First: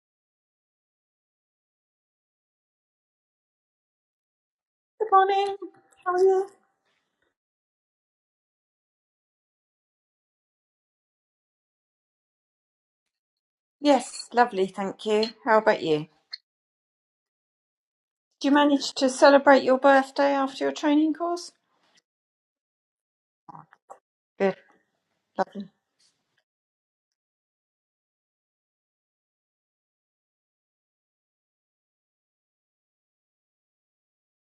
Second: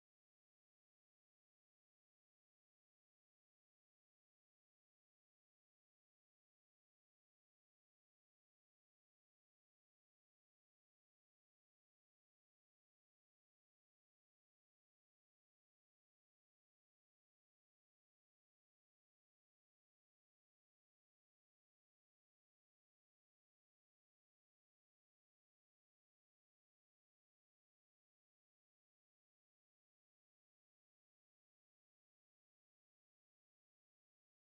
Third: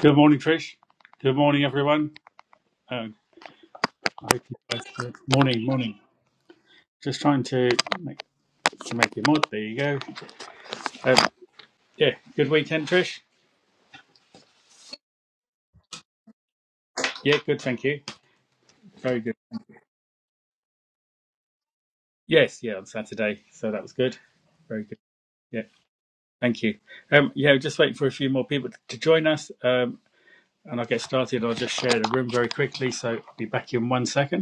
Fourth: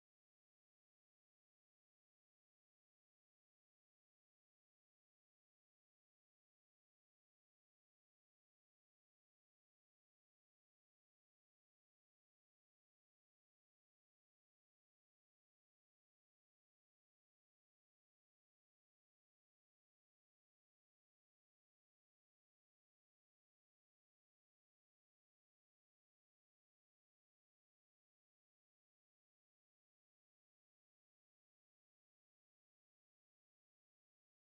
Good morning, Trish. Good morning, everyone. Uh, I hope you guys. Good Good morning. morning, morning. How are you? Just trying to make to make it mod. There you go. Um, yeah, good weekend, Trish. Yes, lovely, thank you. How about you? Yeah, good. Thank you. Did you manage to Very good. celebrate your birthday after your training course? Yes, yeah, on Saturday, so that was good. Good, Very good. Yeah, lovely. thank you. Um, yeah, just waiting for a few more people to join us, um, and I'll get started. I'll just share the room very quickly. So I'll be back in one second.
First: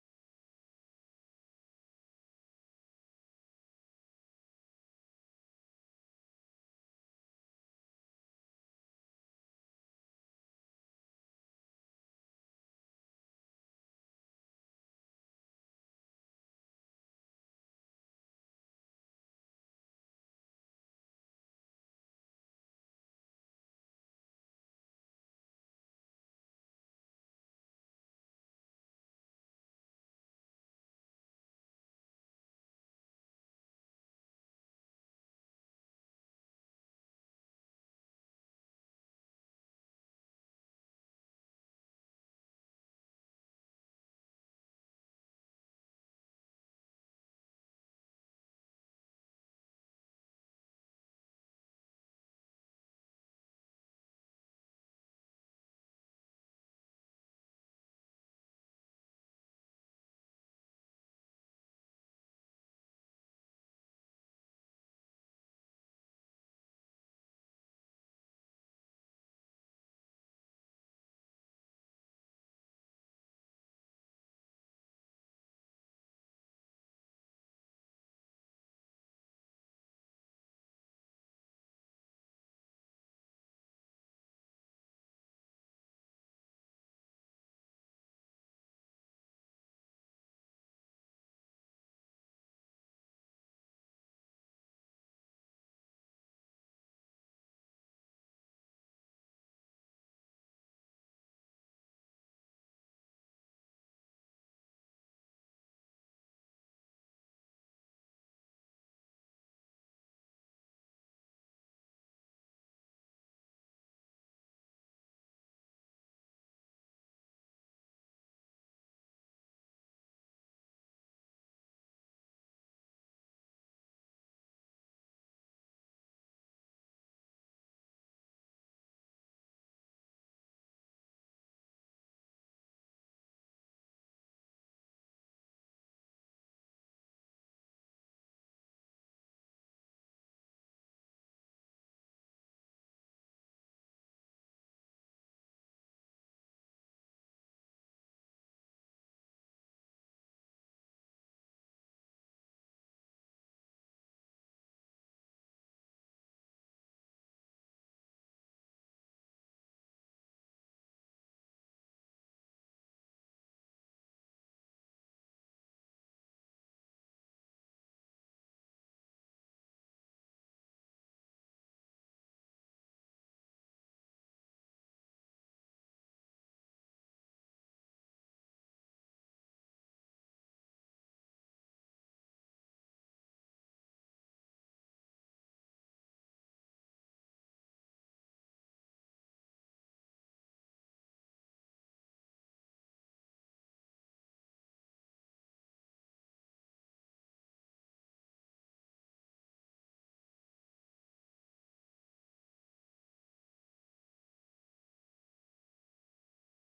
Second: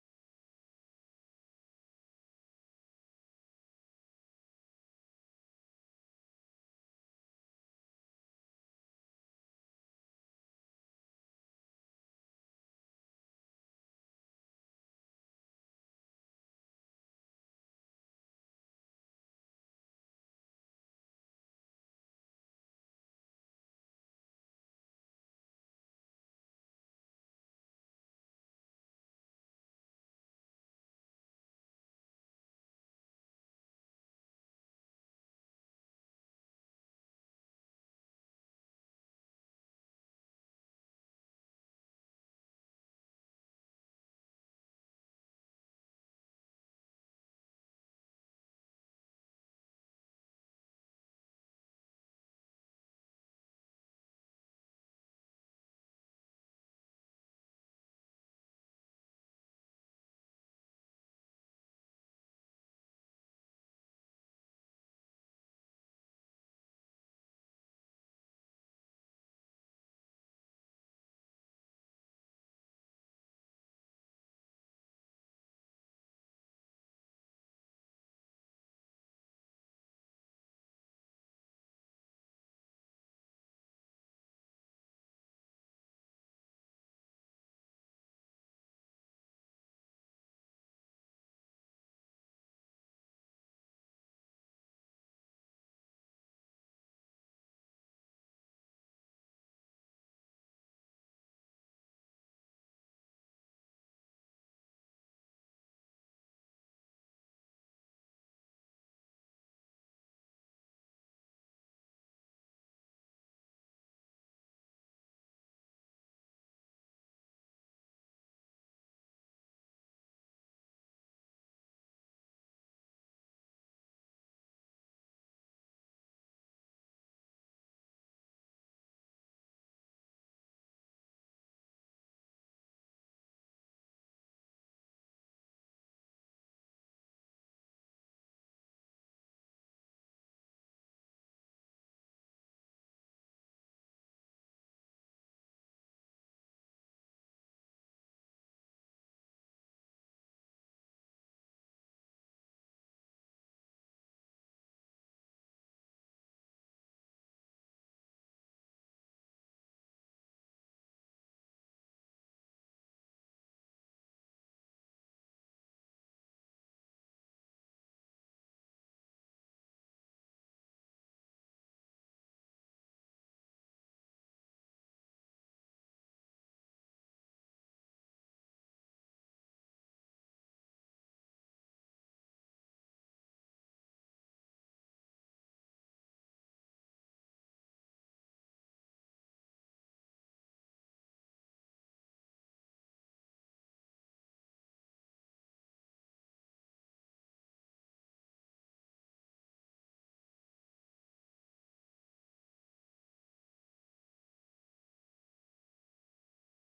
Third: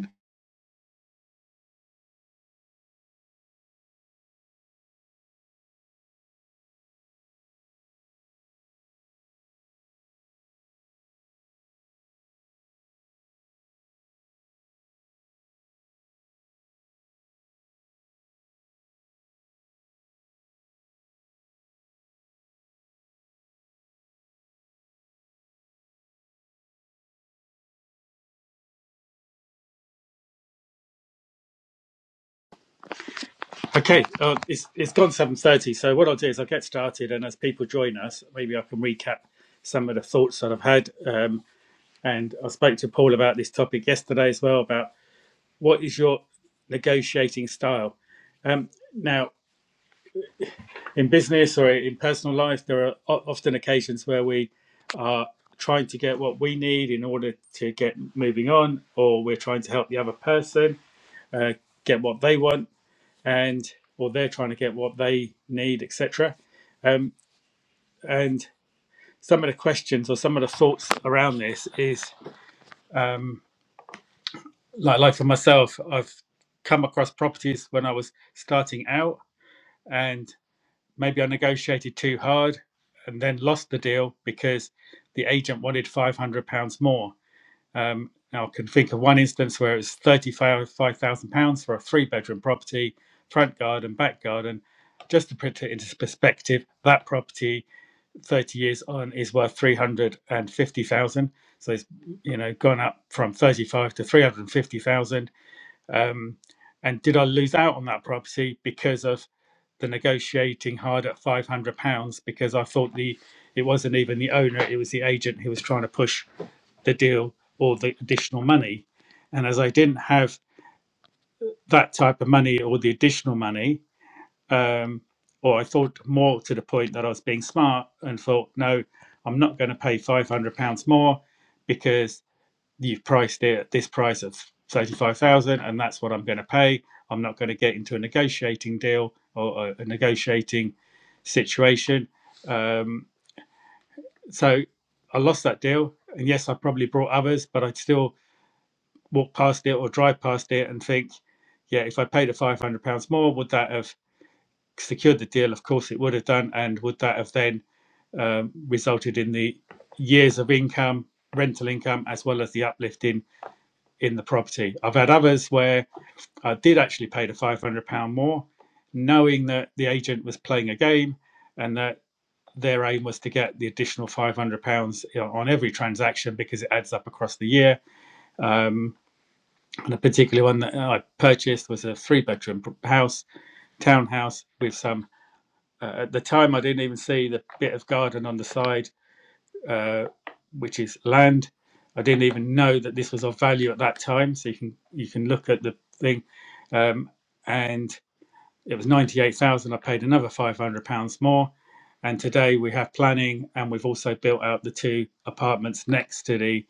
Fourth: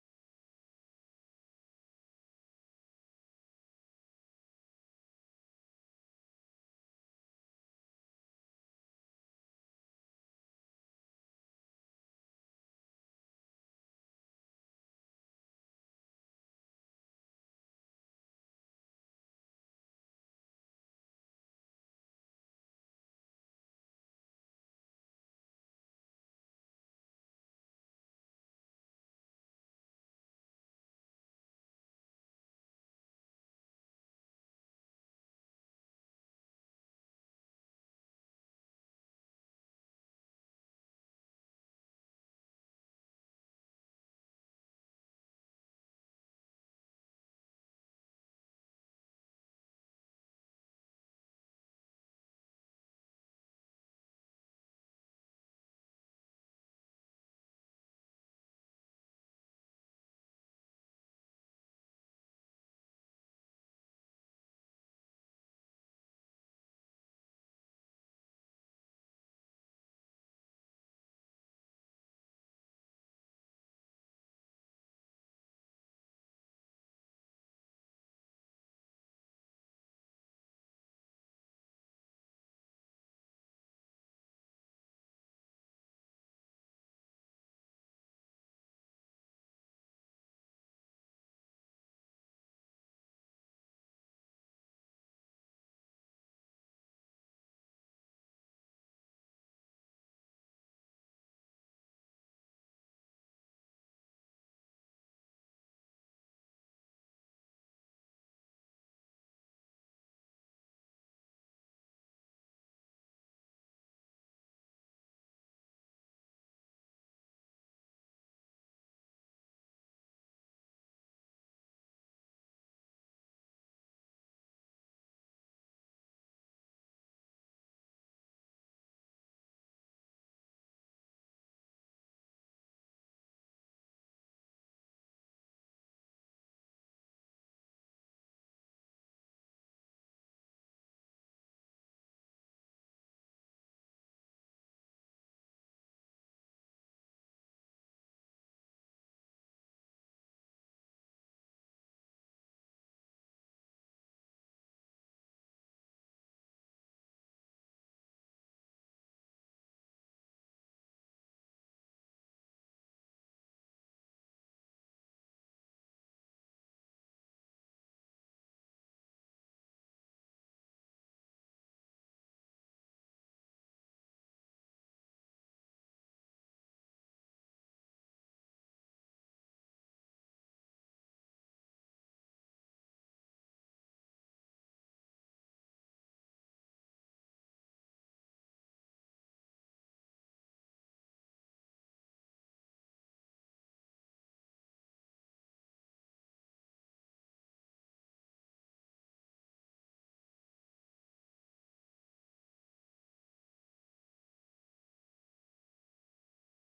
Okay, uh, it's it's gone seven thirty. So what I'll do is I'll get started, and as people join us, maybe I can recap some of the thoughts that I've had. Um, and I spoke to Paul about this topic yesterday as well about what is your negotiating style. Um, now, in business or in personal life, there are o- often occasions where we are trying to get what we need in order to get moving on, or we're trying to help the other person uh, get what they want and or they're trying to get what they need, etc. Um, and some of the questions or some of the thoughts around this is um, like like for myself, I've come across properties when I was starting out, and maybe I negotiated too hard and then lost the deal because the agent wanted five hundred pounds more. Um, now I can think of one instance where it's £35,000 for a three bedroom property, front garden, back garden. Just to put it into perspective, that property 30 years on is worth 350,000. So it's, you know, gone up from 35 to 350,000. Um, and did I lose out on that property because of the negotiating hard at 500 pounds because I thought the, it wasn't even the owner, it was the agent who was trying to push the deal or the additional money. And as I didn't have that type of money or the additional money, um, or I thought more to the point that I was being smart and thought, no, I'm not going to pay £500 more because you've priced it at this price of 35000 and that's what I'm going to pay. I'm not going to get into a negotiating deal or a negotiating situation. Um, so I lost that deal. And yes, I probably brought others, but I still walk past it or drive past it and think, yeah, if I paid the five hundred pounds more, would that have secured the deal? Of course, it would have done, and would that have then um, resulted in the years of income, rental income, as well as the uplift in in the property? I've had others where I did actually pay the five hundred pound more, knowing that the agent was playing a game, and that their aim was to get the additional five hundred pounds on every transaction because it adds up across the year. Um, And the particular one that uh, I purchased was a three bedroom house, townhouse with some. Uh, at the time, I didn't even see the bit of garden on the side, uh, which is land. I didn't even know that this was of value at that time. So you can you can look at the thing, um, and it was ninety eight thousand. I paid another five hundred pounds more, and today we have planning, and we've also built out the two apartments next to the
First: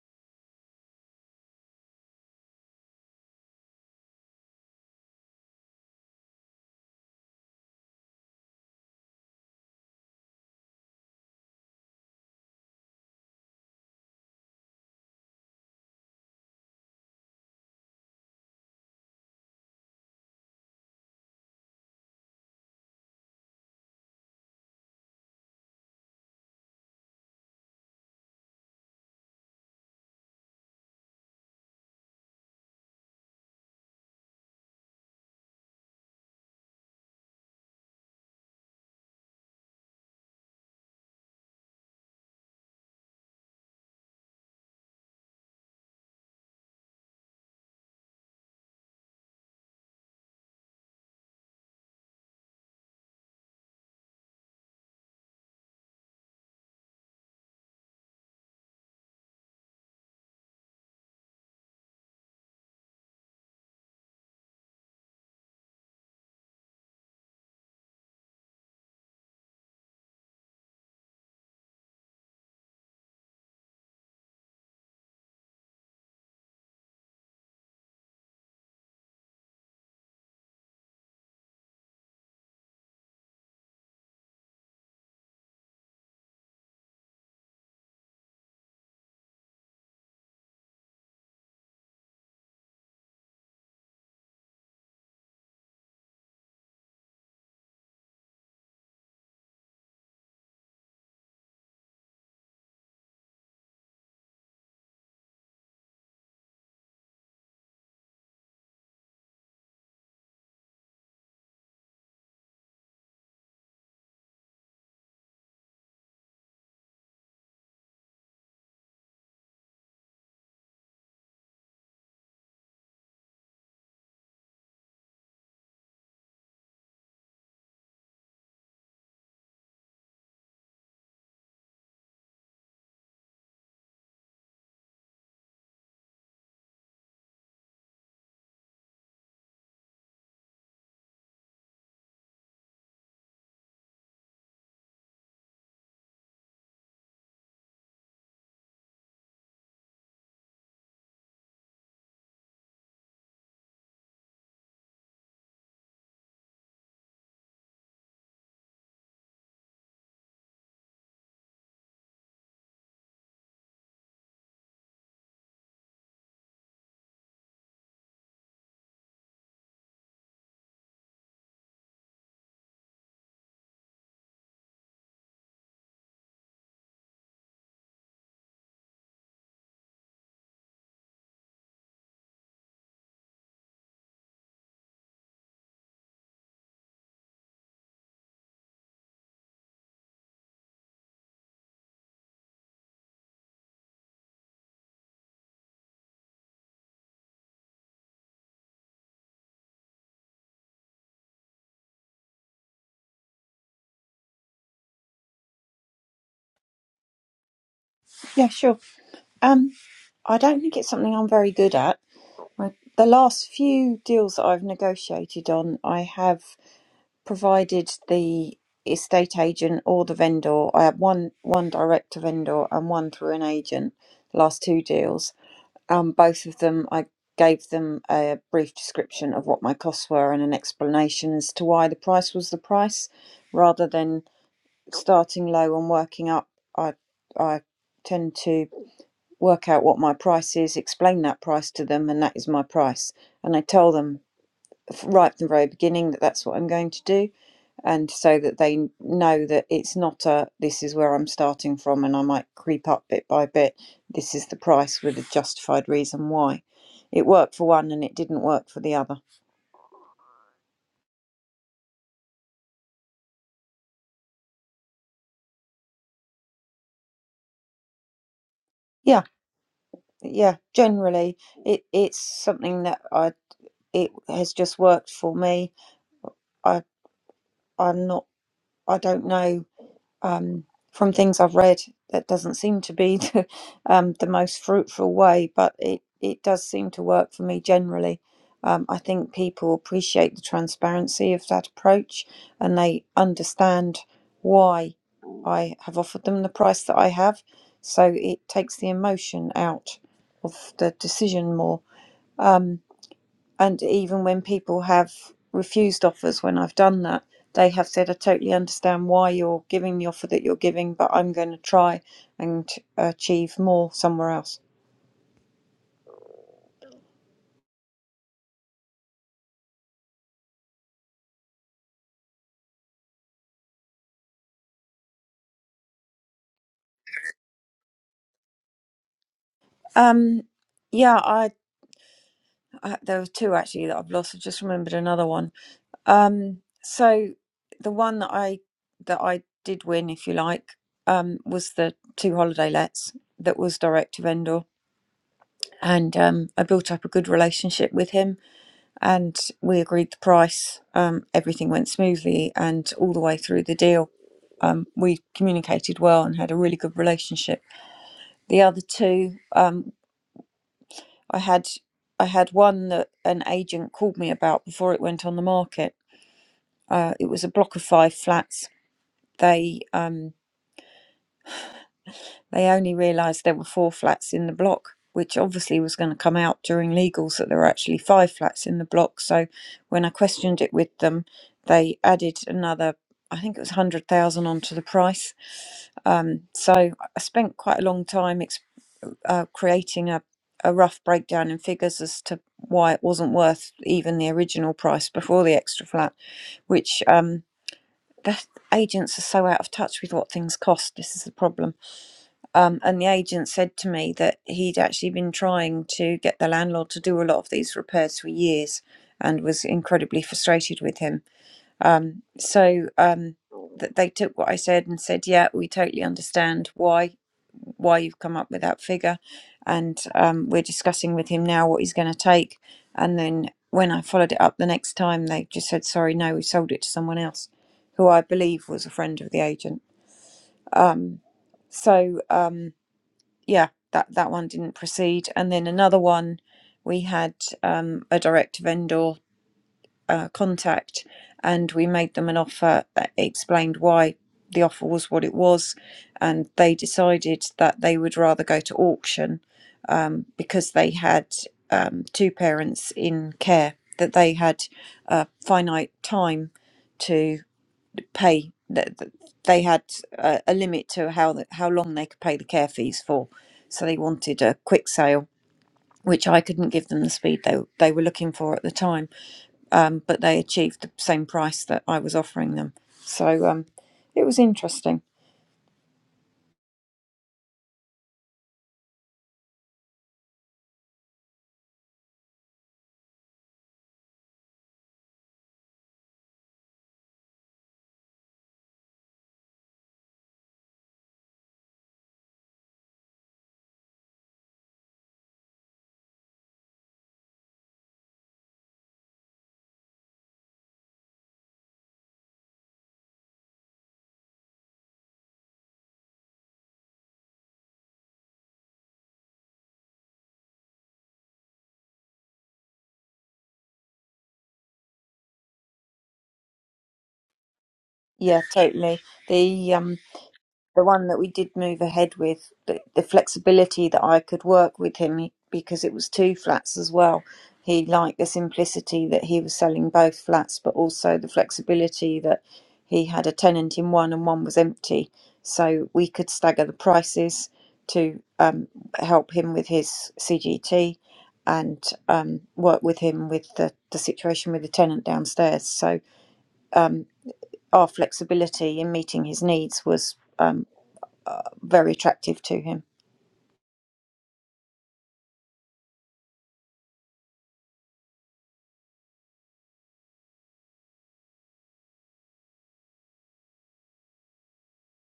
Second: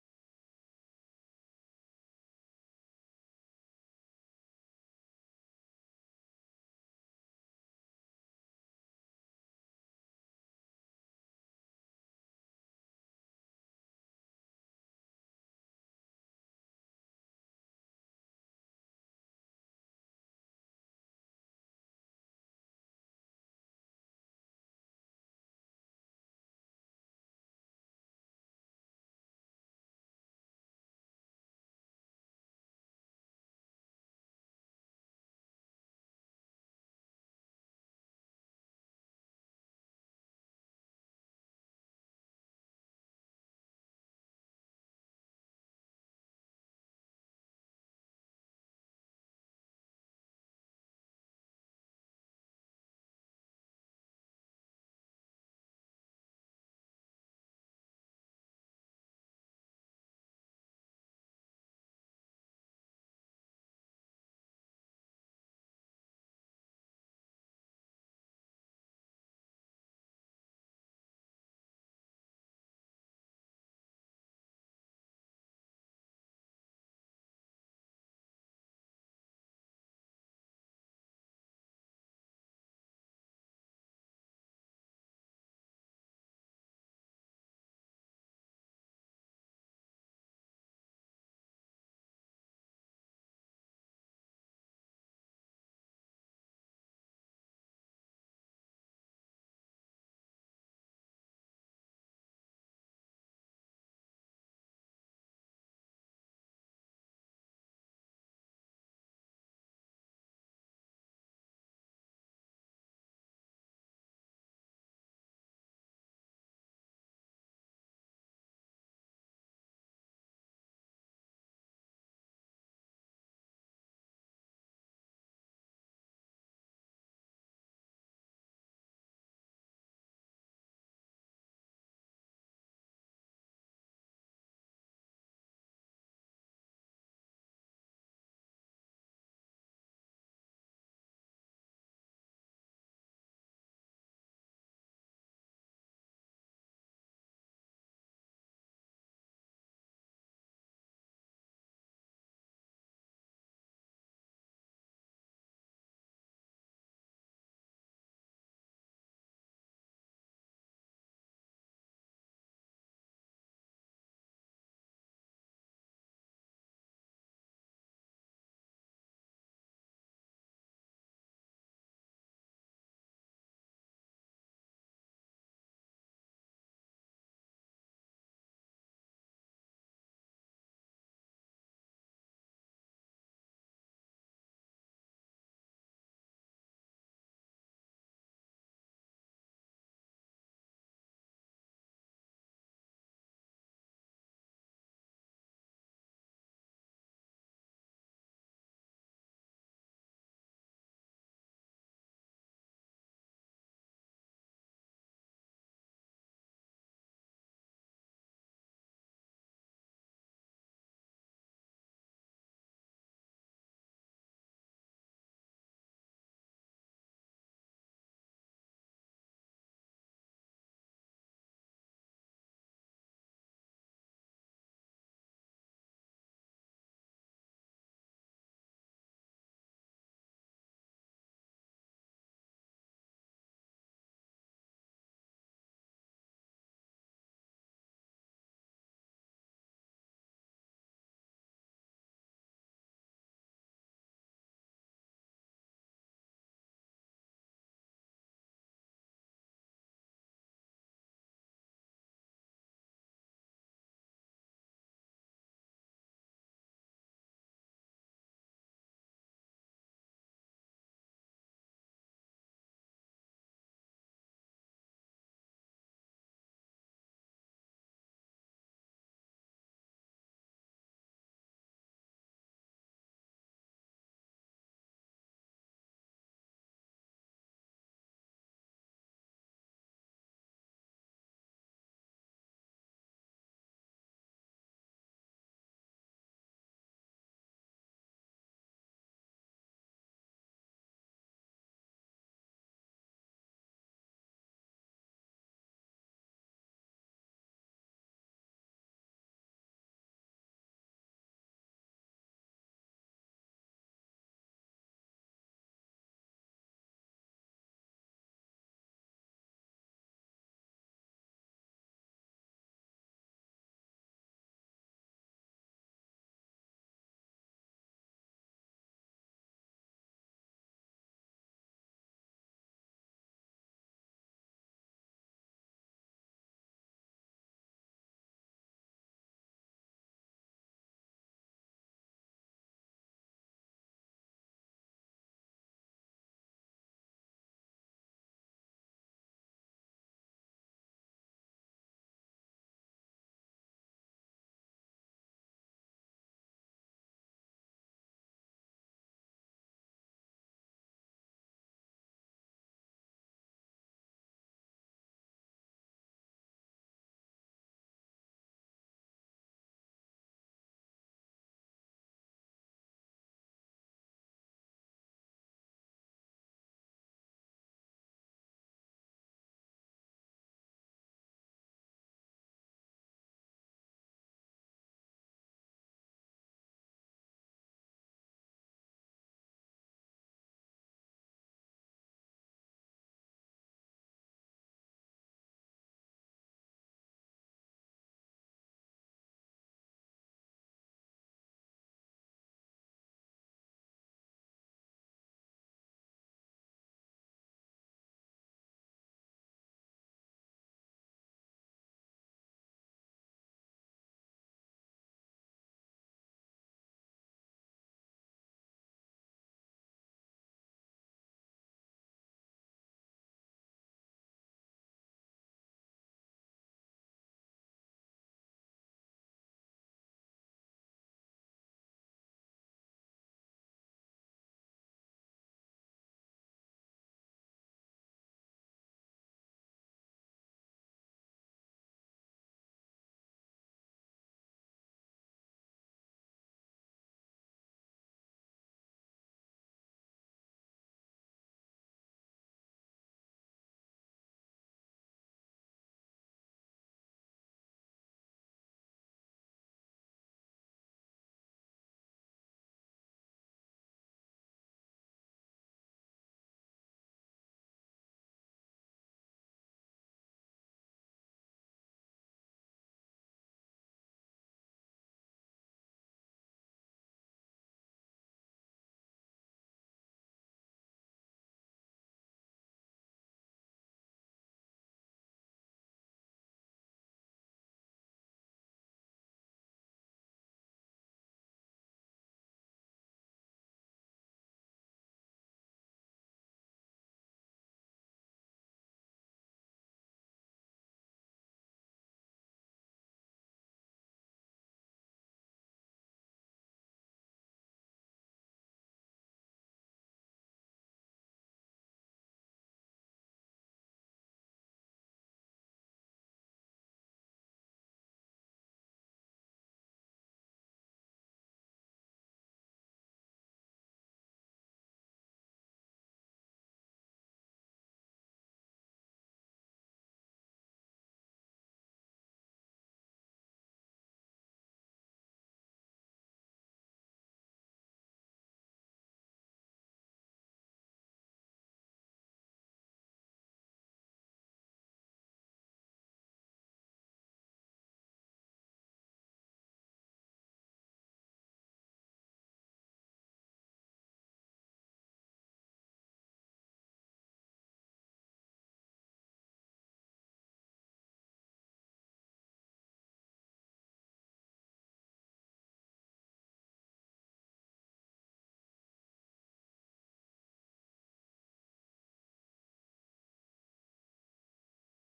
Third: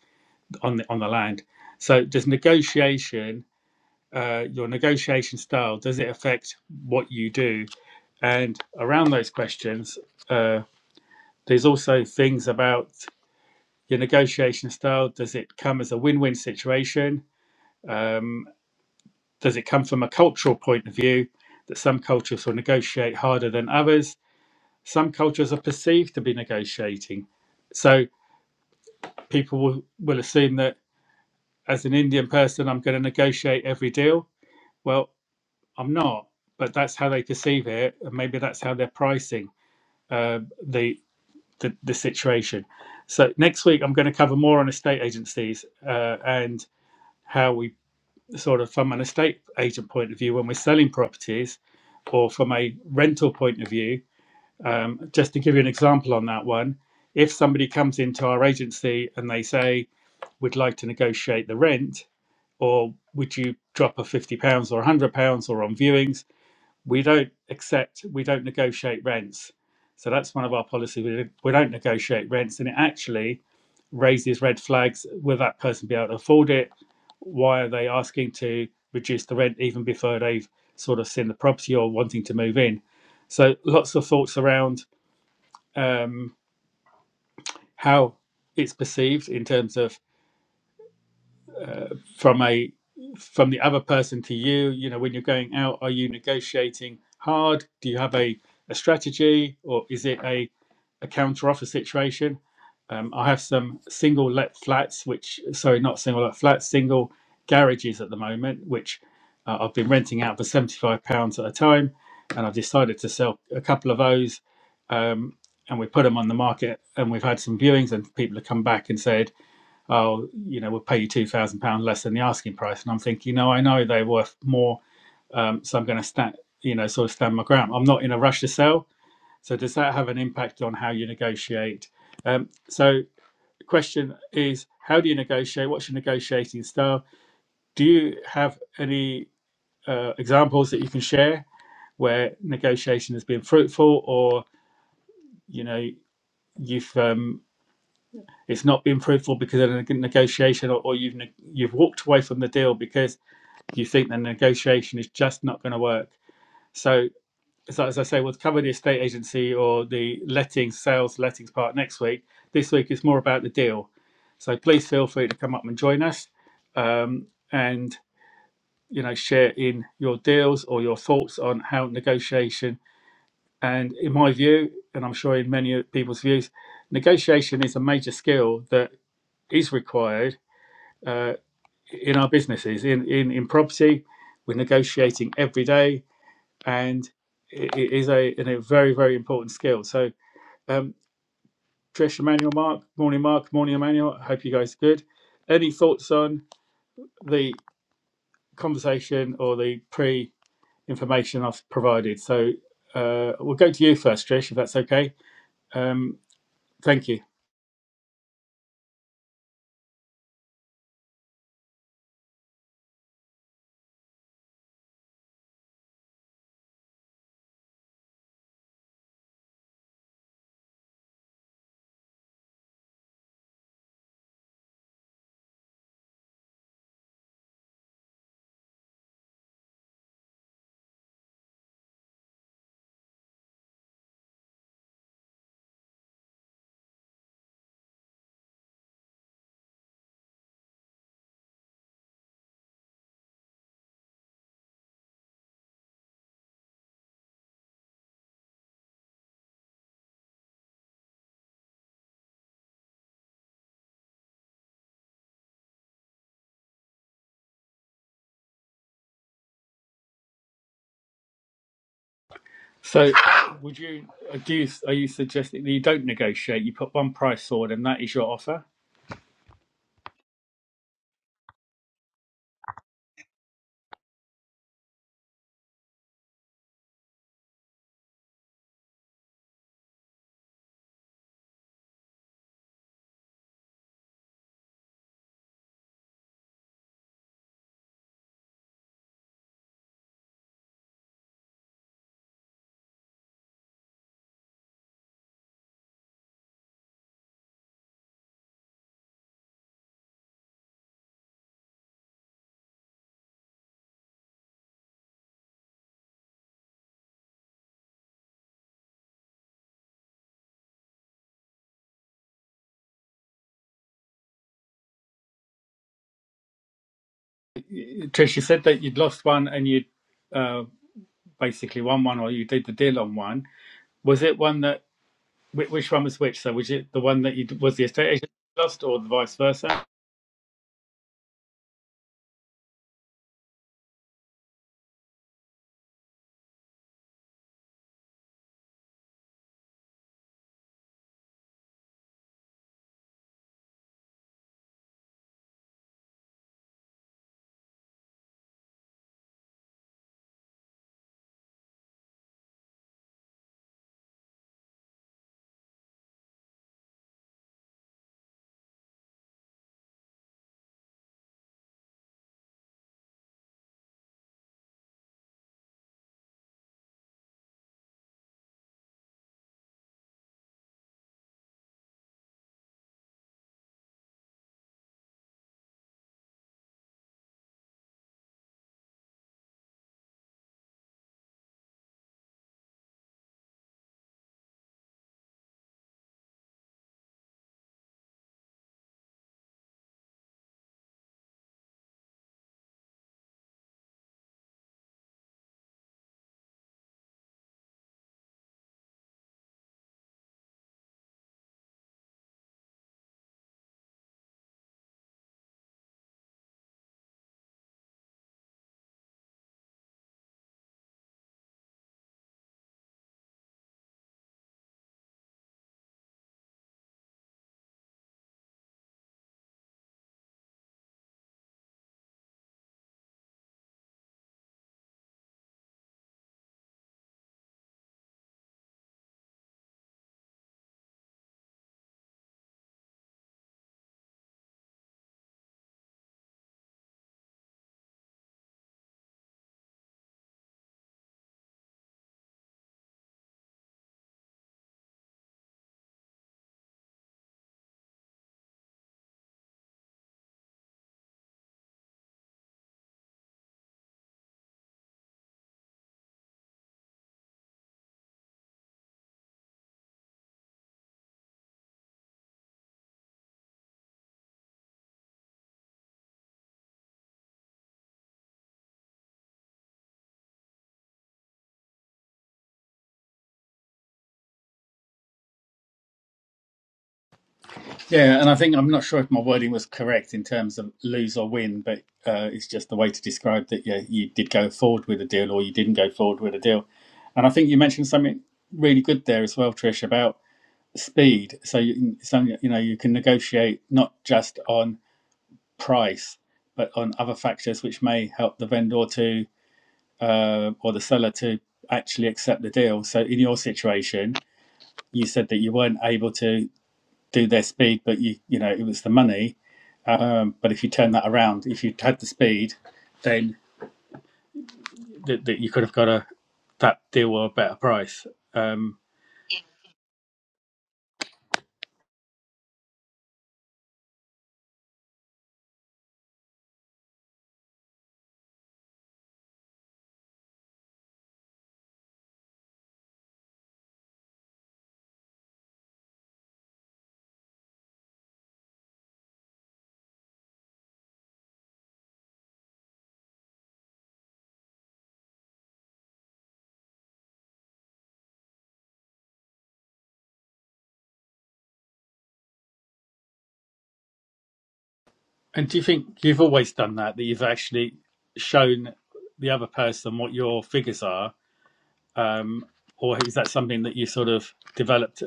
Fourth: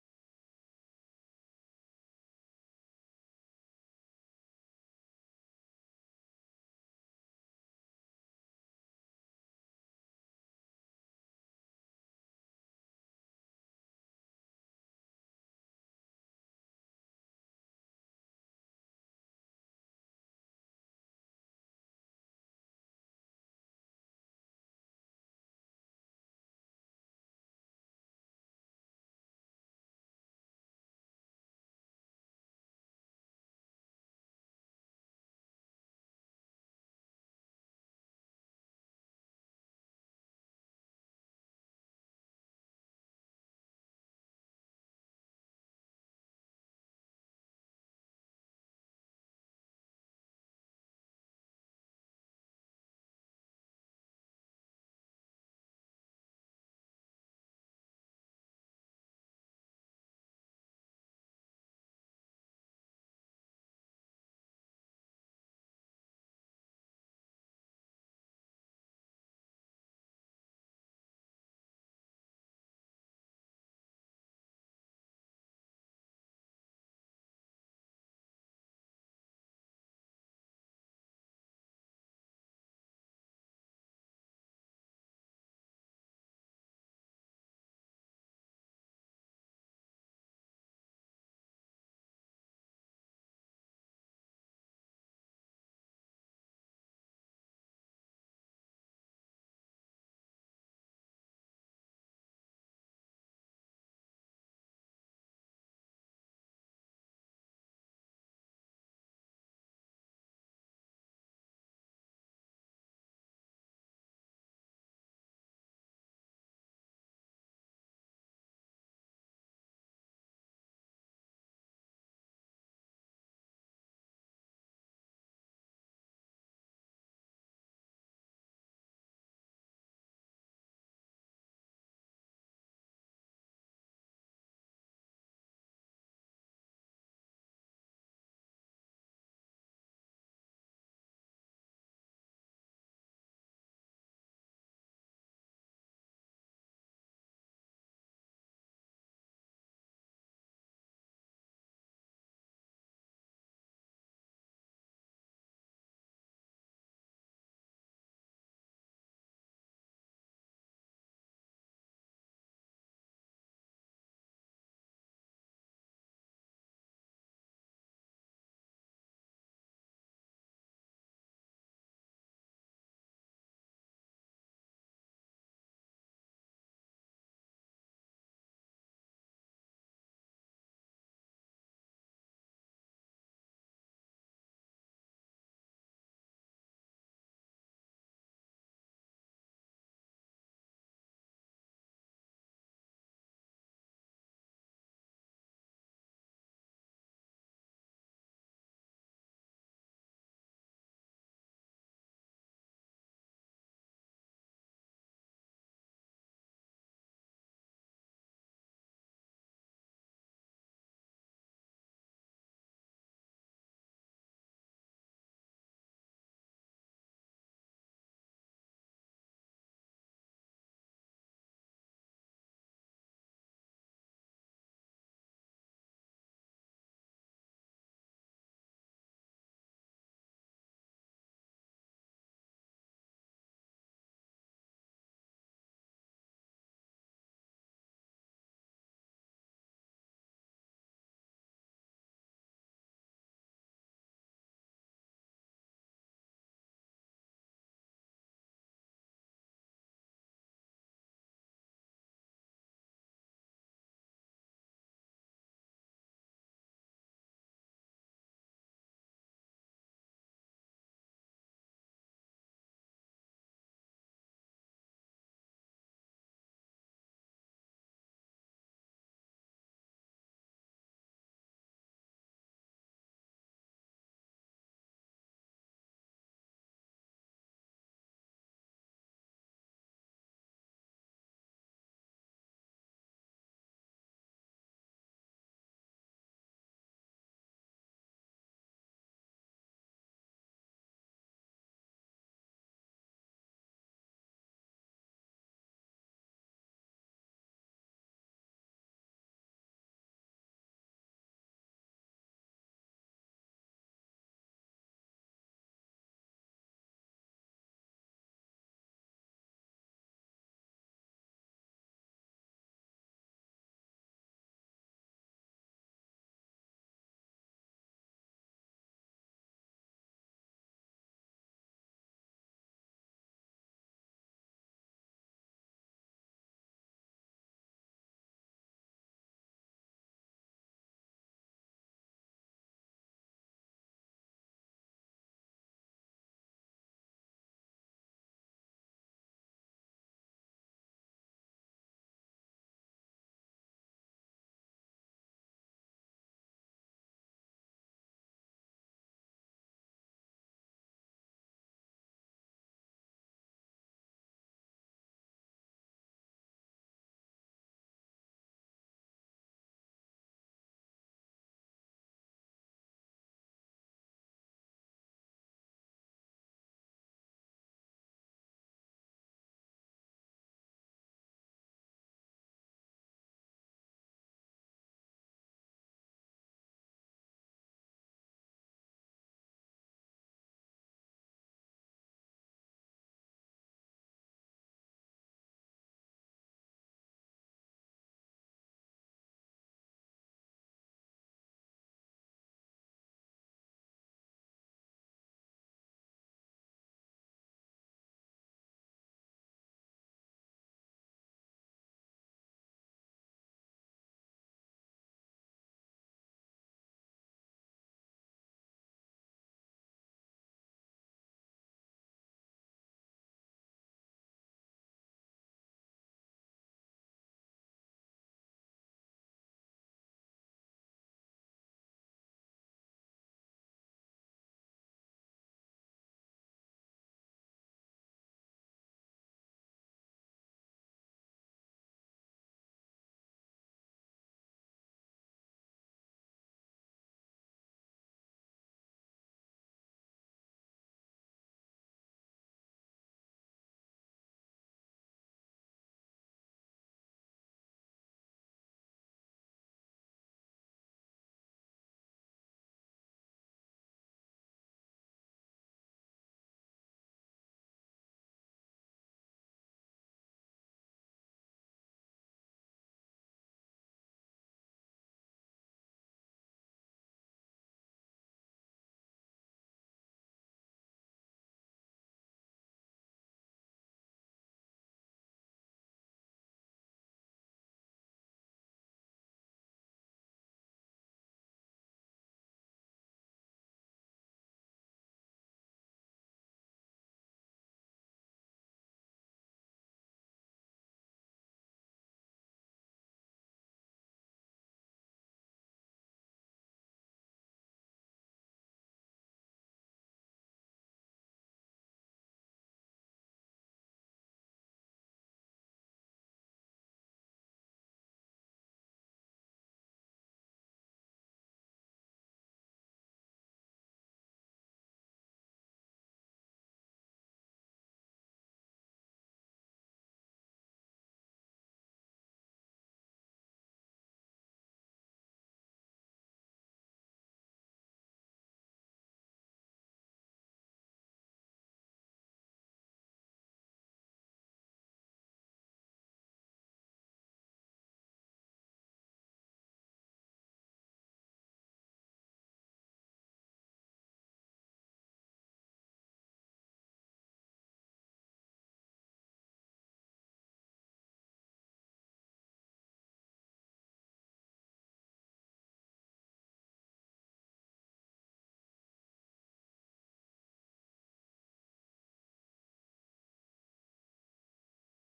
on the on the land. So there's negotiation uh, your negotiation style does it affect what you do and around those questions uh, there's also things about your negotiation style does it come as a win-win situation um, does it come from a cultural point of view that some cultures will negotiate harder than others some cultures are perceived to be negotiating so people will, will assume that as an indian person i'm going to negotiate every deal well I'm not, but that's how they perceive it, and maybe that's how they're pricing uh, the, the the situation. So next week, I'm going to cover more on estate agencies uh, and how we sort of from an estate agent point of view when we're selling properties, or from a rental point of view. Um, just to give you an example on that one, if somebody comes into our agency and they say we'd like to negotiate the rent, or would you drop a fifty pounds or a hundred pounds or on viewings? we don't accept, we don't negotiate rents. So that's one of our policies. We, we don't negotiate rents, and it actually raises red flags. Will that person be able to afford it? Why are they asking to reduce the rent even before they've sort of seen the property or wanting to move in? So lots of thoughts around um, how it's perceived in terms of from a from the other person to you. You know, when you're going out, are you negotiating hard? Do you have a a strategy, or is it a a counter offer situation. Um, I have some single let flats, which sorry, not single let flats, single garages at the moment, which uh, I've been renting out for seventy five pounds at a time, and I've decided to sell a couple of those, um, and we put them on the market, and we've had some viewings, and people have come back and said, "Oh, you know, we'll pay you two thousand pounds less than the asking price," and I'm thinking, "No, I know they're worth more, um, so I'm going to stand, you know, sort of stand my ground. I'm not in a rush to sell." So does that have an impact on how you negotiate? Um, so the question is, how do you negotiate? What's your negotiating style? Do you have any uh, examples that you can share where negotiation has been fruitful, or you know you've um, it's not been fruitful because of a negotiation, or, or you've ne- you've walked away from the deal because you think the negotiation is just not going to work. So so as I say, we'll cover the estate agency or the lettings, sales, lettings part next week. This week is more about the deal. So please feel free to come up and join us um, and, you know, share in your deals or your thoughts on how negotiation. And in my view, and I'm sure in many people's views, negotiation is a major skill that is required uh, in our businesses. In, in, in property, we're negotiating every day and it is a, a very very important skill. So, um, Trish, Emmanuel, Mark, morning, Mark, morning, Emmanuel. I hope you guys are good. Any thoughts on the conversation or the pre information I've provided? So, uh, we'll go to you first, Trish, if that's okay. Um, thank you. Yeah, sure. Um, I don't think it's something I'm very good at. My, the last few deals that I've negotiated on, I have provided the estate agent or the vendor. I had one one direct to vendor and one through an agent. The last two deals, Um, both of them, I gave them a brief description of what my costs were and an explanation as to why the price was the price, rather than starting low and working up. I I tend to work out what my price is, explain that price to them, and that is my price. And I tell them right from the very beginning that that's what I'm going to do, and so that they know that it's not a this is where I'm starting from and I might creep up bit by bit. This is the price with a justified reason why. It worked for one and it didn't work for the other. So, would you uh, do? You, are you suggesting that you don't negotiate? You put one price forward, and that is your offer. Yeah, yeah. Generally, it it's something that I it has just worked for me. I I'm not. I don't know um, from things I've read, that doesn't seem to be the, um, the most fruitful way, but it, it does seem to work for me generally. Um, I think people appreciate the transparency of that approach and they understand why I have offered them the price that I have. So it takes the emotion out, of the decision more and even when people have refused offers when I've done that, they have said, I totally understand why you're giving the offer that you're giving, but I'm going to try and achieve more somewhere else. Trish, you said that you'd lost one, and you uh, basically won one, or you did the deal on one Was it one that which, one was which? So was it the one that you was the estate agent lost or the vice versa? Um, yeah, I, I there were two actually that I've lost. I just remembered another one. Um, so the one that I that I did win, if you like, um, was the two holiday lets that was direct to vendor, and um, I built up a good relationship with him and we agreed the price. Um, everything went smoothly, and all the way through the deal, um, we communicated well and had a really good relationship. The other two, um, I had, I had one that an agent called me about before it went on the market. Uh, it was a block of five flats. They um, They only realised there were four flats in the block, which obviously was going to come out during legals that there were actually five flats in the block. So when I questioned it with them, they added another, I think it was 100,000 onto the price. Um, so I spent quite a long time ex- uh, creating a, a rough breakdown in figures as to why it wasn't worth even the original price before the extra flat, which um, the agents are so out of touch with what things cost. This is the problem um, and the agent said to me that he'd actually been trying to get the landlord to do a lot of these repairs for years and was incredibly frustrated with him. Um, so um, th- they took what I said and said, yeah, we totally understand why why you've come up with that figure. And um, we're discussing with him now what he's going to take. And then when I followed it up the next time, they just said, sorry, no, we sold it to someone else who I believe was a friend of the agent. Um, so. Um, yeah, that that one didn't proceed. And then another one, we had um, a direct vendor uh, contact, and we made them an offer that explained why the offer was what it was, and they decided that they would rather go to auction um, because they had um, two parents in care that they had a finite time to pay that they had a, a limit to how the, how long they could pay the care fees for so they wanted a quick sale which I couldn't give them the speed they, they were looking for at the time um, but they achieved the same price that I was offering them so um, it was interesting Yeah, and I think I'm not sure if my wording was correct in terms of lose or win, but uh, it's just the way to describe that yeah, you did go forward with a deal or you didn't go forward with a deal. And I think you mentioned something really good there as well, Trish, about speed. So you, so you know you can negotiate not just on price, but on other factors which may help the vendor to uh, or the seller to actually accept the deal. So in your situation, you said that you weren't able to do their speed, but you you know it was the money. Um, but if you turn that around, if you had the speed, then that that you could have got a that deal or a better price. yeah Um, totally the um, the one that we did move ahead with, the, the flexibility that I could work with him he- because it was two flats as well. He liked the simplicity that he was selling both flats, but also the flexibility that he had a tenant in one and one was empty. So we could stagger the prices to um, help him with his CGT and um, work with him with the, the situation with the tenant downstairs. So our flexibility in meeting his needs was. um, very attractive to him. and do you think you've always done that? That you've actually shown the other person what your figures are, um, or is that something that you sort of developed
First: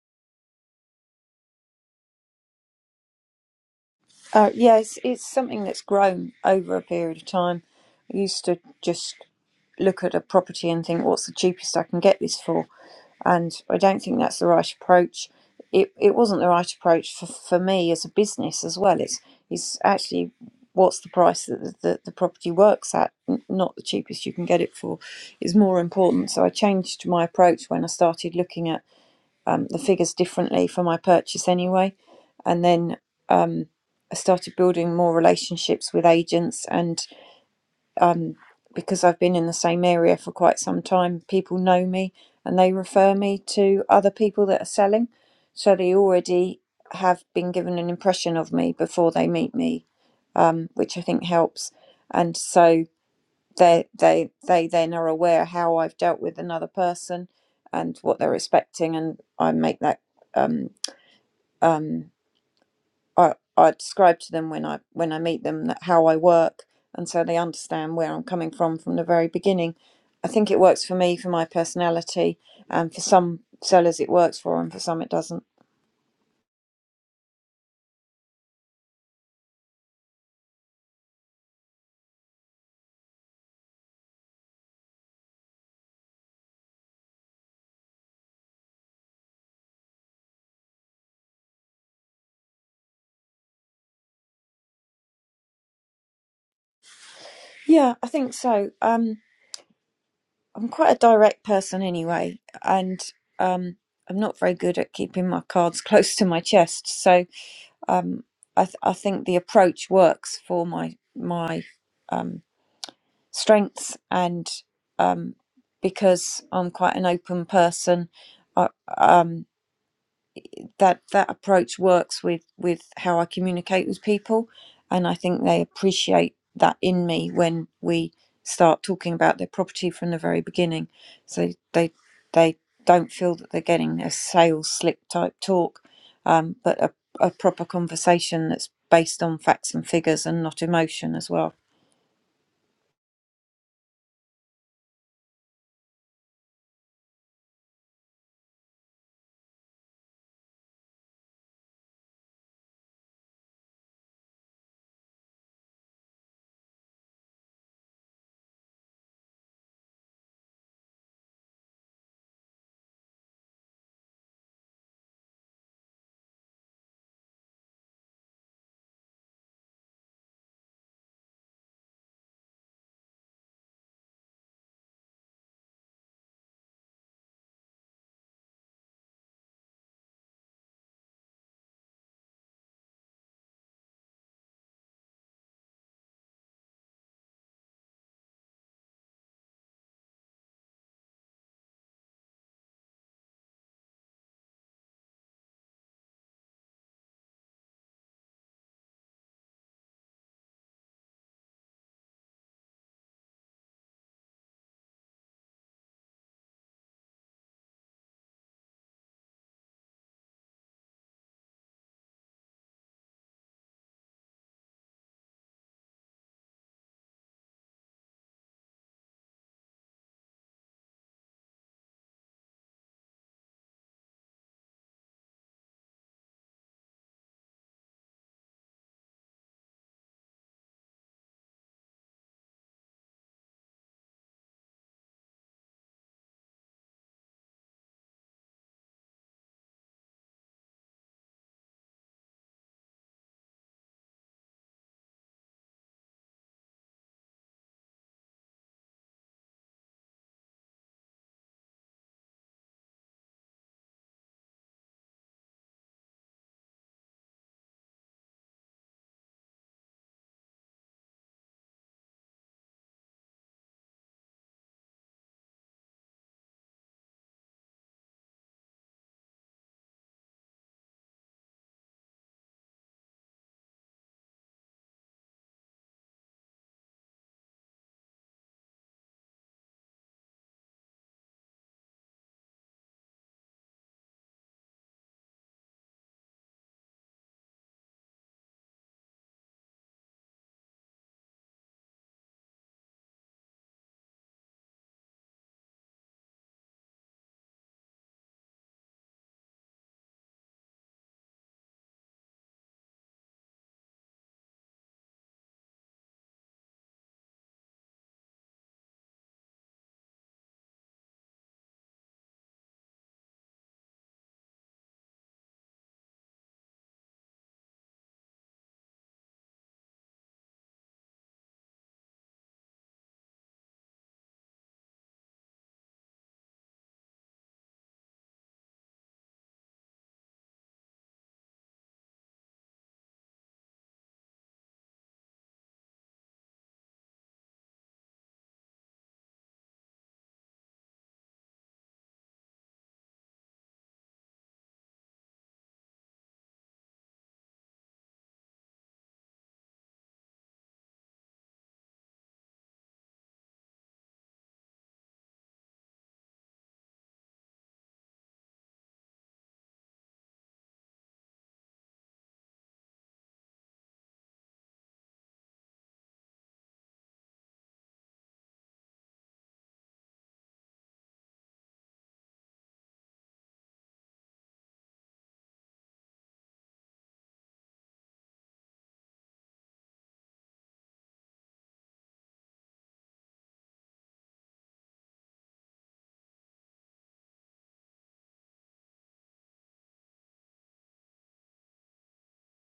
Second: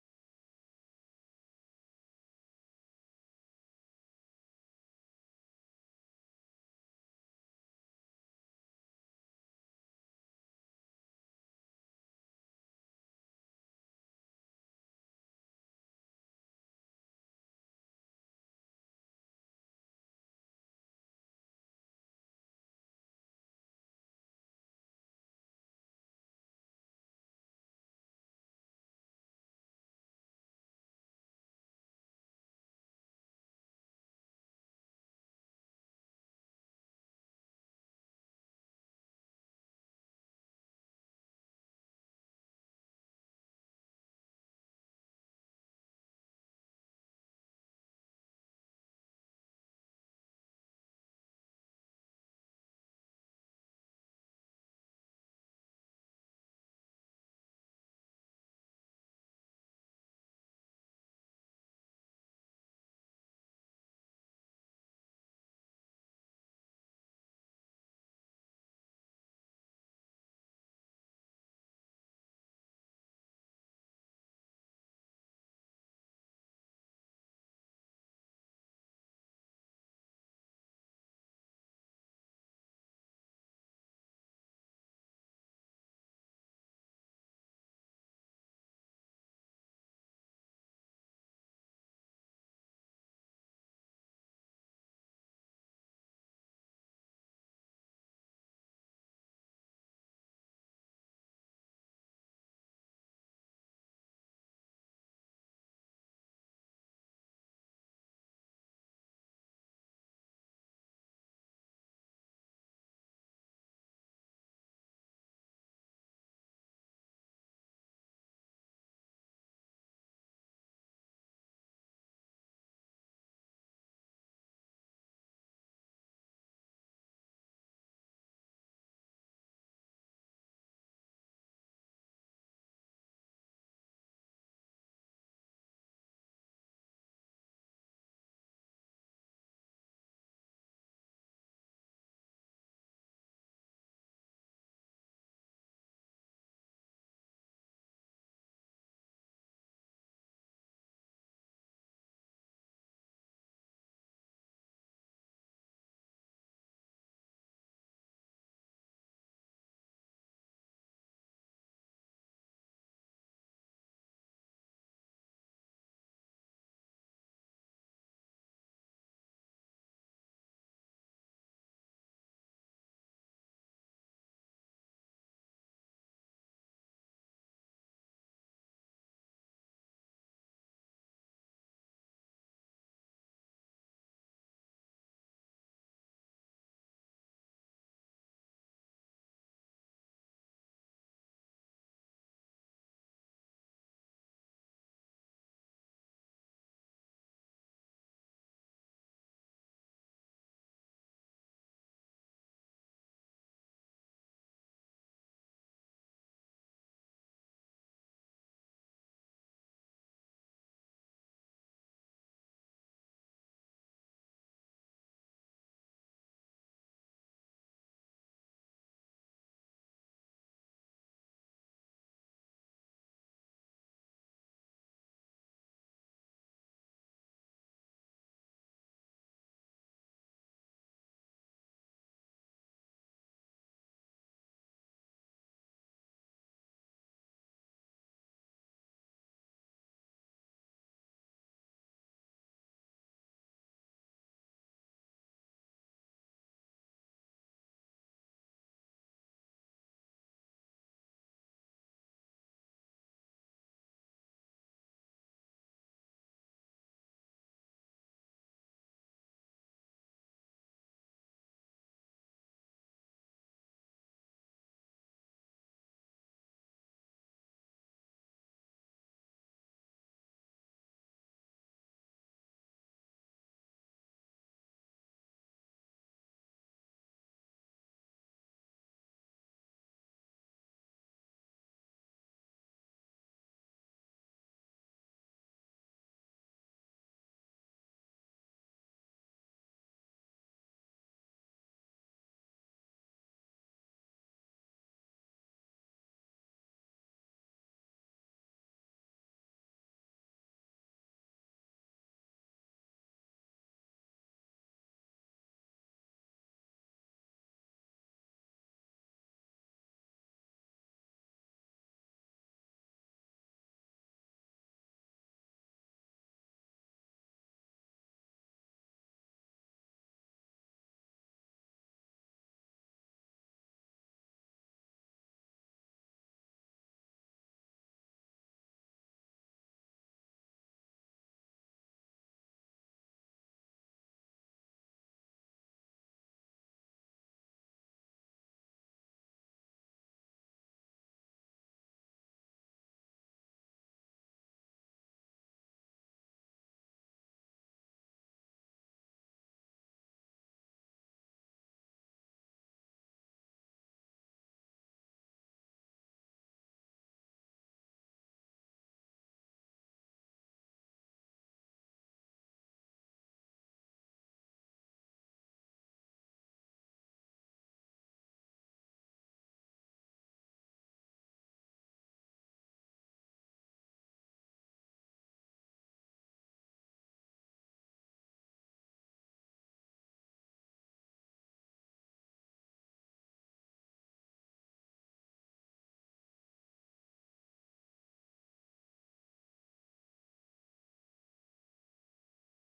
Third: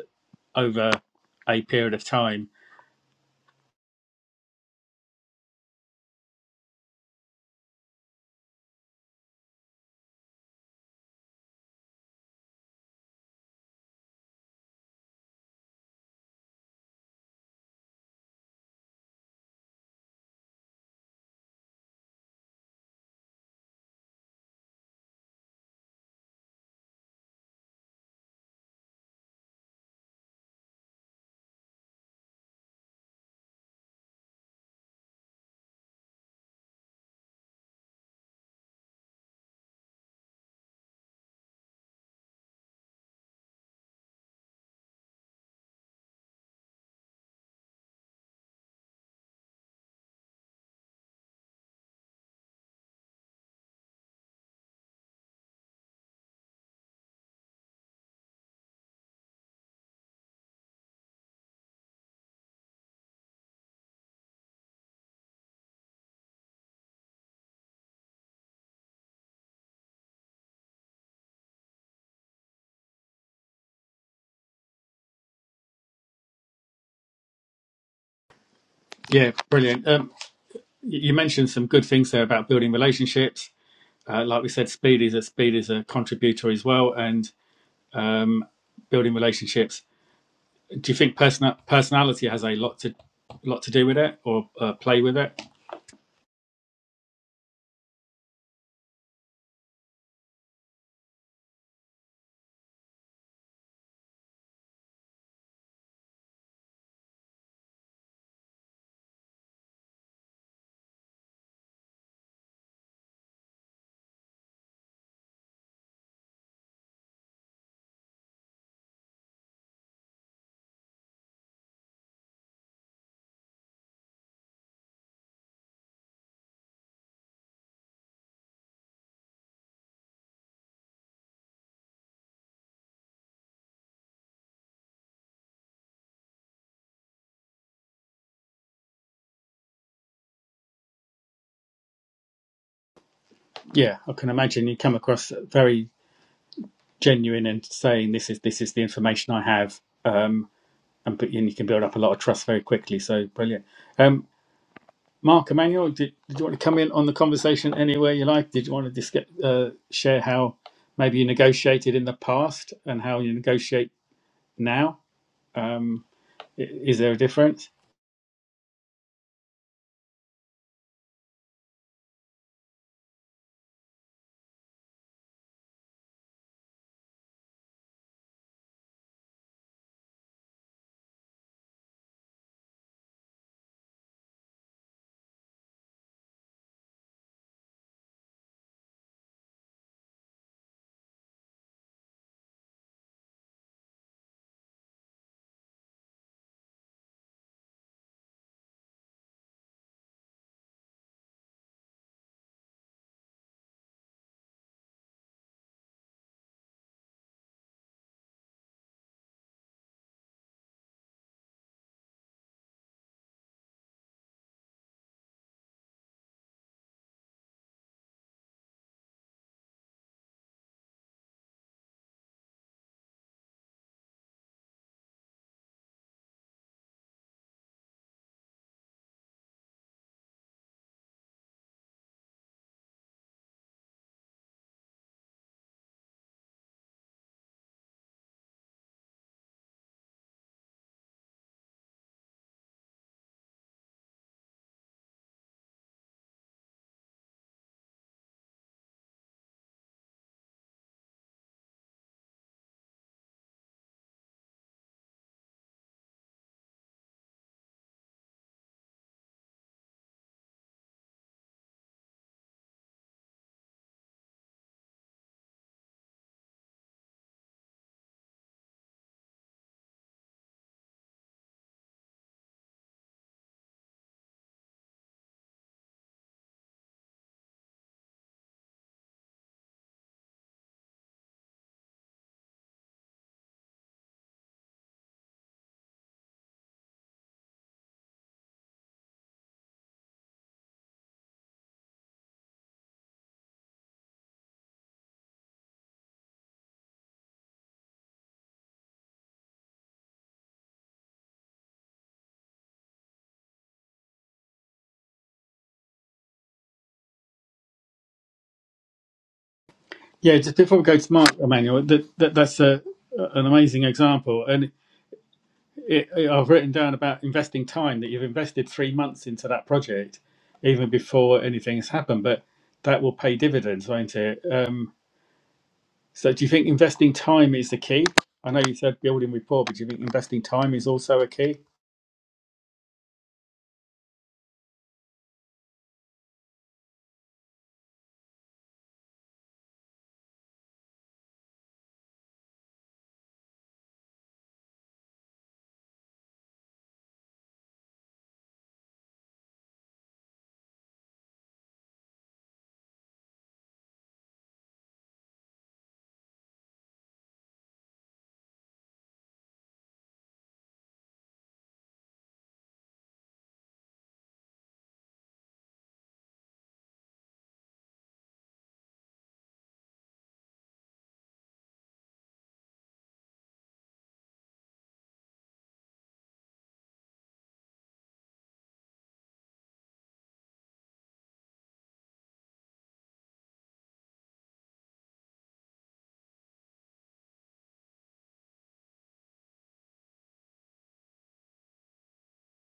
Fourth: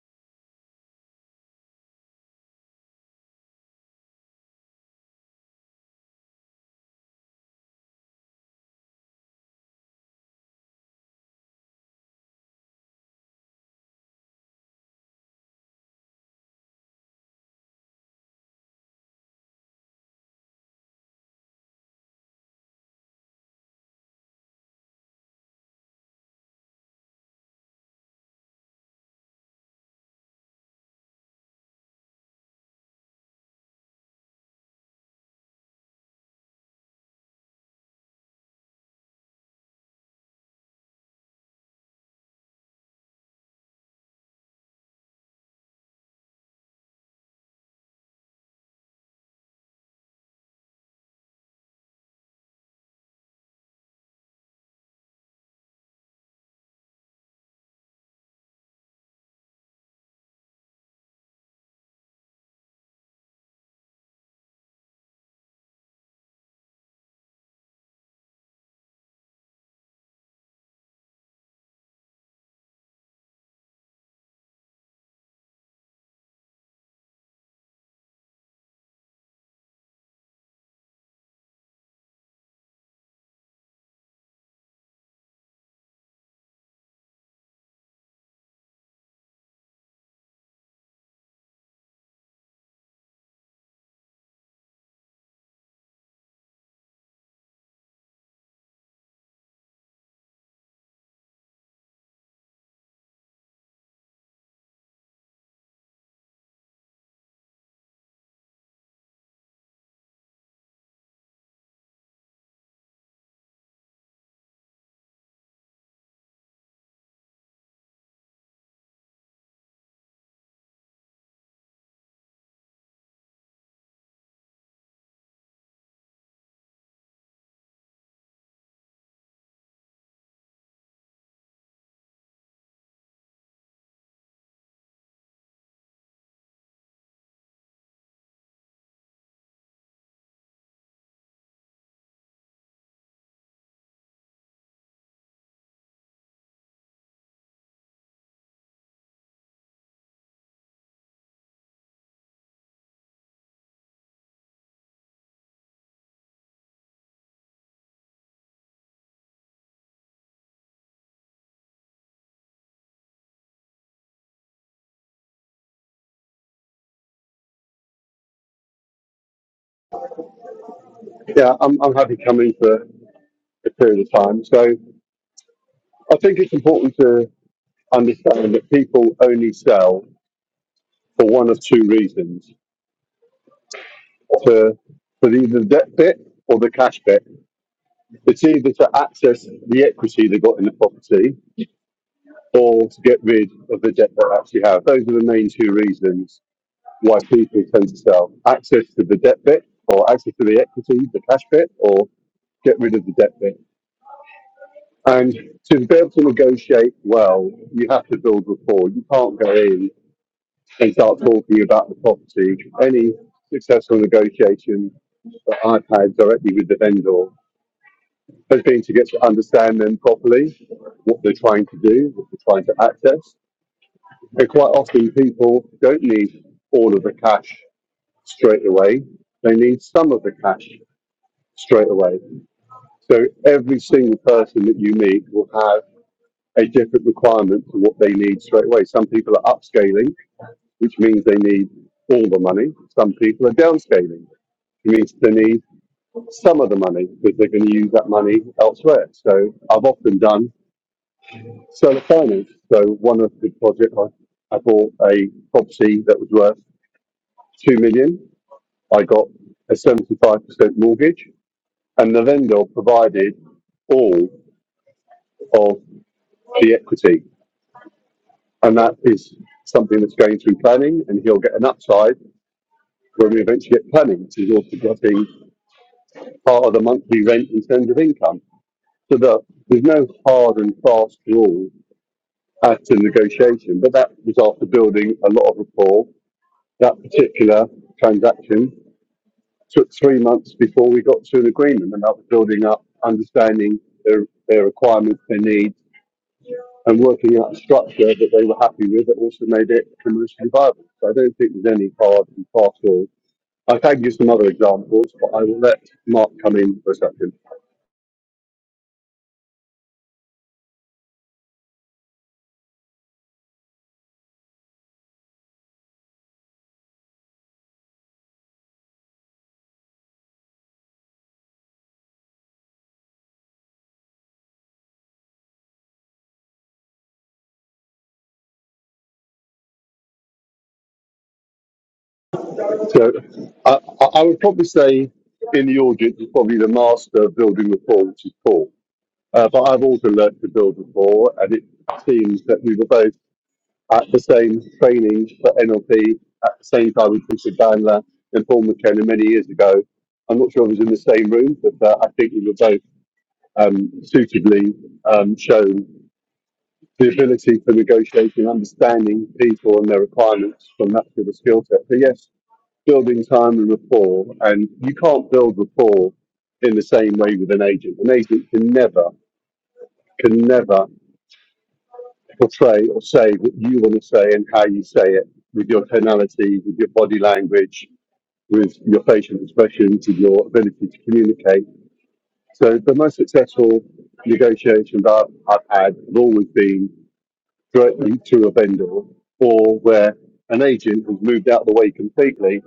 over a period of time? Uh, yeah, it's, it's something that's grown over a period of time. I used to just look at a property and think, what's the cheapest I can get this for? And I don't think that's the right approach. It, it wasn't the right approach for, for me as a business as well. It's, it's actually what's the price that the, the, the property works at, n- not the cheapest you can get it for, is more important. So I changed my approach when I started looking at um, the figures differently for my purchase anyway. And then um, I started building more relationships with agents, and um, because I've been in the same area for quite some time, people know me and they refer me to other people that are selling. So they already have been given an impression of me before they meet me, um, which I think helps. And so they they they then are aware how I've dealt with another person and what they're expecting, and I make that. Um, um, I, I describe to them when I when I meet them that how I work, and so they understand where I'm coming from from the very beginning. I think it works for me for my personality, and for some sellers it works for, and for some it doesn't. Yeah, brilliant. Um, You mentioned some good things there about building relationships. Uh, like we said, speed is a speed is a contributor as well, and um, building relationships. Do you think person- personality has a lot to lot to do with it or uh, play with it? Yeah, I think so. Um, I'm quite a direct person anyway, and um, I'm not very good at keeping my cards close to my chest. So um, I th- I think the approach works for my my. um, strengths and um, because I'm quite an open person I, um, that that approach works with with how I communicate with people and I think they appreciate that in me when we start talking about their property from the very beginning so they they don't feel that they're getting a sales slick type talk um, but a, a proper conversation that's based on facts and figures and not emotion as well Yeah, I can imagine you come across very genuine and saying this is this is the information I have, um, and, and you can build up a lot of trust very quickly. So brilliant. Um, Mark Emmanuel, did, did you want to come in on the conversation anywhere you like? Did you want to just get, uh, share how maybe you negotiated in the past and how you negotiate now? Um, i- is there a difference? Yeah, I'm, I'm happy coming for a period of time. So I think it's important to understand that people only sell for one of two reasons To for either the debt bit or the cash bit. It's either to access the equity they got in the property or to get rid of the debt they actually have. Those are the main two reasons why people tend to sell access to the debt bit or access to the equity, the cash bit, or get rid of the debt bit. And to be able to negotiate well, you have to build rapport. You can't go in and start talking about the property. Any successful negotiation that I've had directly with the vendor has been to get to understand them properly, what they're trying to do, what they're trying to access. And quite often people don't need all of the cash straight away. They need some of the cash straight away. So every single person that you meet will have a different requirement for what they need straight away. Some people are upscaling, which means they need all the money. Some people are downscaling, which means they need some of the money because they're going to use that money elsewhere. So I've often done solar finance. So one of the projects, I, I bought a property that was worth two million. I got a 75% mortgage and the vendor provided all of the equity. and that is something that's going through planning, and he'll get an upside when we eventually get planning, which is also getting part of the monthly rent in terms of income. So that there's no hard and fast rule as to negotiation, but that was after building a lot of rapport. That particular transaction took three months before we got to an agreement, and that was building up, understanding their, their requirements, their needs, and working out a structure that they were happy with that also made it commercially viable. So I don't think there's any hard and fast rules. I can give some other examples, but I will let Mark come in for a second. Yeah, just before we go to Mark Emmanuel, that, that that's a, an amazing example, and it, it, I've written down about investing time that you've invested three months into that project, even before anything has happened, but that will pay dividends, won't it? Um, So, do you think investing time is the key? I know you said building rapport, but do you think investing time is also a key? So I, I I would probably say in the audience is probably the master of building rapport, which is Paul. Uh, but I've also learnt to build rapport, and it seems that we were both at the same training for NLP at the same time with Peter Bandler and Paul McKenna many years ago. I'm not sure if it was in the same room, but uh, I think we were both um, suitably um, shown the ability for negotiating, understanding people and their requirements from that sort of skill set. So yes, building time and rapport, and you can't build rapport in the same way with an agent. An agent can never, can never portray or say what you want to say and how you say it with your tonality, with your body language, with your facial expressions, with your ability to communicate. So the most successful negotiations I've, I've had have always been directly to a vendor or where an agent has moved out of the way completely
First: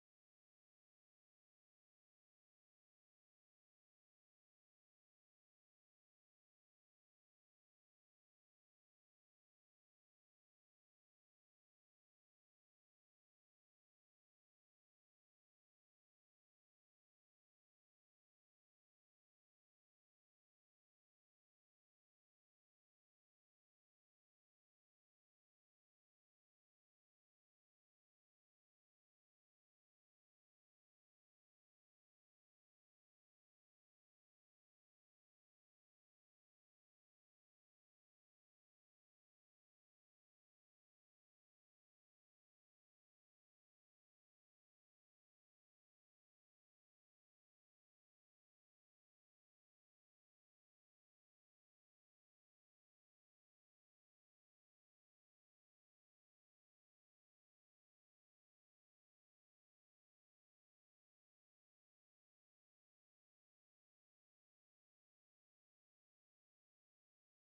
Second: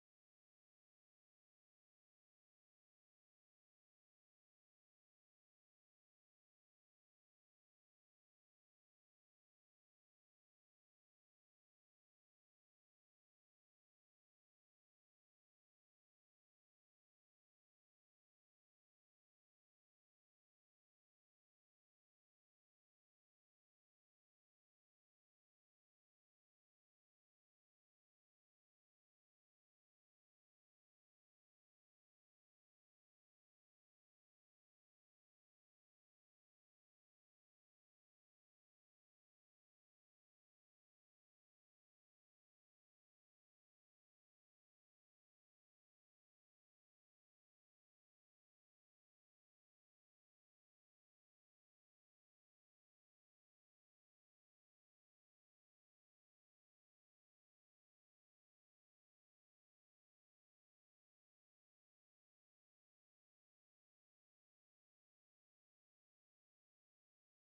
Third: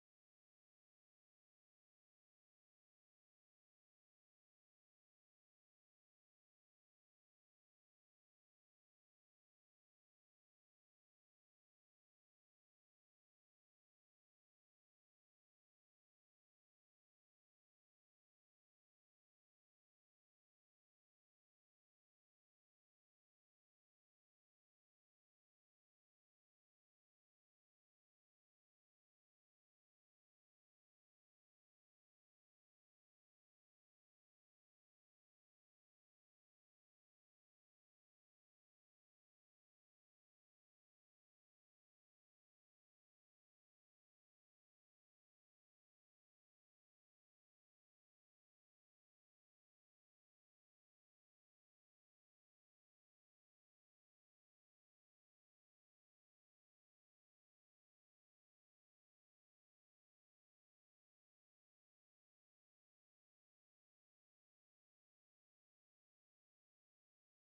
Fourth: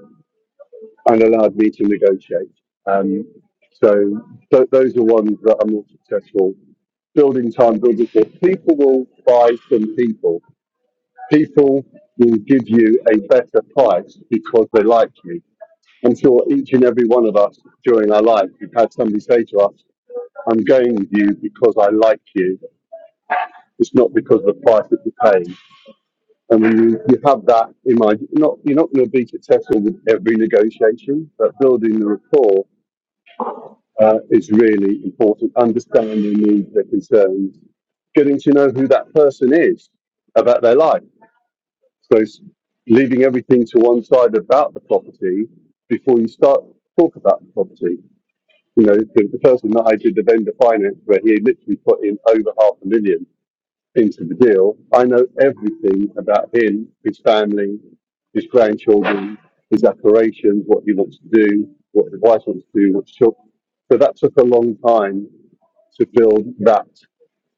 and allowed me to negotiate. Um, so th- those are ones that I'm not successful. Building time, building it. People will buy from people. People will give you a better price because they like you. I'm sure each and every one of us during our life, we've had somebody say to us, I'm going with you because I like you. It's not because of the price that you pay. And when you, you have that in mind, you're not, you're not going to be successful with every negotiation, but building the rapport uh, is really important. Understanding their needs, their concerns, getting to know who that person is about their life. So it's leaving everything to one side about the property before you start to talk about the property. You know, the, the person that I did the vendor finance where he literally put in over half a million into the deal, I know everything about him, his family, his grandchildren, his aspirations, what he wants to do, what his wife wants to do, what she wants. So that took a long time to build that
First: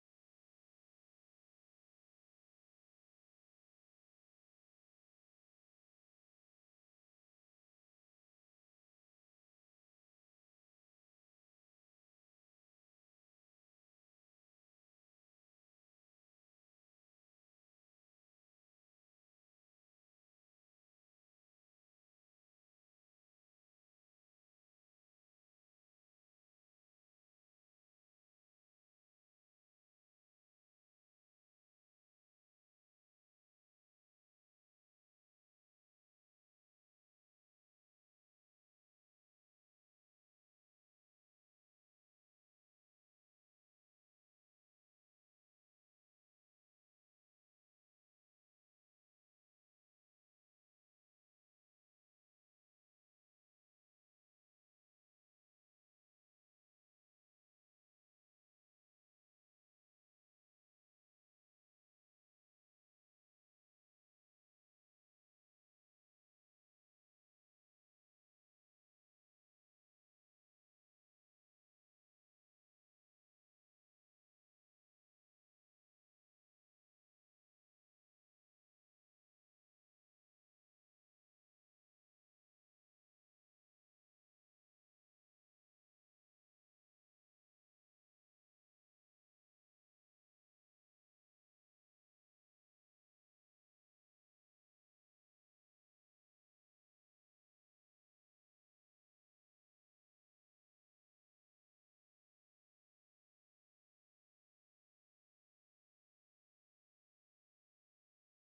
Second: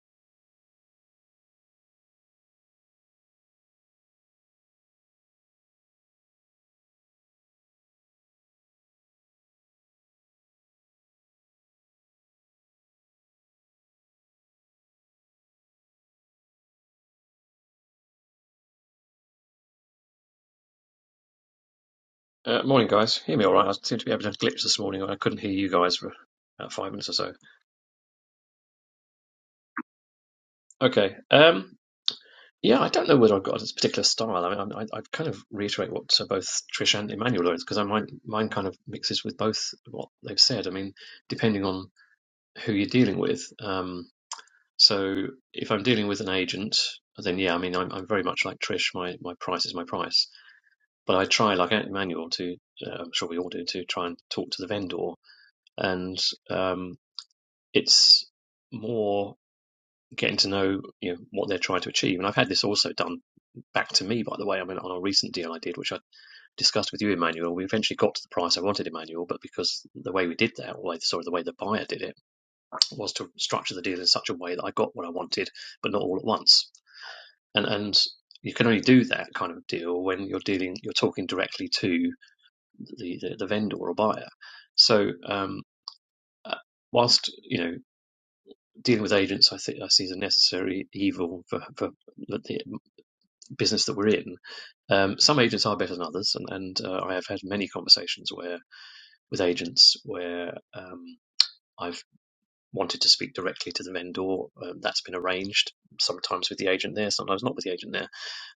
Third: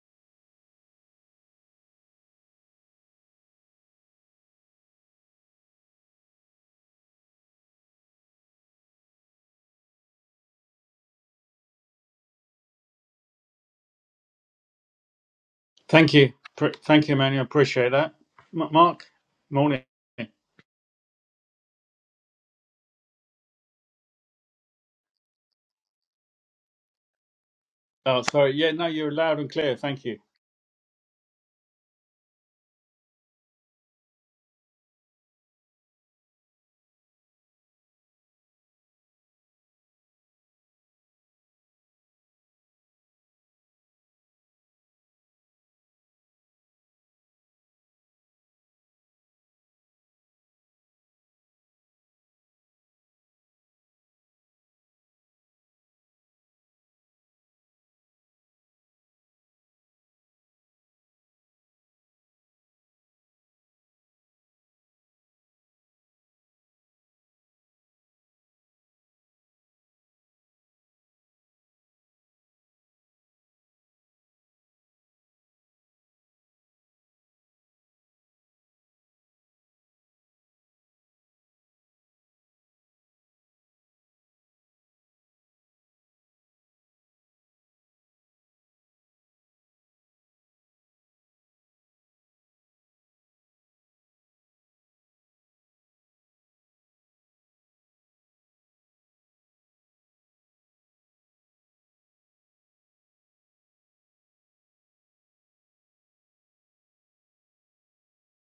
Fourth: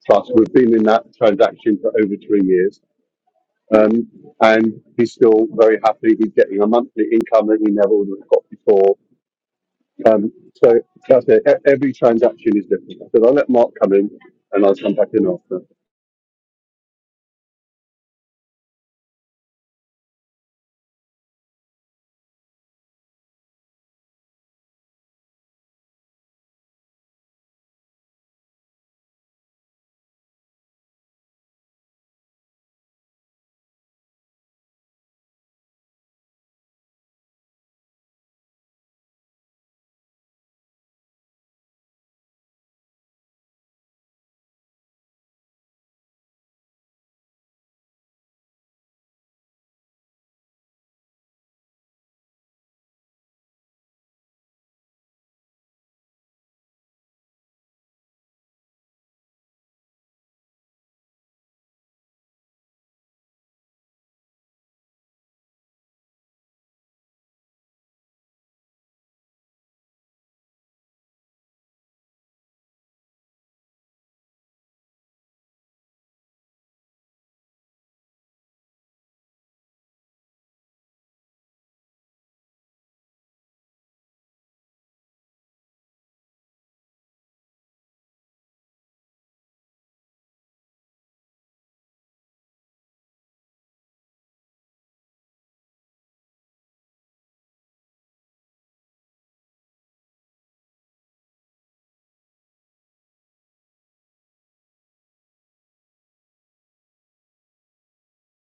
trust. We've been in that transaction for over three years. Um, and he's still very happy. He's getting a monthly income that he never would have got before. Um, so that's it. E- Every transaction is different. So I'll let Mark come in and I'll come back in after. Thank you. Pr- Thank you, Emmanuel. I Appreciate that. M- Mark, morning. Uh, morning, guys. Hear me all right? I seem to be having a glitch this morning. I couldn't hear you guys for about five minutes or so. Oh, sorry. Yeah, no, you're loud and clear. Thank you. Okay. Um, yeah, I don't know whether I've got this particular style. I mean, I, I kind of reiterate what uh, both Trish and Emmanuel are, because I mine mine kind of mixes with both what they've said. I mean, depending on who you're dealing with. Um, so if I'm dealing with an agent, then yeah, I mean, I'm, I'm very much like Trish. My my price is my price, but I try, like Emmanuel, to uh, I'm sure we all do, to try and talk to the vendor and um, It's more getting to know you know what they're trying to achieve. And I've had this also done back to me, by the way. I mean, on a recent deal I did, which I discussed with you, Emmanuel. We eventually got to the price I wanted, Emmanuel, but because the way we did that, or sorry, the way the buyer did it, was to structure the deal in such a way that I got what I wanted, but not all at once. And and you can only do that kind of deal when you're dealing, you're talking directly to the the, the vendor or buyer. So um, uh, whilst you know dealing with agents, I think I see as a necessary evil for, for the business that we're in. Um, some agents are better than others, and, and uh, I have had many conversations where with agents where um, I've wanted to speak directly to the vendor. Um, that's been arranged sometimes with the agent there, sometimes not with the agent there,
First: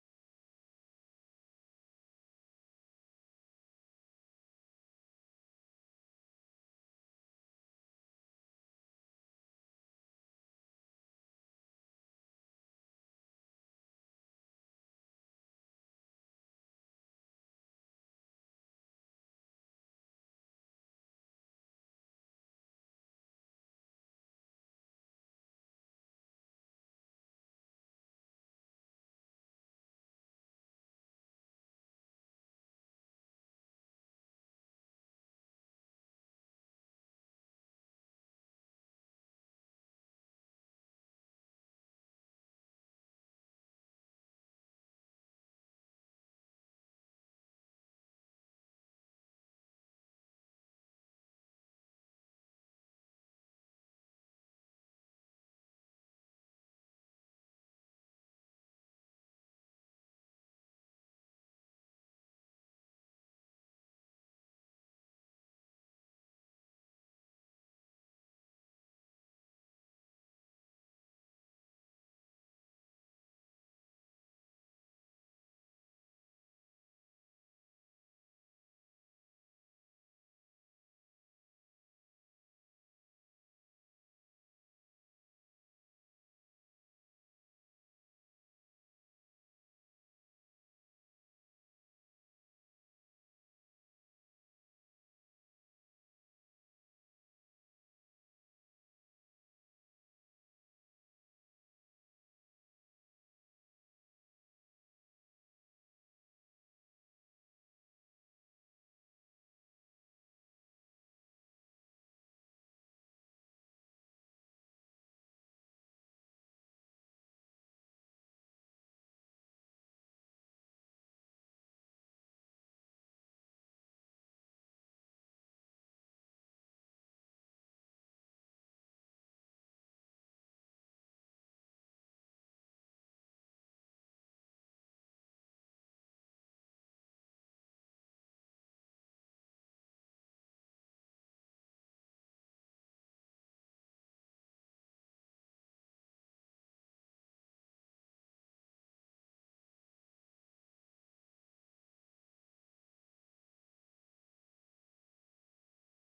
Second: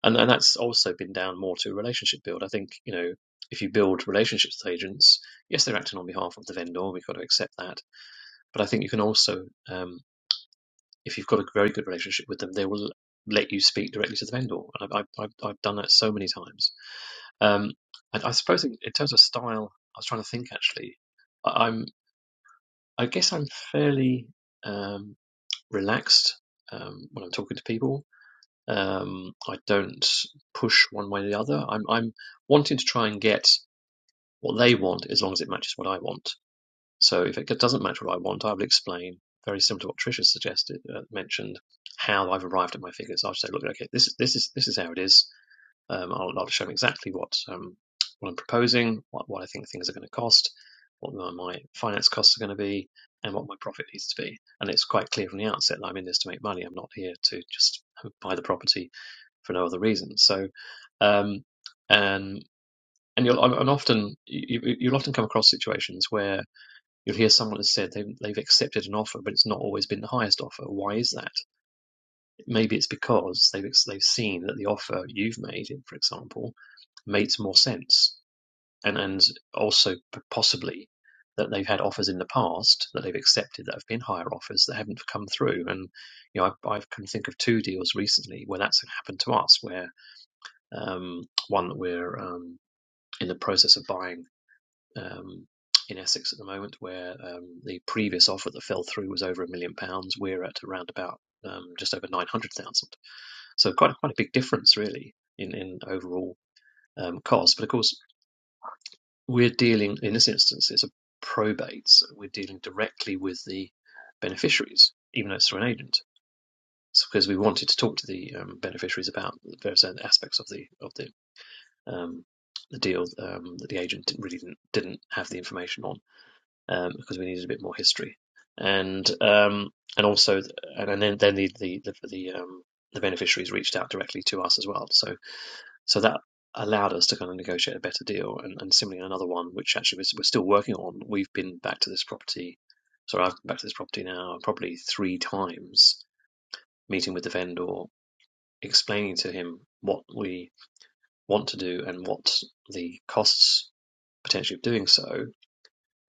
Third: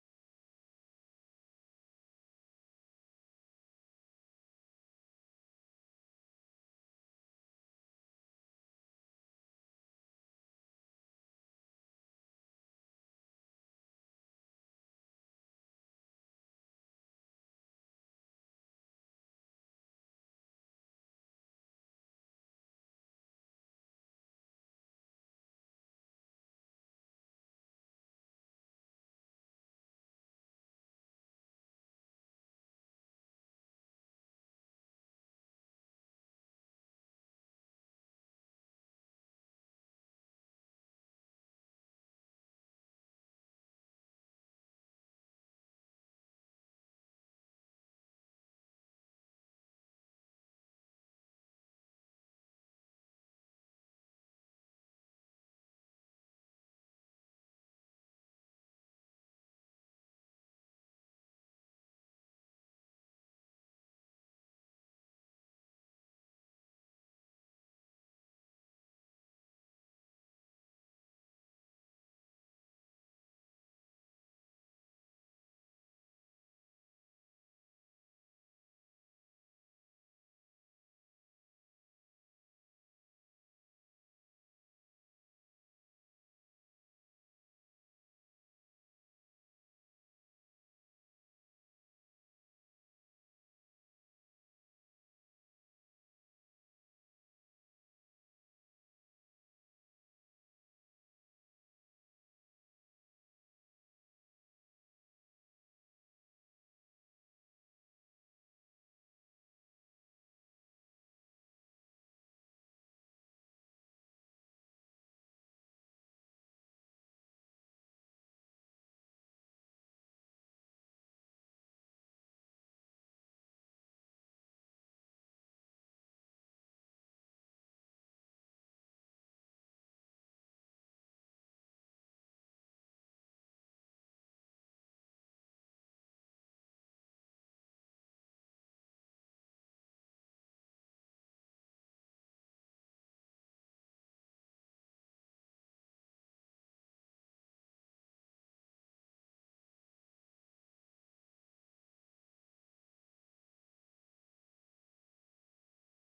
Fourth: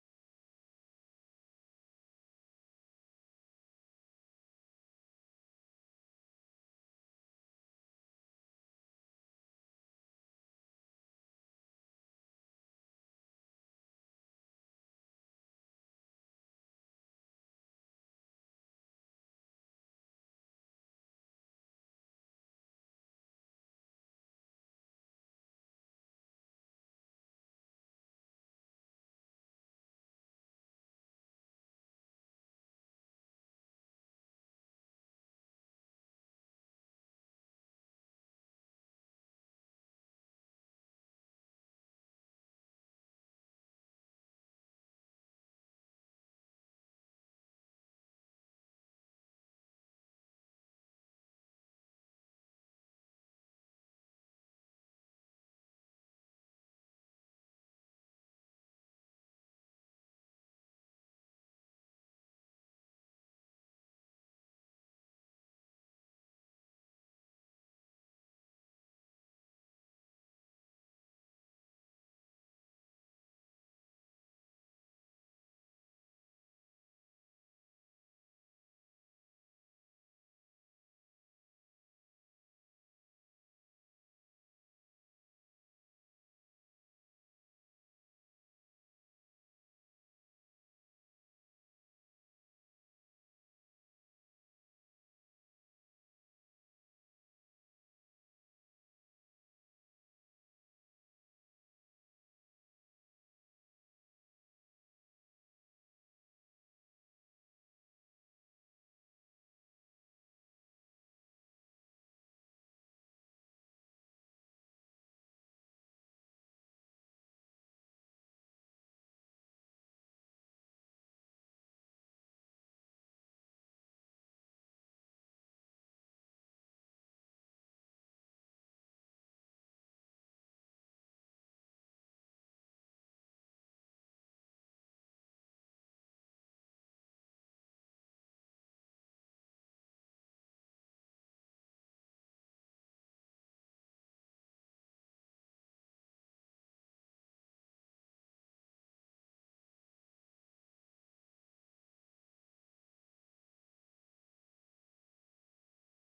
and and that's also been down more to relationship build. I think you know. If you build relationships with agents, yes, they're acting on behalf of the vendor. We've got to accept that, but I think you can also um, if you've got a very good relationship with them, they will let you speak directly to the vendor. And I've, I've, I've done that so many times. Um, and I suppose in, in terms of style, I was trying to think actually. I, I'm, I guess I'm fairly um, relaxed um, when I'm talking to people. Um, I don't push one way or the other. I'm, I'm wanting to try and get what they want as long as it matches what I want. So if it doesn't match what I want, I will explain very similar to what Tricia suggested, uh, mentioned, how I've arrived at my figures. I'll just say, look, okay, this is this is this is how it is. Um, I'll, I'll show them exactly what um, what I'm proposing, what, what I think things are going to cost, what my, finance costs are going to be, and what my profit needs to be. And it's quite clear from the outset that I'm in this to make money. I'm not here to just buy the property for no other reason. So, um, and and you'll and often you- you'll often come across situations where you'll hear someone has said they've, they've accepted an offer, but it's not always been the highest offer. Why is that? Maybe it's because they've they've seen that the offer you've made, for example, makes more sense, and and also possibly that they've had offers in the past that they've accepted that have been higher offers that haven't come through. And you know, I, I can think of two deals recently where that's happened to us, where um, one that we're um, in the process of buying um, in Essex at the moment, where um, the previous offer that fell through was over a million pounds. We're at around about um, just over nine hundred thousand. So quite a, quite a big difference, really, in in overall um, cost. But of course, we're dealing in this instance it's a probate. So we're dealing directly with the beneficiaries, even though it's through an agent. It's because we wanted to talk to the um, beneficiaries about various aspects of the of the um, the deal um, that the agent really didn't, didn't have the information on. um, because we needed a bit more history, and um, and also and, and then then the the the, the um, the beneficiaries reached out directly to us as well. So so that allowed us to kind of negotiate a better deal. And, and similarly, another one which actually we're still working on. We've been back to this property. Sorry, I've been back to this property now probably three times, meeting with the vendor, explaining to him what we want to do and what the costs potentially of doing so,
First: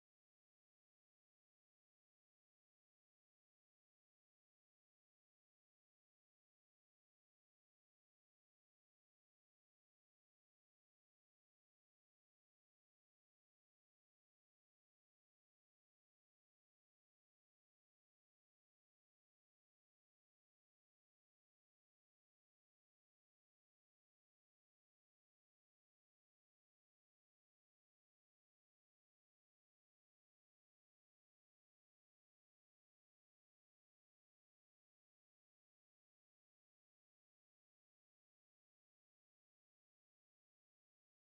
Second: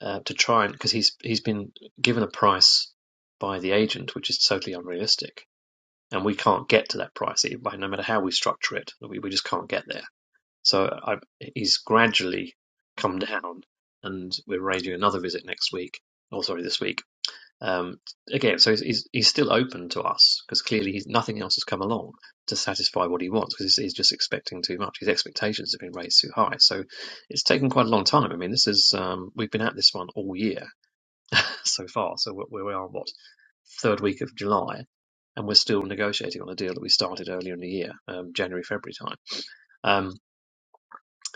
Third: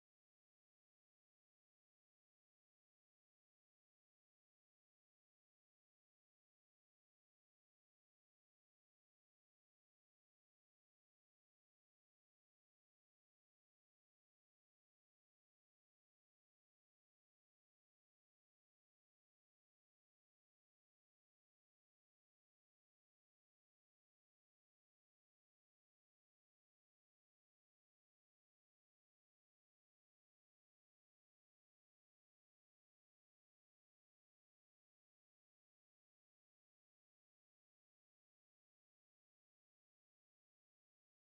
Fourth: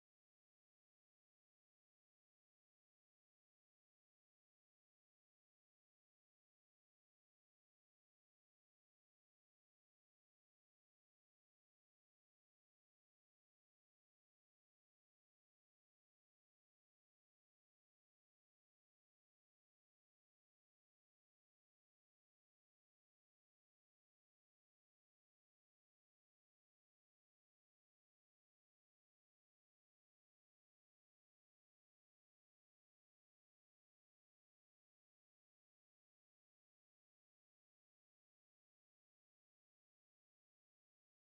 uh, to try and because he's he's been given a price by the agent, which is totally unrealistic, and we can't get to that price e- by no matter how we structure it. We we just can't get there. So I, he's gradually come down, and we're arranging another visit next week. Oh, sorry, this week. Um, again, so he's, he's he's still open to us because clearly he's, nothing else has come along to satisfy what he wants because he's, he's just expecting too much. His expectations have been raised too high, so it's taken quite a long time. I mean, this is um, we've been at this one all year so far. So we're, we are what third week of July, and we're still negotiating on a deal that we started earlier in the year, um, January February time. Um,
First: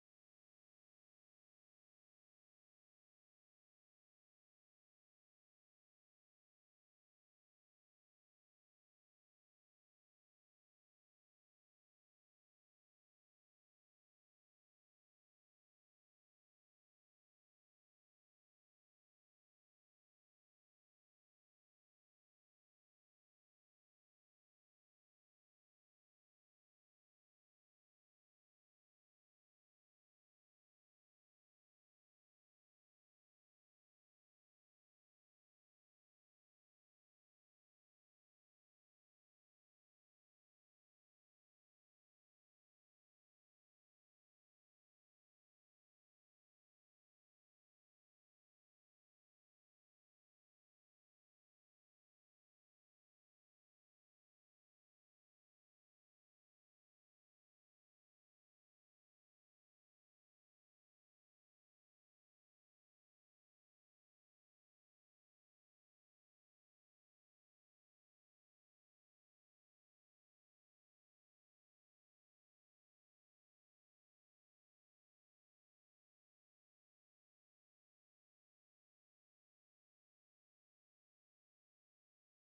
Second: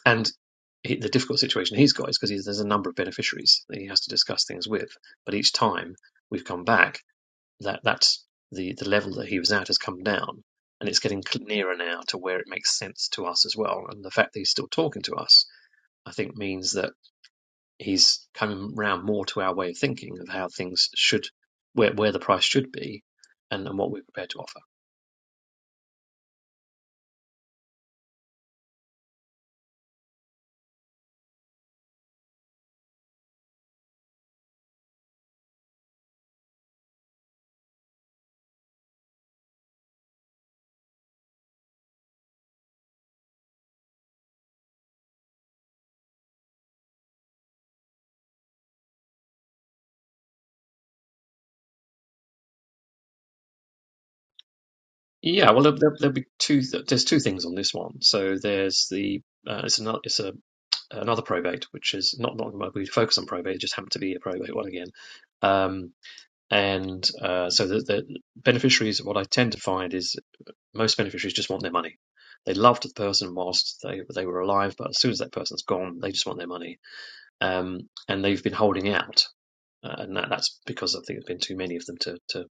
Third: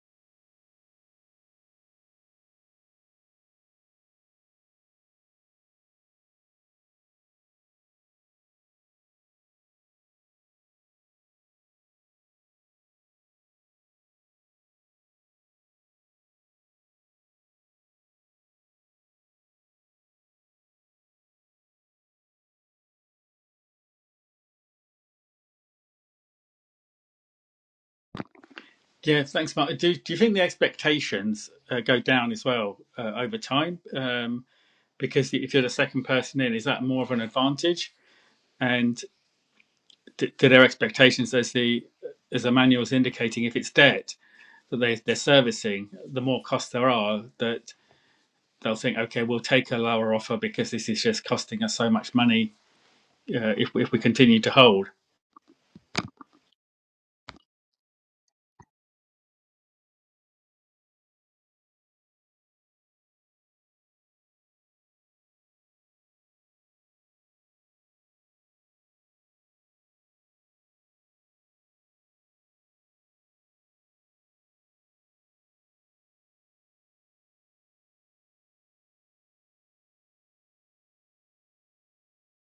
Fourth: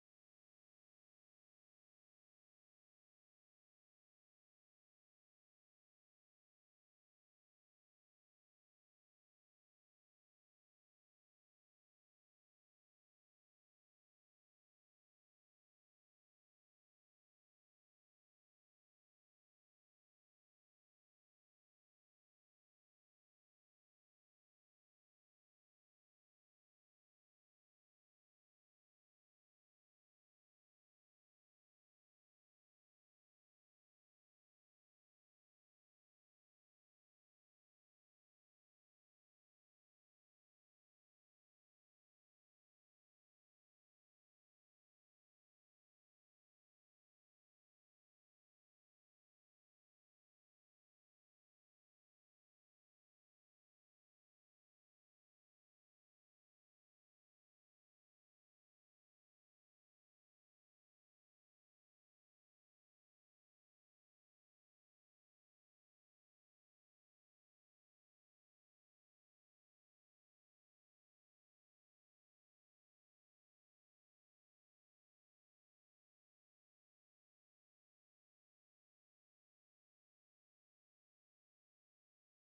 and he, the difficult situation he's got is because there's a number of beneficiaries that he has to discuss things with. But each time we've come back, that that's the the level that he was at has come down, and it's getting cl- nearer now to where it makes sense to us as well. And the fact that he's still talking to us, I think, means that he's coming round more to our way of thinking of how things should, where, where the price should be, and, and what we're prepared to offer. Yeah, thanks, Mark. Do, do you think the expectations uh, go down as well uh, over time? Um, because if you're the second person in, is that more of an advantage? And d do their expectations, as the as Emmanuel's indicating, if it's debt that they, they're servicing, the more costs there are, that they'll think, okay, we'll take a lower offer because this is just costing us so much money uh, if if we continue to hold. Yeah, well, there, there, there'll be two. There's two things on this one. So there's the uh, it's another it's a another probate, which is not not well, we focus on probate. It just happened to be a probate one again. Um, and uh, so the, the beneficiaries, what I tend to find is most beneficiaries just want their money. They loved the person whilst they they were alive, but as soon as that person's gone, they just want their money um, and they've been holding out. Uh, and that, that's because I think there's been too many of them to, to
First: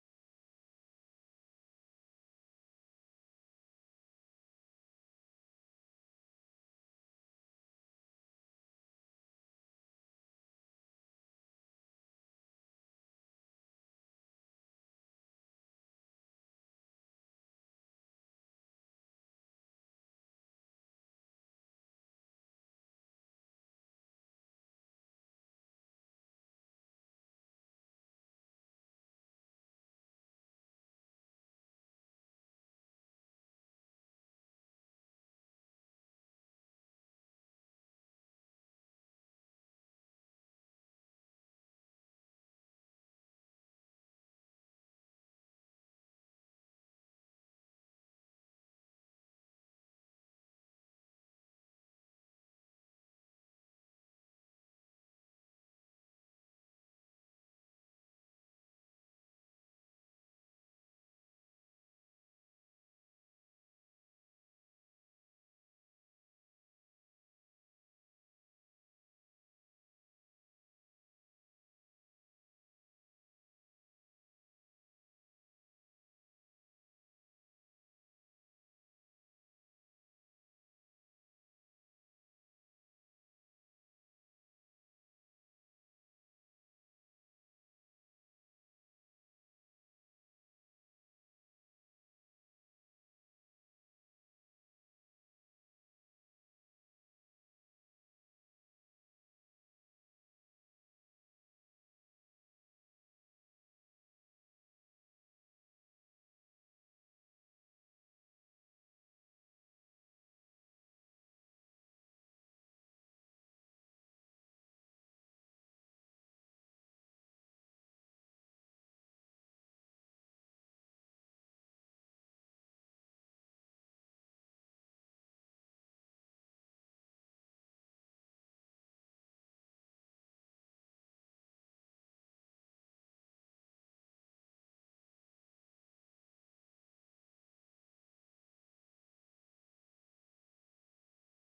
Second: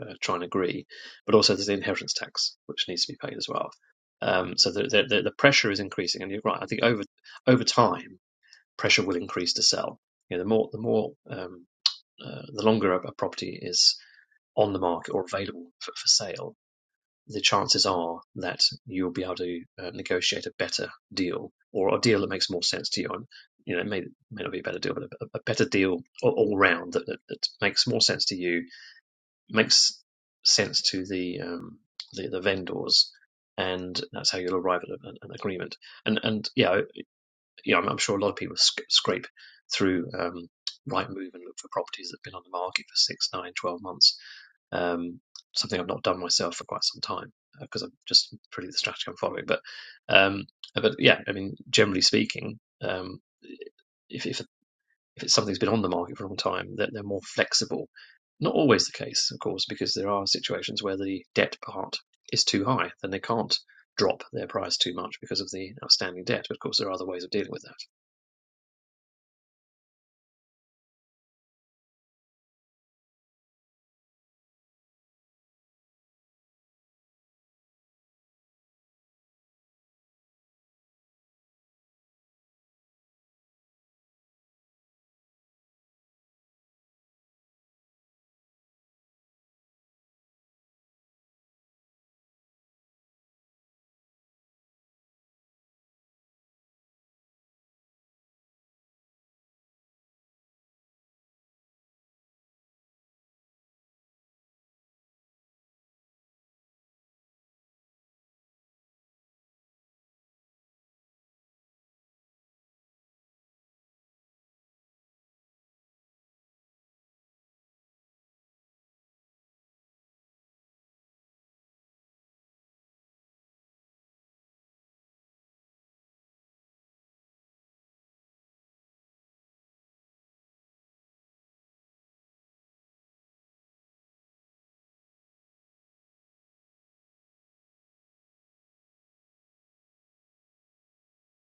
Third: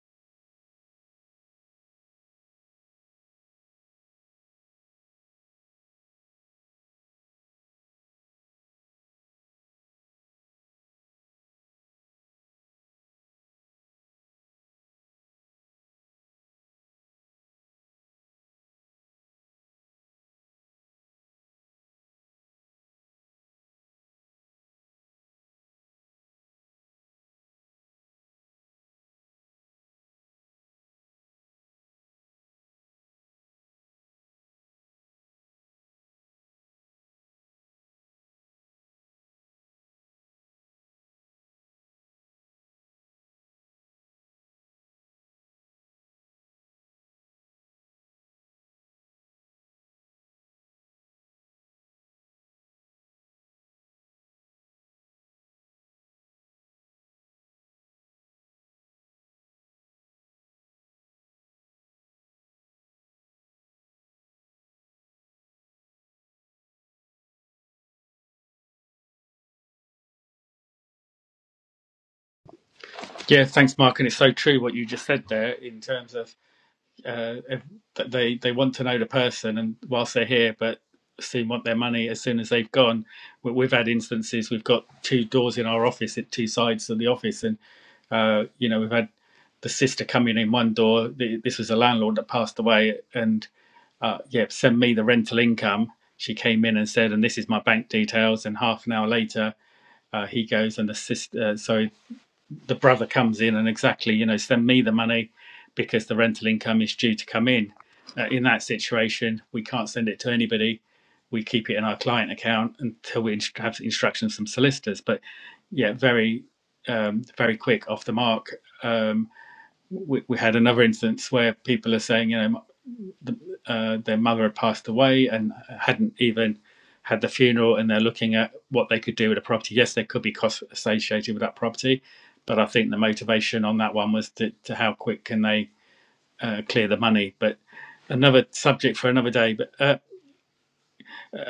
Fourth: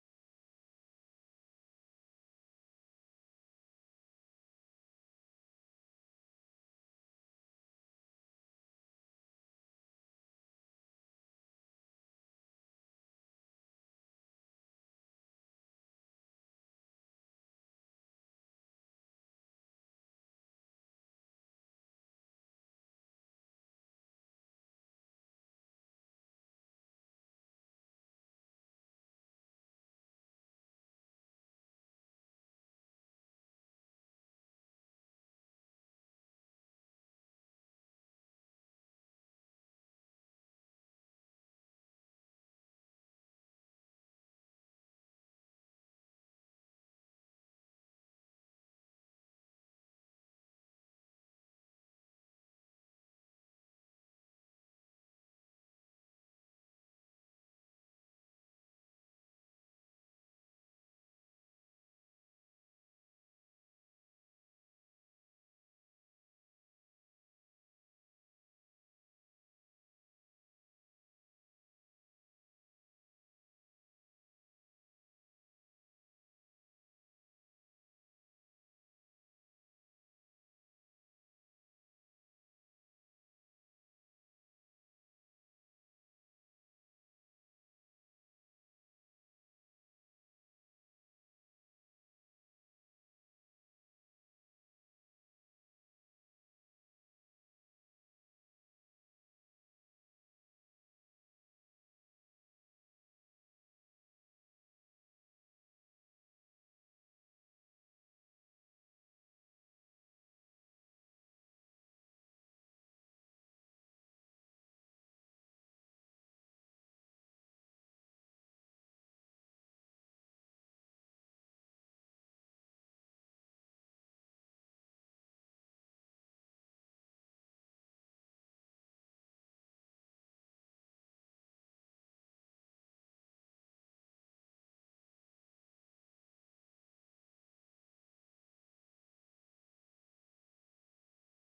uh, try and agree. But also there's the inheritance tax, which needs to be paid as well. Um, so the, the, the the pressure is increasing. And you're right, I think over over time, pressure will increase to sell. You know, the more, the more, um, uh, the longer a, a property is on the market or available for, for sale, the chances are that you'll be able to uh, negotiate a better deal or a deal that makes more sense to you. And, you know, it may, may not be a better deal, but a, a better deal all, all round that, that, that makes more sense to you, makes sense to the, um, the, the vendors. And that's how you'll arrive at a, an an agreement. And and yeah, you know, I'm, I'm sure a lot of people sc- scrape through um, Rightmove and look for properties that have been on the market for six, nine, twelve months. Um, something I've not done myself for quite some time because uh, I'm just pretty the strategy I'm following. But um, uh, but yeah, I mean, generally speaking, um, if if if it's something's been on the market for a long time, that they're they're more flexible. Not always the case, of course, because there are situations where the debt part is too high, then they can't drop their price too much because of the outstanding debt. But of course, there are other ways of dealing with that. Yeah, thanks, Mark, and it's so true what you just said there in terms of uh, if that they they want to know the person and whilst they're here, but soon want their money as soon as they've gone. We- We've had instances. We've got two doors in our office, at two sides of the office, and uh, you know we've had the sister coming in one door. The, this was a landlord that passed away, and uh, yeah, send me the rental income. She came in and said, and this is my bank details. And half an hour later, uh, he goes and the sister, uh, so the brother comes in and exactly, you know, send me the money because the rental income is due to come in. Uh, in that situation, we can't send it to anybody. We keep it in our client account until we inst- have instructions from solicitors. But yeah, very, um, very quick off the mark. Um, we, we had another instance where people are saying, you know, the, uh, their mother had passed away and hadn't even had the funeral, and they're looking at what they could do with a property. Yes, there could be costs associated with that property, but I think the motivation on that one was to, to how quick can they uh, clear the money. But another subject for another day. But uh,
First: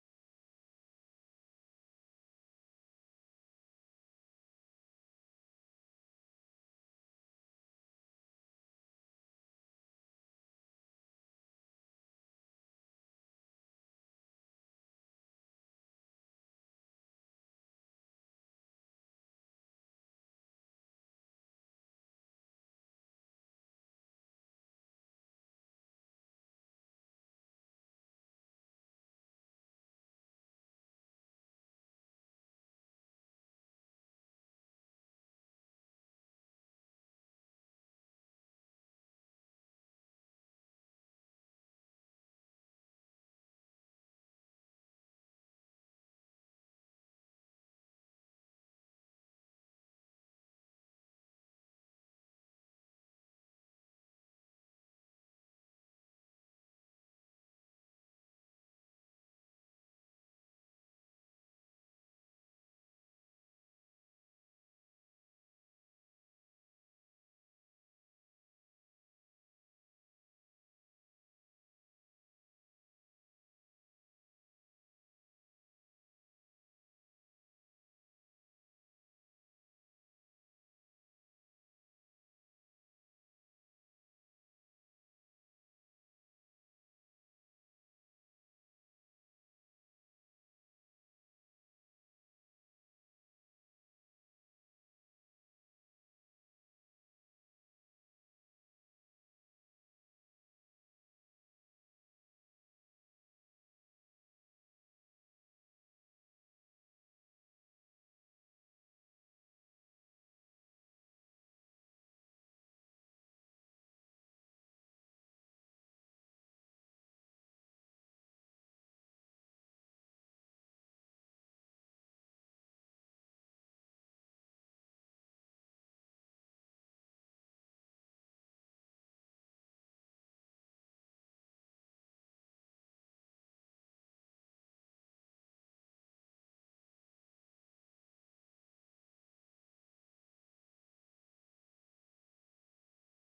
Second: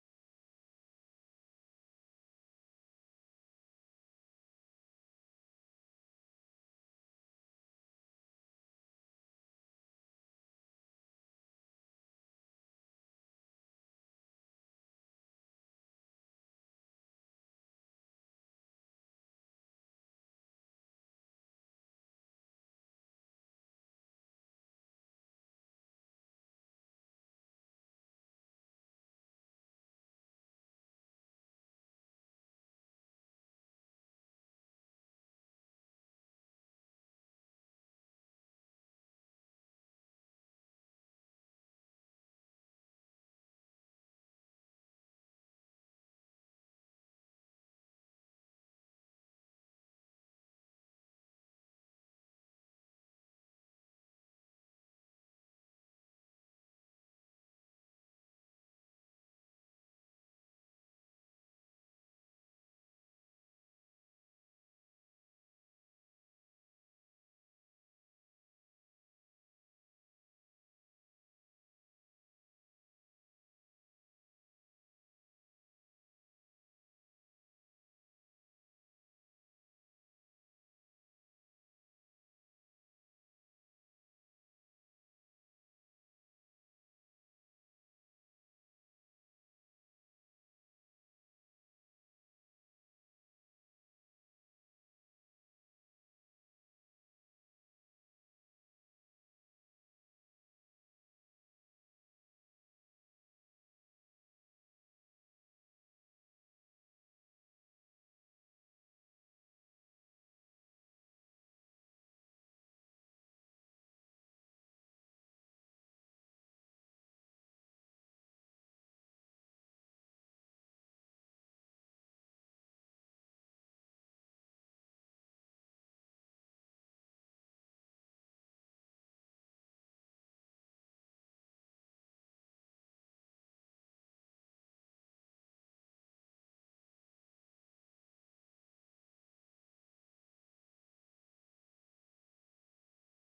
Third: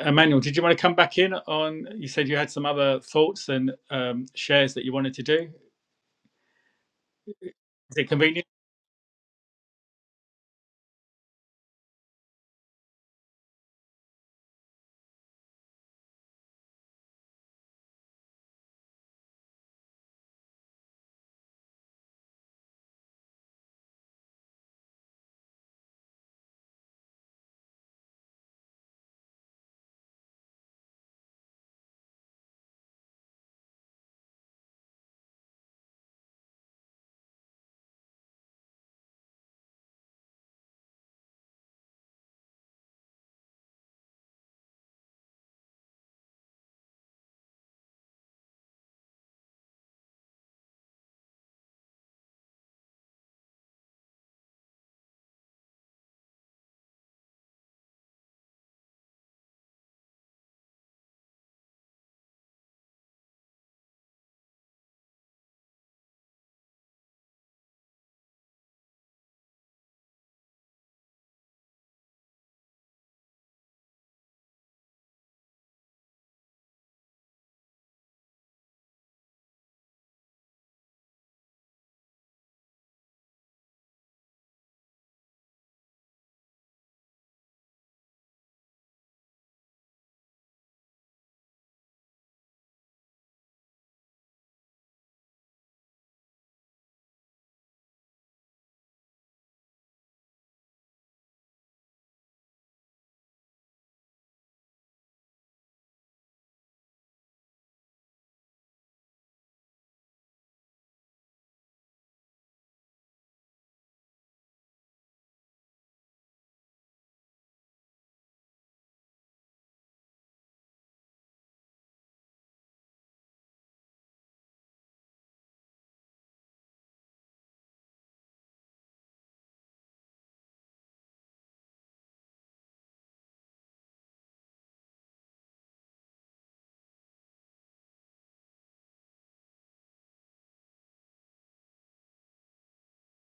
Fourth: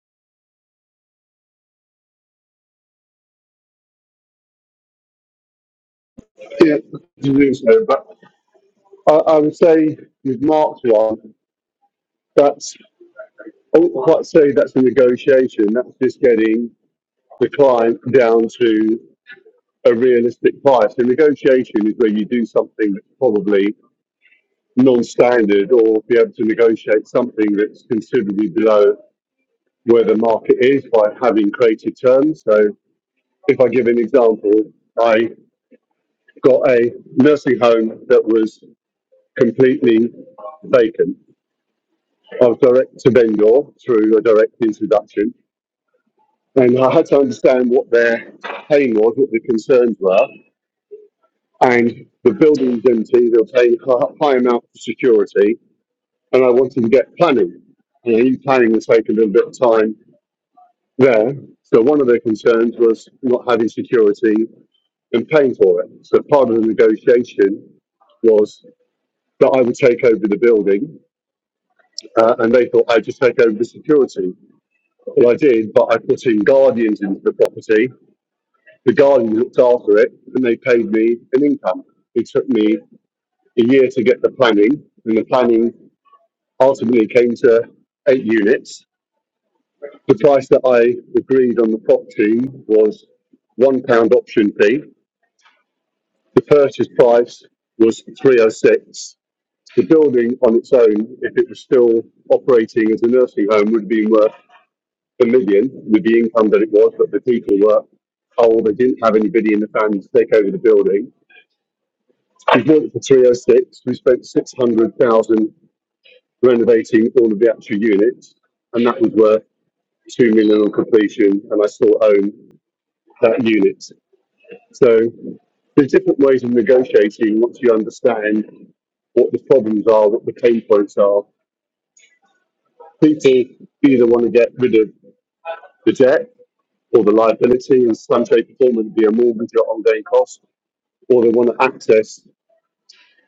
Emmanuel, did you want to come back in on? You said you had some other thoughts and um, shares that you wanted to do. Yeah, to do so? Is But. it convenient? I, I would say with Mark's one, that's I wouldn't quite say that's a negotiation. That's just getting the client down to a realistic price. The negotiation is where you do something that's probably non-standard, or be able to negotiate something that's considerably below where the market is by having created terms. So, if I give an example, I got a nursing home that was completely vacant of direct to vendor through a direct introduction. And I had to understand what their pain was, what the concerns were. And the building was empty, they were paying a high amount for security. And I wanted to get planning. And I planning was taking a little bit of time there. So one of their concerns was not having security and paying for it. So part of the negotiation was that I would take over the building, uh, and they thought I'd just take over the security. Well, I did, but I put in guardians into the property. The guardians looked after it, and they paid me an income. It took me a year to get the planning, and the planning ultimately came to eight units. The price that I agreed on the property was one pound option fee. The purchase price was three oh six. The building on its own, if it was still operating as a nursing home, would have been worth million with the income that it was, but the people were old. They didn't have anybody in the family to take over the building. We bought it for 306. We spent 600,000 renovating all of the actual units, and that was worth 2 million on completion. And I still own that unit. So there's different ways of negotiating once you understand what the problems are, what the pain points are. People either want to get rid of the debt or the liability in some shape or form, whether be a mortgage or ongoing cost. or they want to access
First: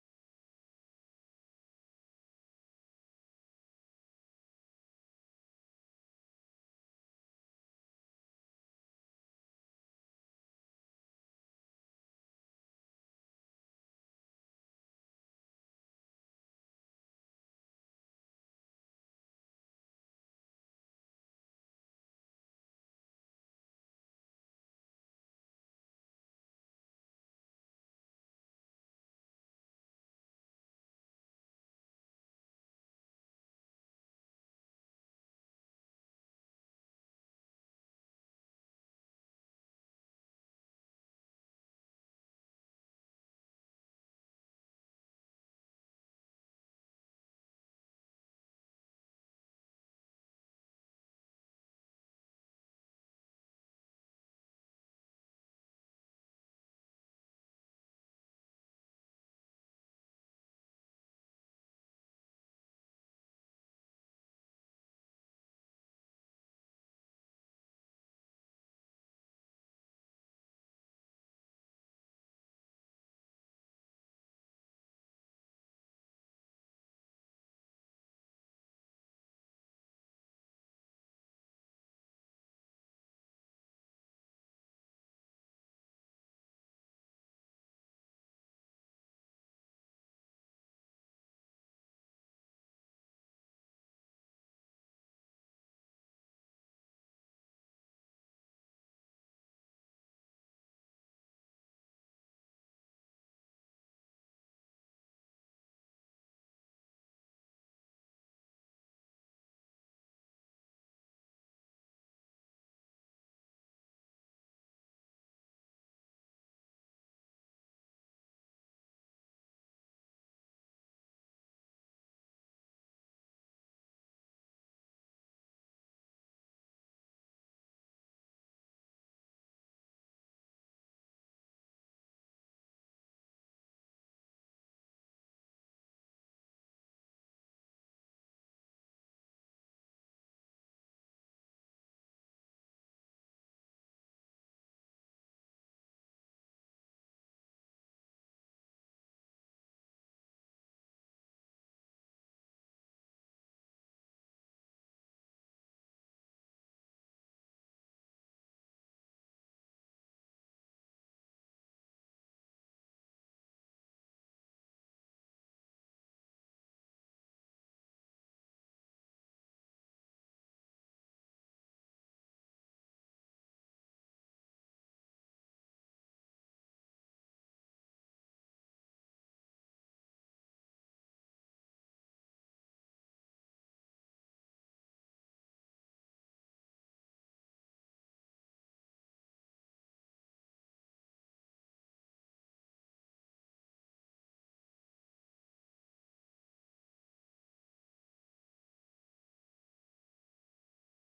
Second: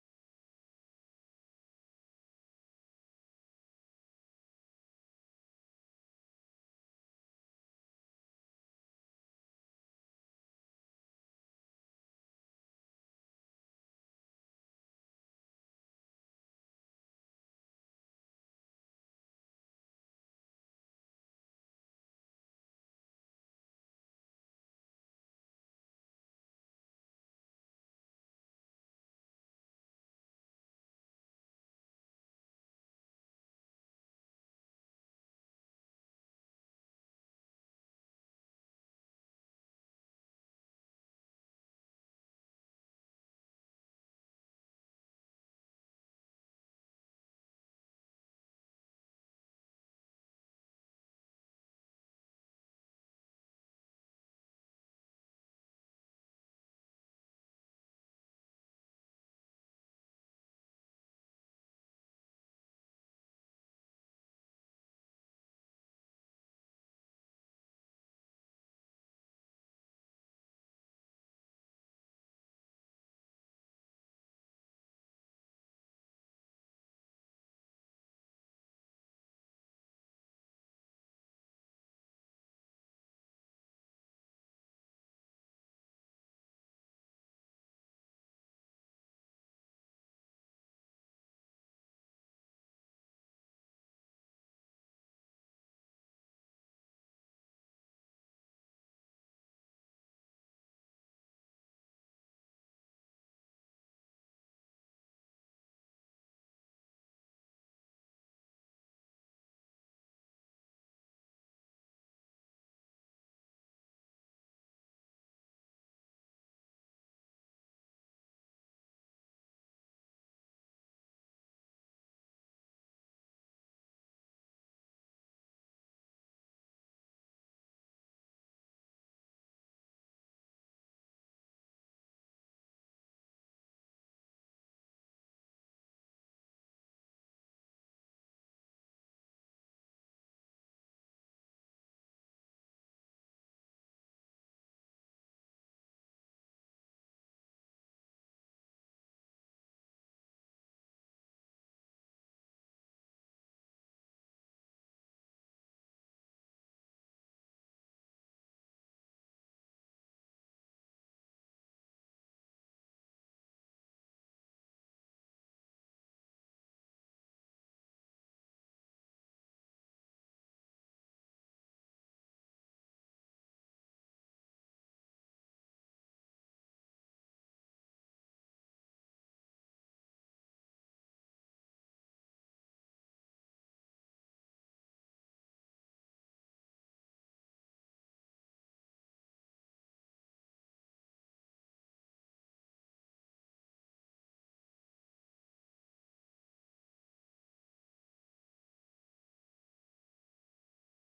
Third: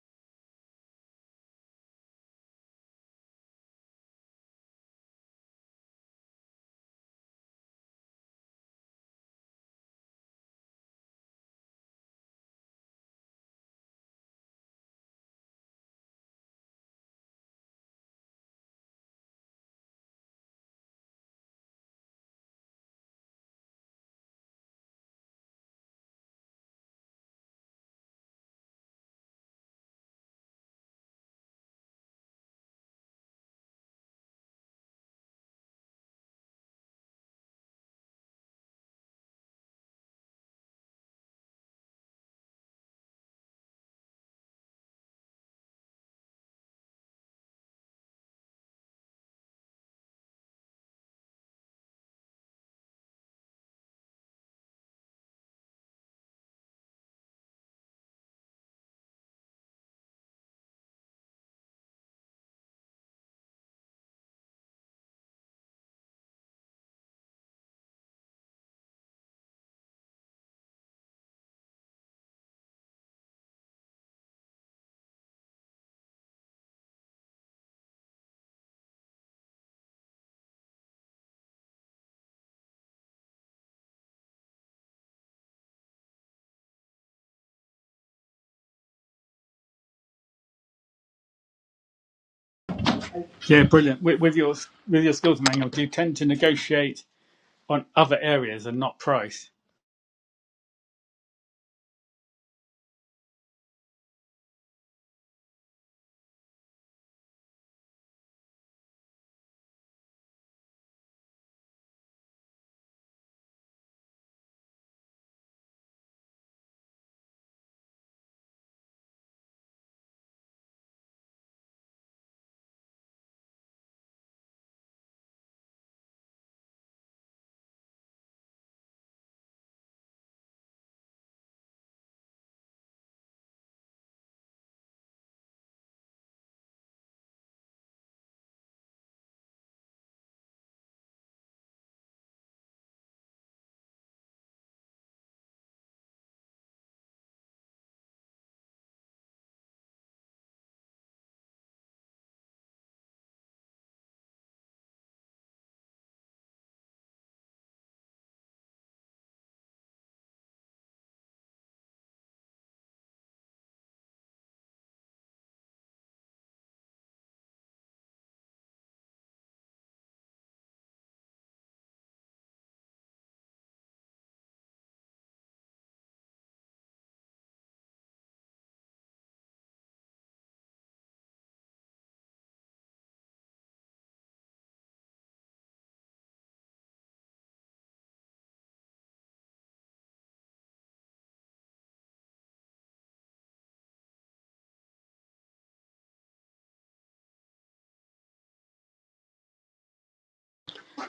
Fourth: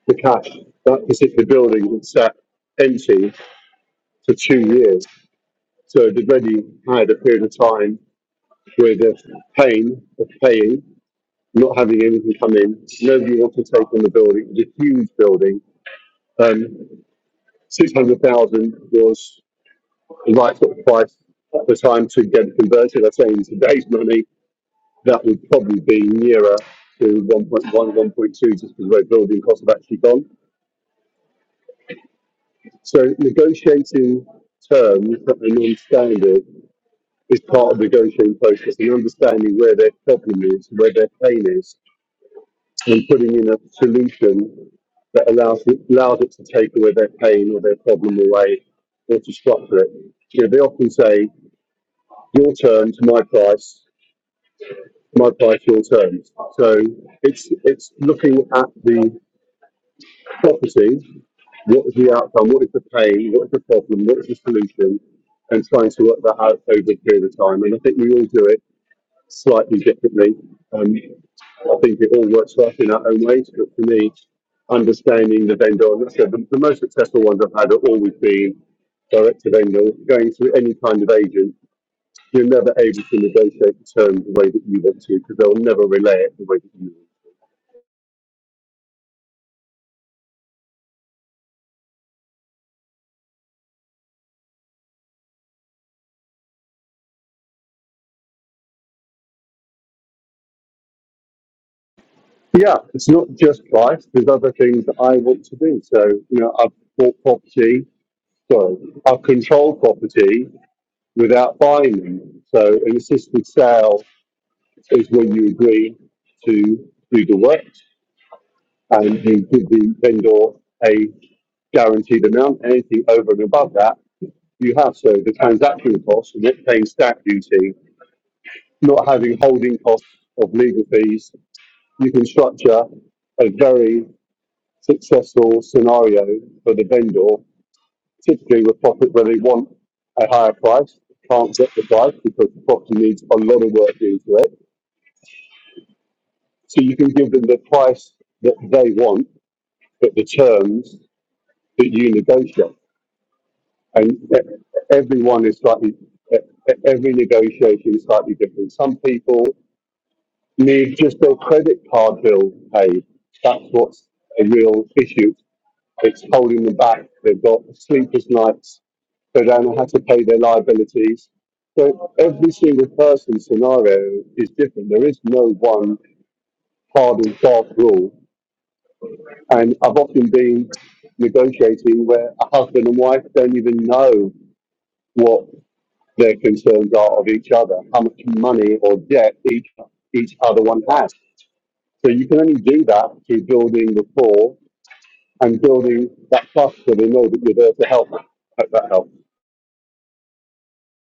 the cash. That particular building had sat empty for two years. So they'd already had a period of time where the pain of paying, not having anything come in, nobody wanted to take on the building. It was a huge building. Um, 600,000 was the right sort of price at the time to get it converted. I say in today's money, that would probably be nearer to one point one, one point two, just because the way building costs have actually gone. So negotiating terms that are non-standard is part of the negotiating process and understanding where their problem is, where their pain is, and putting in a solution that allows it, allows it to take away their pain or their problem away or to structure it. You know, they often say, your terms, my price, my price, your terms. So it's, it's looking at the property What is the outcome? What is the pain? What is the problem? What is the solution? And trying to work that out over a period of time. And I think we all do it slightly differently. Um, I think it all works for us in our own ways, but for me, understanding the vendor, and that's the, the most successful ones I've had have always been direct to vendor. Going through any kind of agent, you're never able to negotiate the terms the way that you want to because they'll never relay it the way that you want Yeah, brilliant. With, with your with your skills Emmanuel, do you tend to negotiate on other areas and not price? Yeah, it's not just life. There's other things that I want to do. So, you know, I've bought property, sorry, I've controlled property without buying them. So an assisted sale is when you agree to do the work and you give the vendor a guaranteed amount. Anything over and above that, you have. So the transaction costs, not paying stamp duty, not having holding costs of legal fees. You can structure a very successful scenario for the vendor, typically with profit where they want a higher price, can't get the price because the property needs a lot of work into it. So you can give them the price that they want, but the terms that you negotiate. And e- everyone is slightly, e- e- every negotiation is slightly different. Some people need just their credit card bill paid. That's what's a real issue It's holding them back. They've got sleepless nights. They don't know how to pay their liabilities. So every single person's scenario is different. There is no one hard and fast rule. And I've often been negotiating where a husband and wife don't even know what their concerns are of each other, how much money or debt each each other one has. So you can only do that through building rapport and building that trust so they know that you're there to help them. Hope that helps.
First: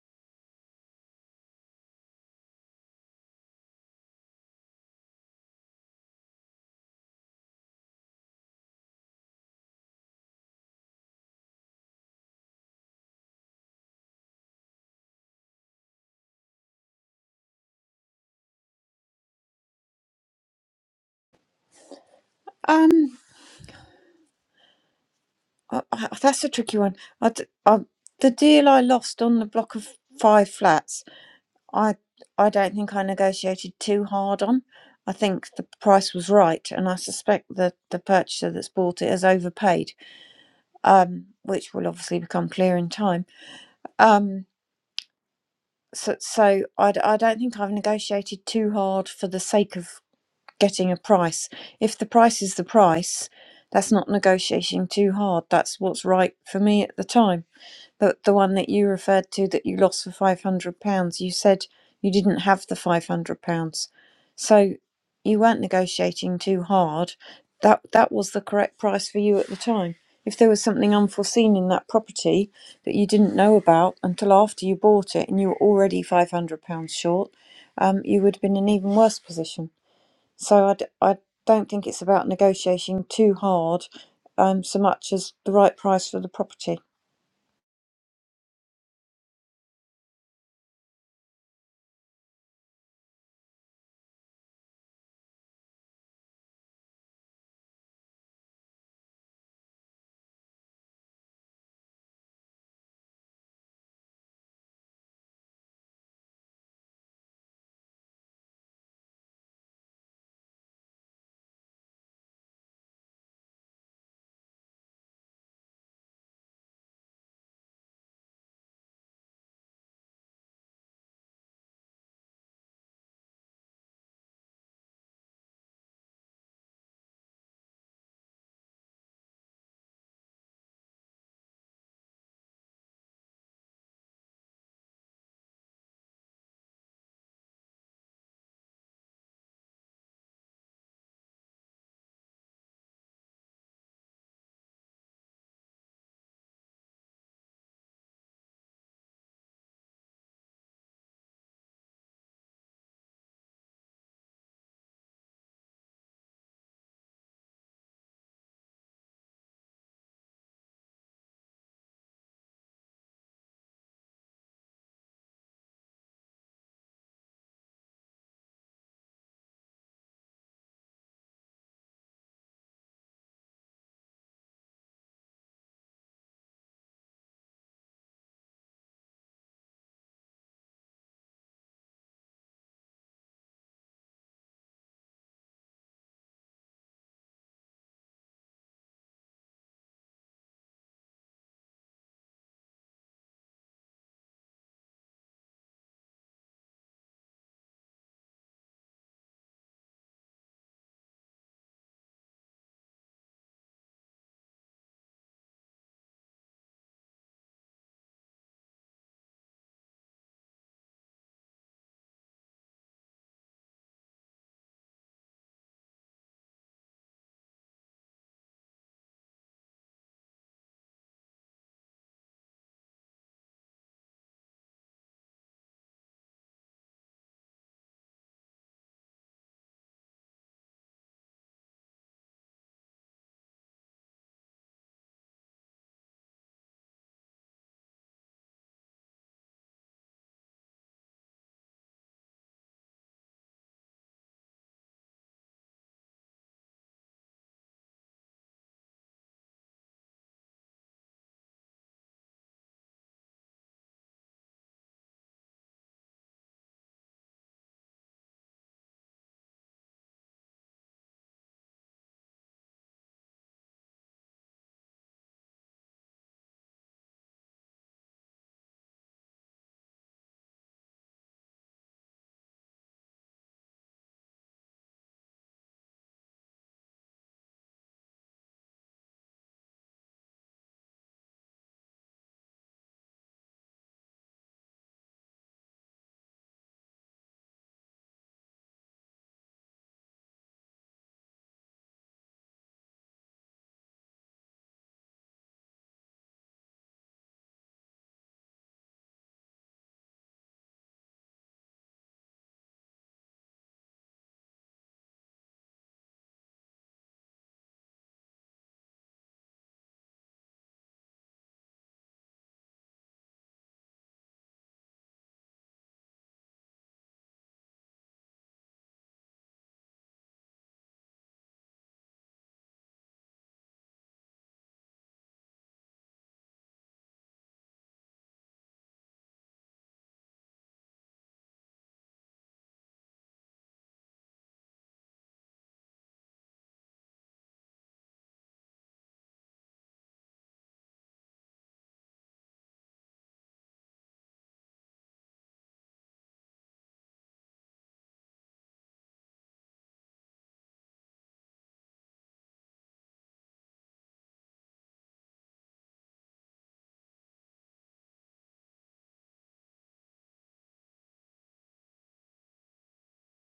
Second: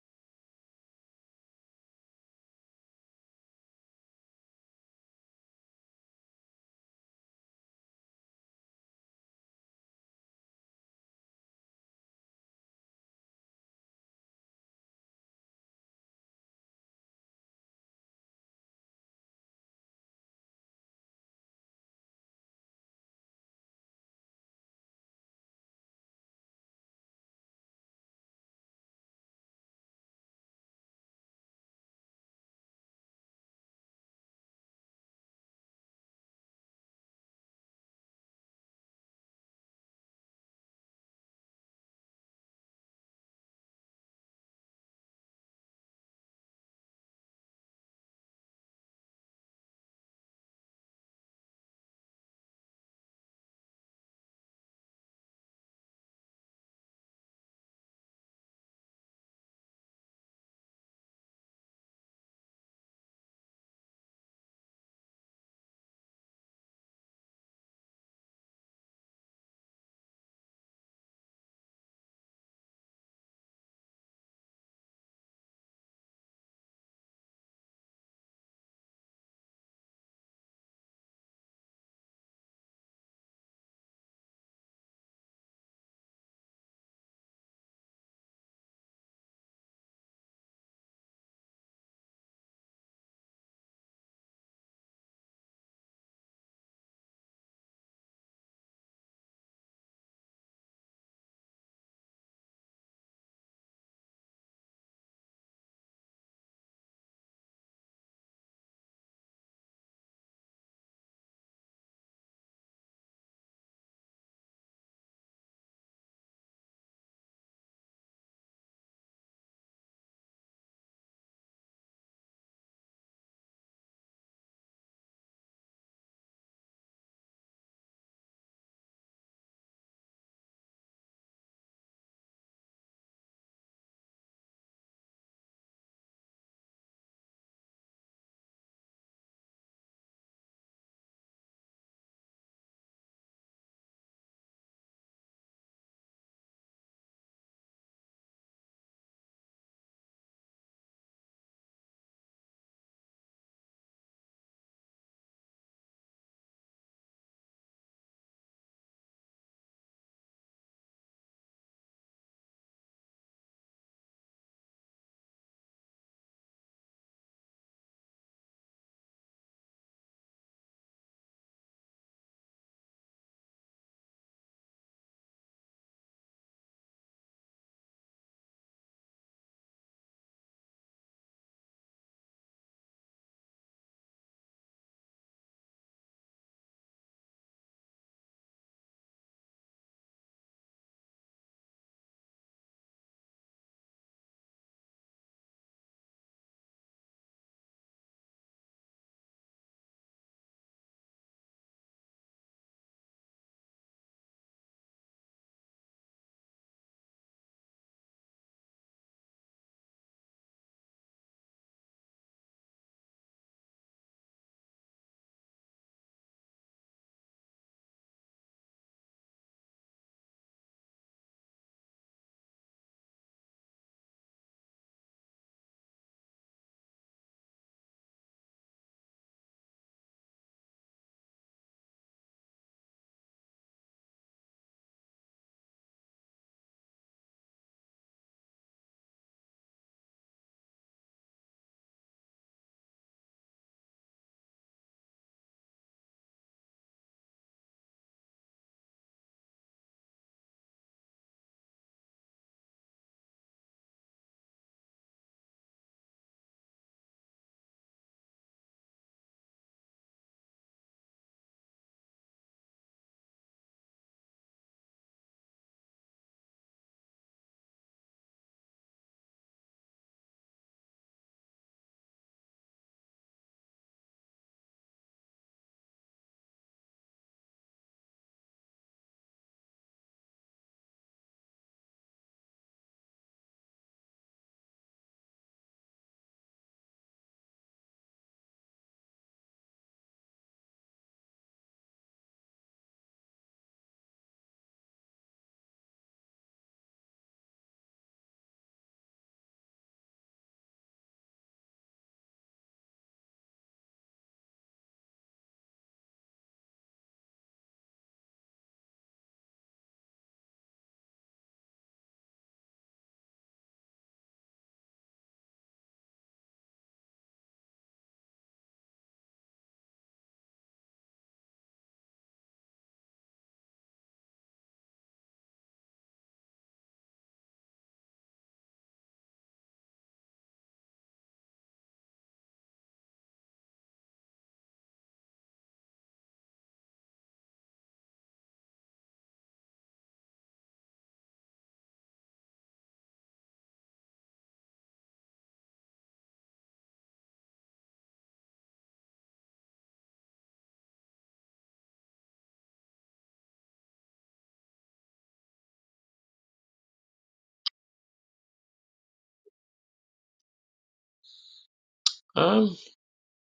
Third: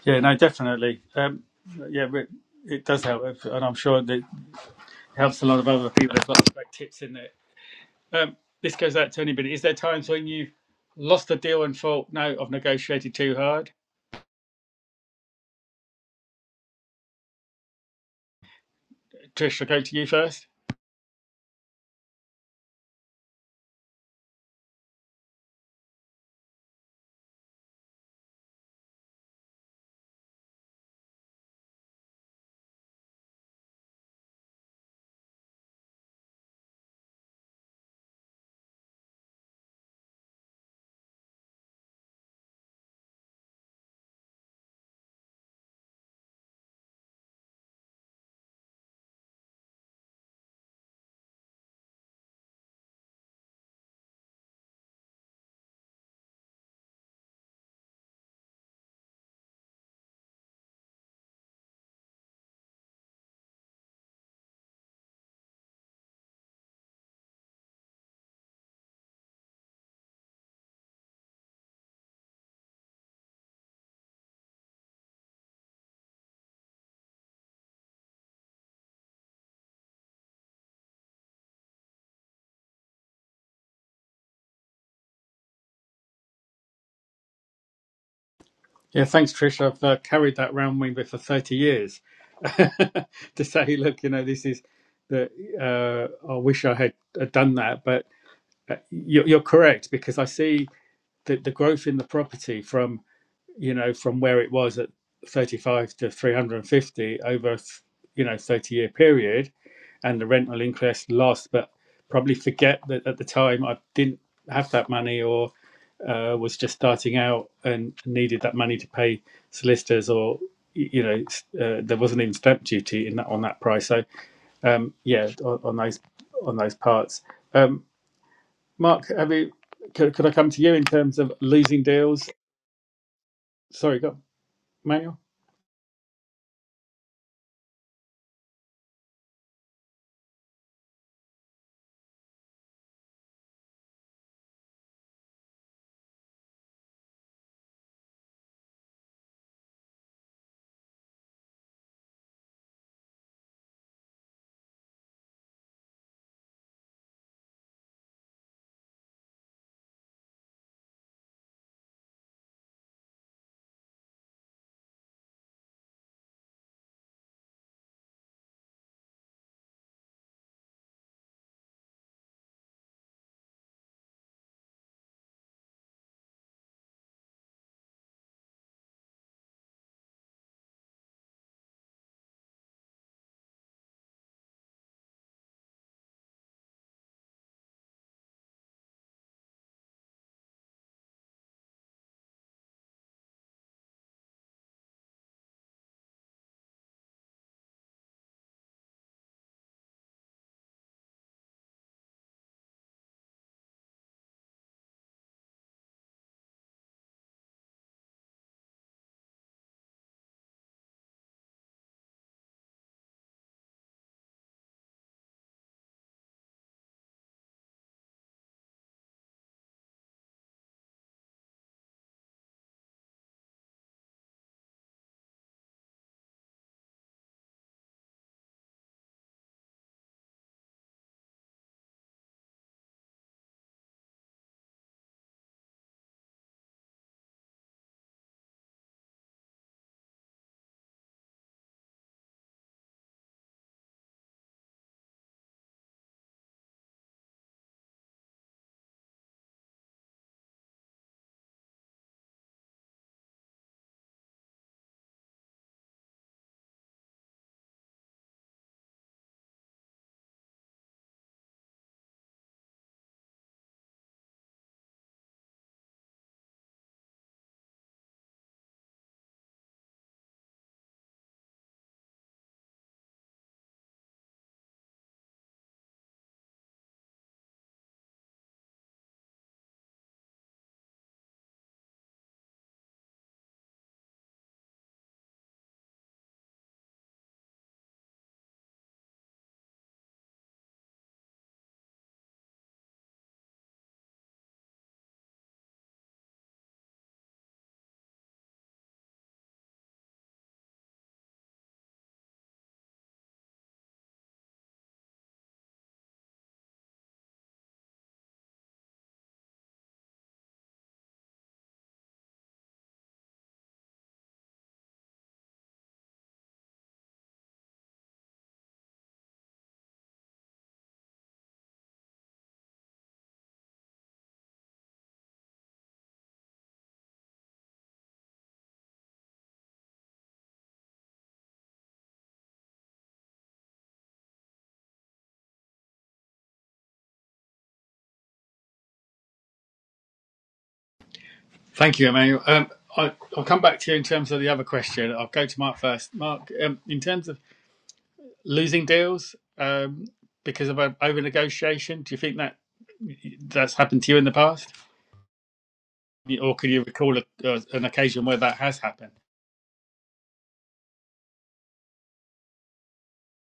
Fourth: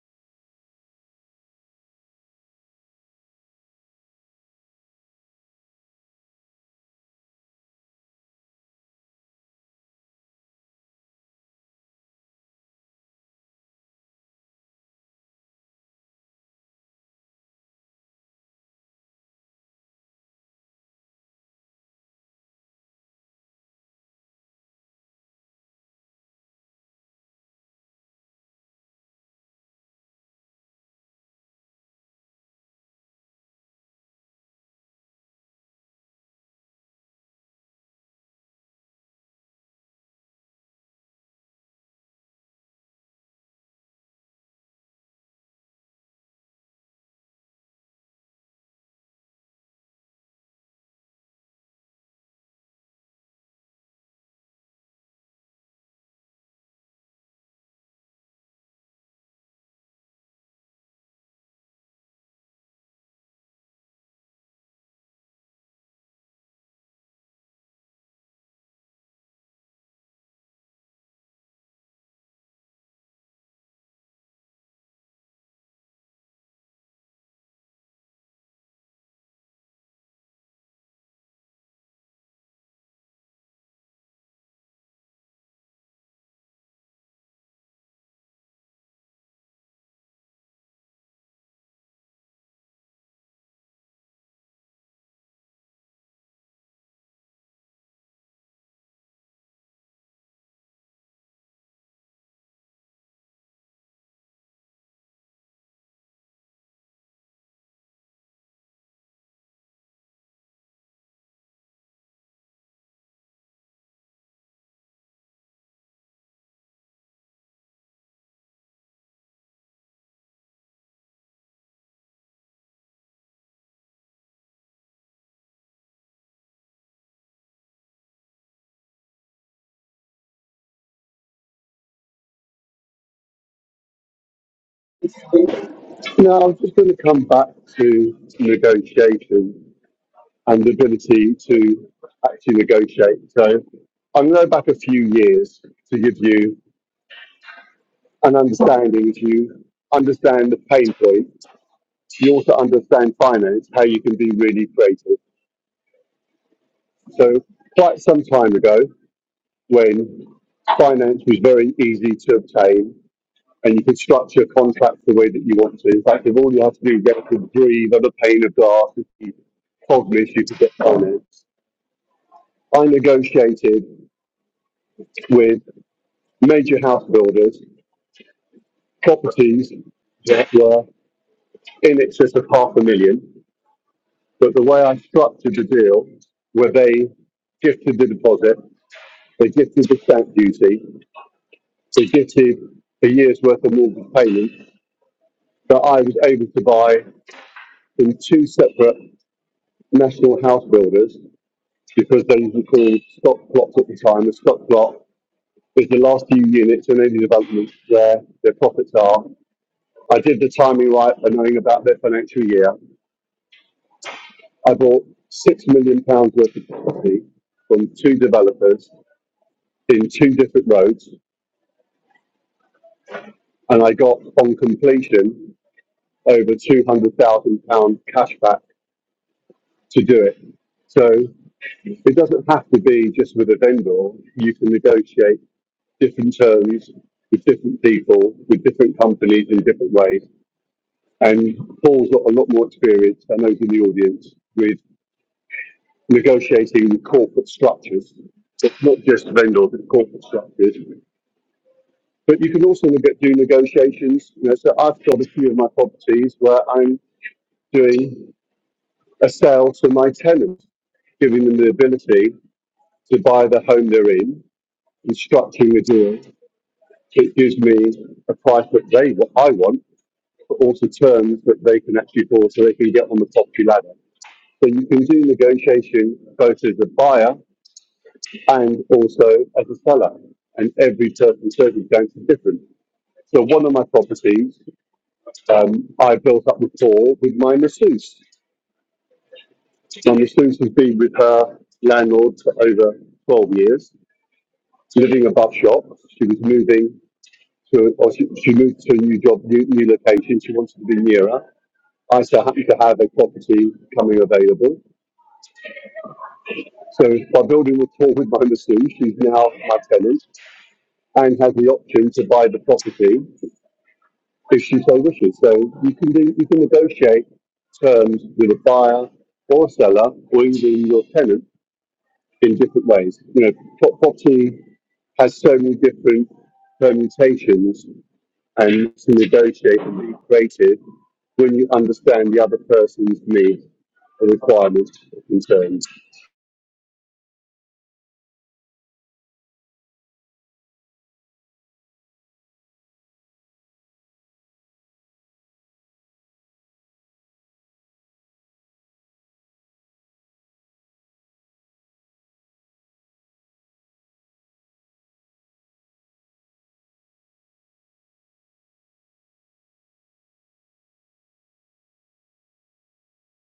Yeah, no, definitely. Um, yeah, but it does help, if- and I'm sure that it helps a lot of other people as well. Like tips in there. Um, this goes out to anybody. Is there times when you've lost a deal and thought, no, I've negotiated too hard? Trish, I'll go to you first. Um. I, I, that's a tricky one. I d I the deal I lost on the block of five flats, I I don't think I negotiated too hard on. I think the price was right, and I suspect that the purchaser that's bought it has overpaid, um, which will obviously become clear in time. Um, so so I, d- I don't think I've negotiated too hard for the sake of getting a price. If the price is the price, that's not negotiating too hard. That's what's right for me at the time the the one that you referred to that you lost for five hundred pounds, you said you didn't have the five hundred pounds, so you weren't negotiating too hard. That that was the correct price for you at the time. If there was something unforeseen in that property that you didn't know about until after you bought it and you were already five hundred pounds short, um, you would have been in an even worse position. So I d- I don't think it's about negotiating too hard, um, so much as the right price for the property. Yeah, thanks, Trish. I've uh, carried that round with me for 30 years to say, look, you know, this is that uh, I wish I had had done that, but uh, you're, you're correct because I see that the growth in the property from you know, from where it was at 35 to 350 over, you know, 30 year period and the rental increase lost, but probably forget that at the time I didn't have that money or uh, was just starting out and needed that money to pay solicitors or, you know, uh, there wasn't even stamp duty in that on that price. So, um, yeah, on, on those on those parts. Um, Mark, have you, could, could I come to you in terms of losing deals? Sorry, go, Manuel. No, I'm just going to come back to negotiation and the ability to actually negotiate. So I'm going to go back a few years to give you an understanding. If you understand the pain points, you also understand finance, how you can be really creative. So quite some time ago, when finance was very easy to obtain, and you can structure contracts the way that you want to. In fact, if all you have to do is get a degree, that the pane of glass, if you told me if you could get finance. I negotiated with major house builders properties that were in excess of half a million, but the way I structured the deal where they gifted the deposit, they gifted the stamp duty, they gifted a year's worth of mortgage payment that I was able to buy in two separate national house builders because those were called stock plots at the time. A stock plot is the last few units in any development where their profits are. I did the timing right by knowing about their financial year. I bought six million pounds worth of property from two developers in two different roads, and I got on completion over two hundred thousand pound cash back to do it. So it doesn't have to be just with a vendor. You can negotiate different terms with different people, with different companies in different ways. And Paul's got a lot more experience than those in the audience with negotiating with corporate structures. So It's not just vendors, it's corporate structures. But you can also look at do negotiations. You know, so I've got a few of my properties where I'm doing a sale to my tenants, giving them the ability to buy the home they're in and structuring the deal so it gives me a price that they what I want but also terms that they can actually afford so they can get on the property ladder. So you can do negotiation both as a buyer and also as a seller, and every certain circumstance is different. So one of my properties, um, I built up rapport with my masseuse. My masseuse has been with her landlord for over 12 years, living above shop. She was moving to, or she, she moved to a new job, new, new location. She wanted to be nearer. I so happened to have a property coming available. So by building rapport with my missus, she's now my tenant and has the option to buy the property if she so wishes. So you can do, you can negotiate terms with a buyer or seller or even your tenant in different ways. You know, pro- property has so many different permutations and to negotiate and be creative when you understand the other person's needs and requirements and concerns. Thank you, Emmanuel. Um, I, I'll come back to you in terms of the other question. I'll go to Mark first. Mark, um, in terms of losing deals um, because of over negotiation, do you think that that's happened to you in the past, or can you recall a, uh, an occasion where that has happened? Um,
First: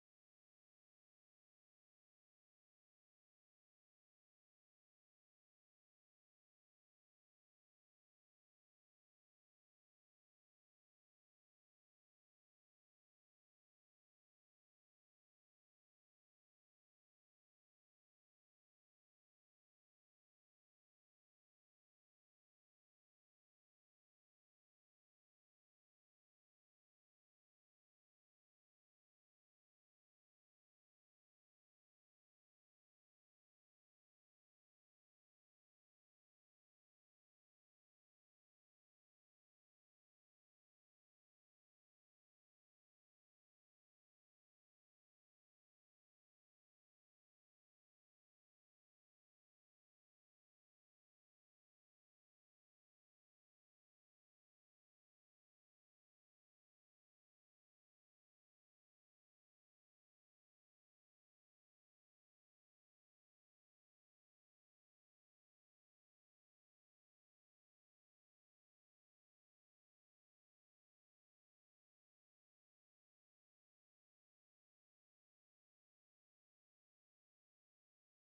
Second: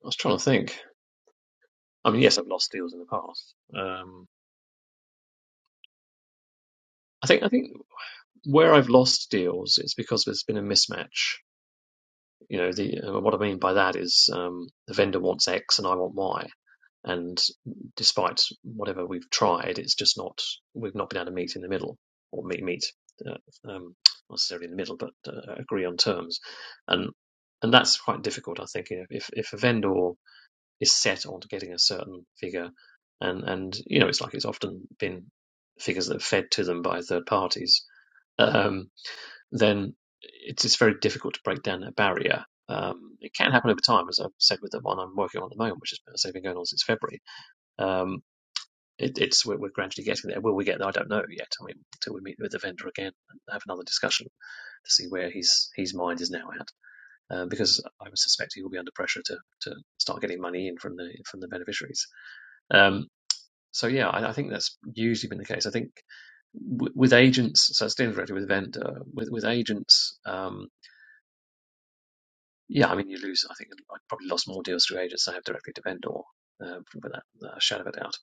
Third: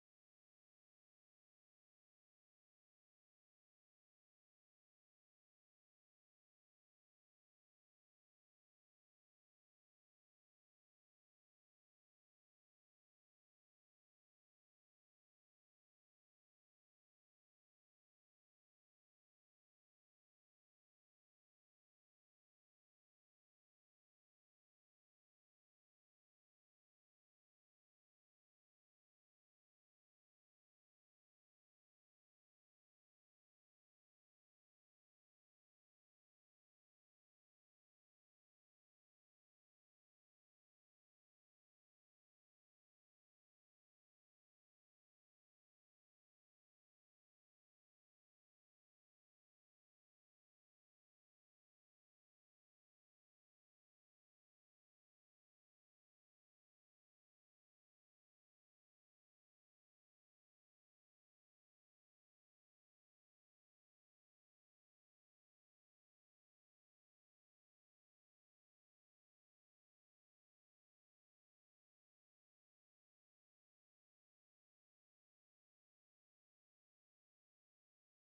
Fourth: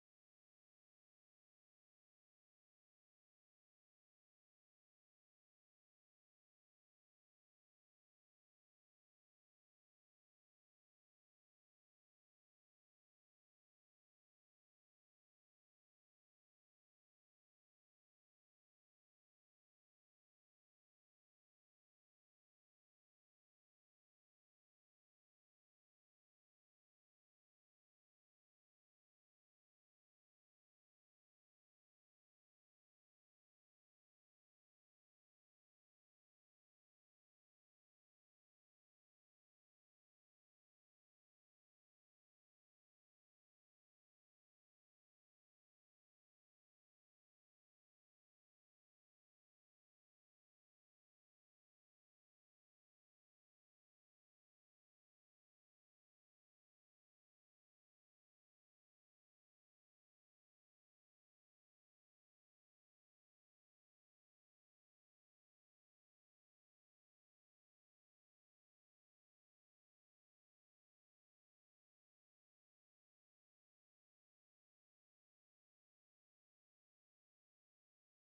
I was trying to think. I mean, yes, I've lost deals in the past. Um, I think I think where I've lost deals, it's because there's been a mismatch. You know, the uh, what I mean by that is um, the vendor wants X and I want Y, and despite whatever we've tried, it's just not we've not been able to meet in the middle or meet meet uh, um, not necessarily in the middle, but uh, agree on terms, and and that's quite difficult. I think you know, if if a vendor is set on getting a certain figure, and and you know it's like it's often been figures that are fed to them by third parties. Um, then it's it's very difficult to break down that barrier. Um, it can happen over time, as I've said with the one I'm working on at the moment, which has been, as I going on since February. Um, it, it's we're, we're gradually getting there. Will we get there? I don't know yet. I mean, until we meet with the vendor again and have another discussion to see where his his mind is now at, uh, because I would suspect he will be under pressure to to start getting money in from the from the beneficiaries. Um, so yeah, I, I think that's usually been the case. I think w- with agents, so it's dealing directly with vendor. With with agents, um, yeah, I mean you lose. I think I probably lost more deals through agents than I have directly to vendor, uh, without a shadow of a doubt.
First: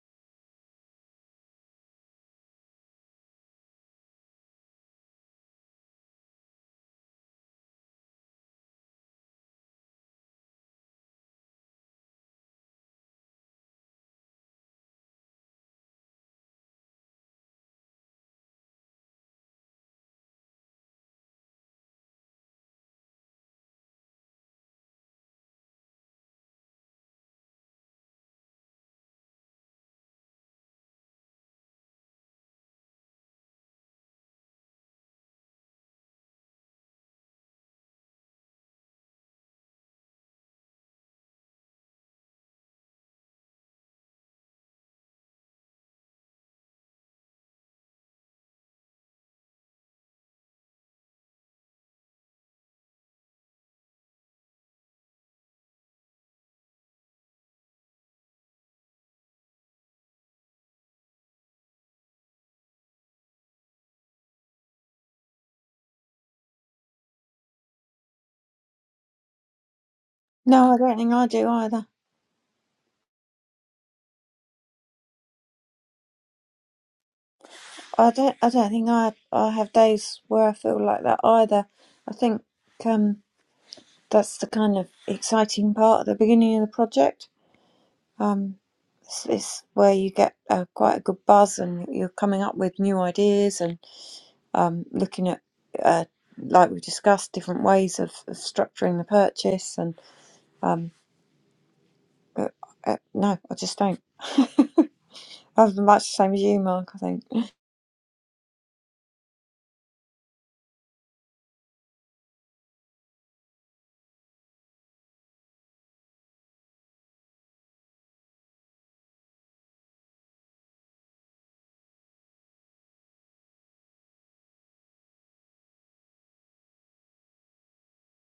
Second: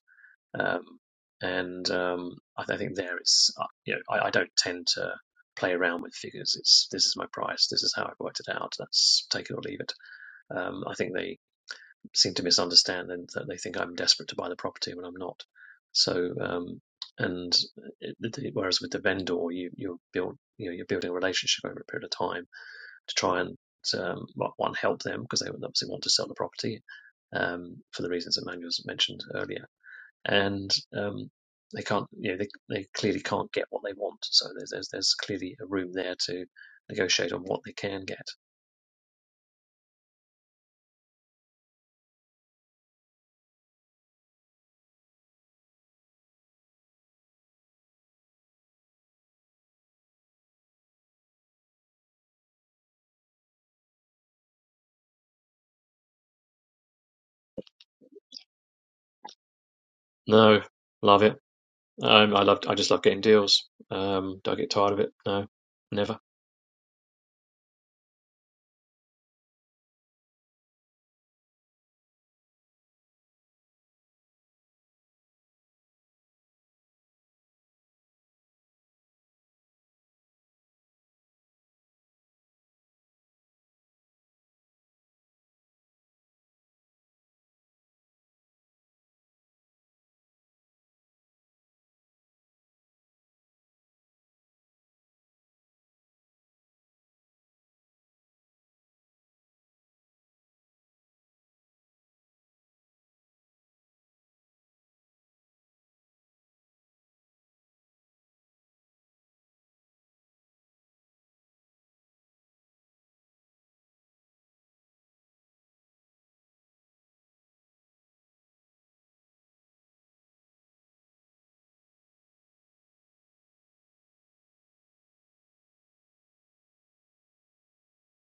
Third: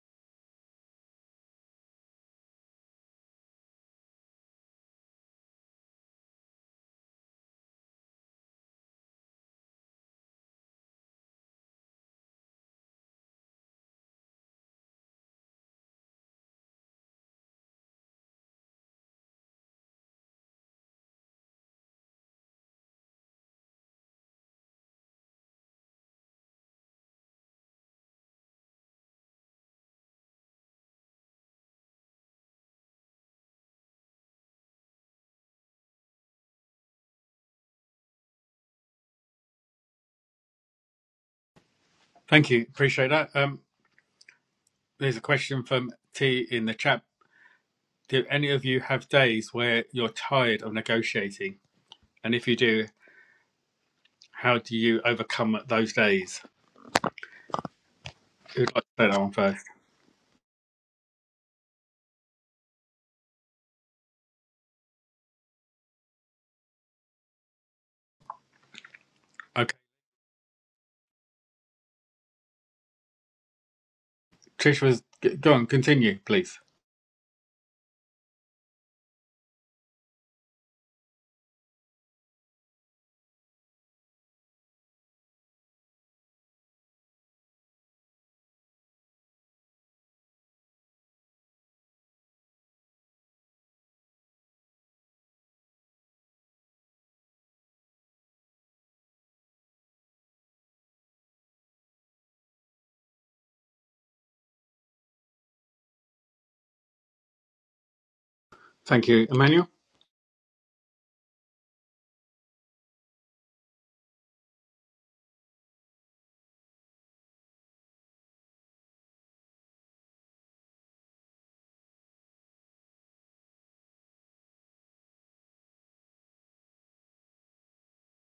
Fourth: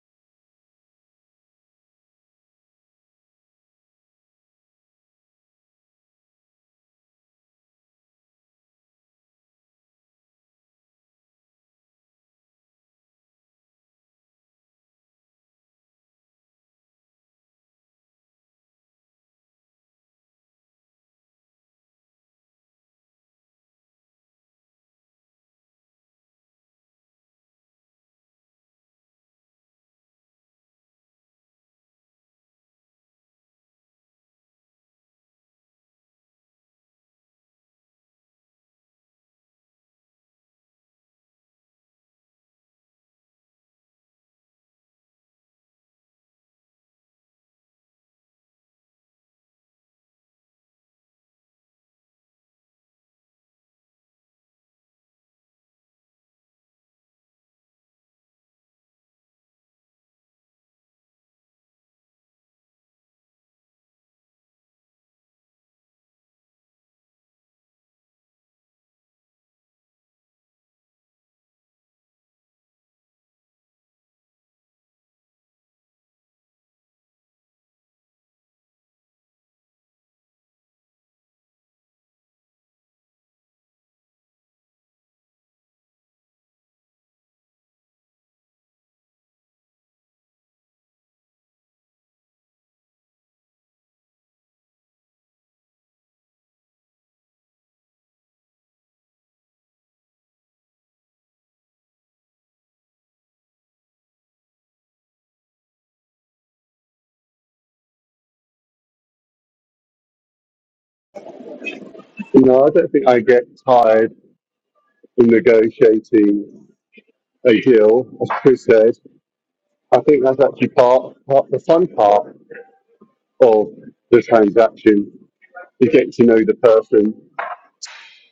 Um, and um, I, I think there it's uh, you know I, I don't tend to play around with figures. It's this is my price. This is how I've worked it out. That's take it or leave it. Um, I think they seem to misunderstand and that they think I'm desperate to buy the property when I'm not. So, um, and it, whereas with the vendor, you, you're build, you know, you're building a relationship over a period of time to try and um, well, one help them because they would obviously want to sell the property um, for the reasons that Manuel's mentioned earlier, and um, they can't, you know, they, they clearly can't get what they want. So there's, there's there's clearly a room there to negotiate on what they can get. Thank you. Appreciate that. Um, there's a question from T in the chat. Do any of you have days where you're tired of negotiating? And if you do, how do you overcome those days? Who'd like to say that one first? No, love it. Um, I love. I just love getting deals. Um, do I get tired of it? No, never. Okay. No, I don't think I do either. Trish was g- go on. Continue, please. I don't. I don't think I. I have days where I feel like that either. I think um, that's the kind of exciting part at the beginning of the project. Um, it's, it's where you get uh, quite a good buzz, and you're coming up with new ideas and um, looking at, uh, like we discussed, different ways of, of structuring the purchase. And um, but, uh, no, I just don't. I'm much the same as you, Mark. I think. Thank you, Emmanuel. No, I don't think I get tired negotiating a deal, as Chris said, I think that's actually part, part the fun part of the transaction. You get to know the person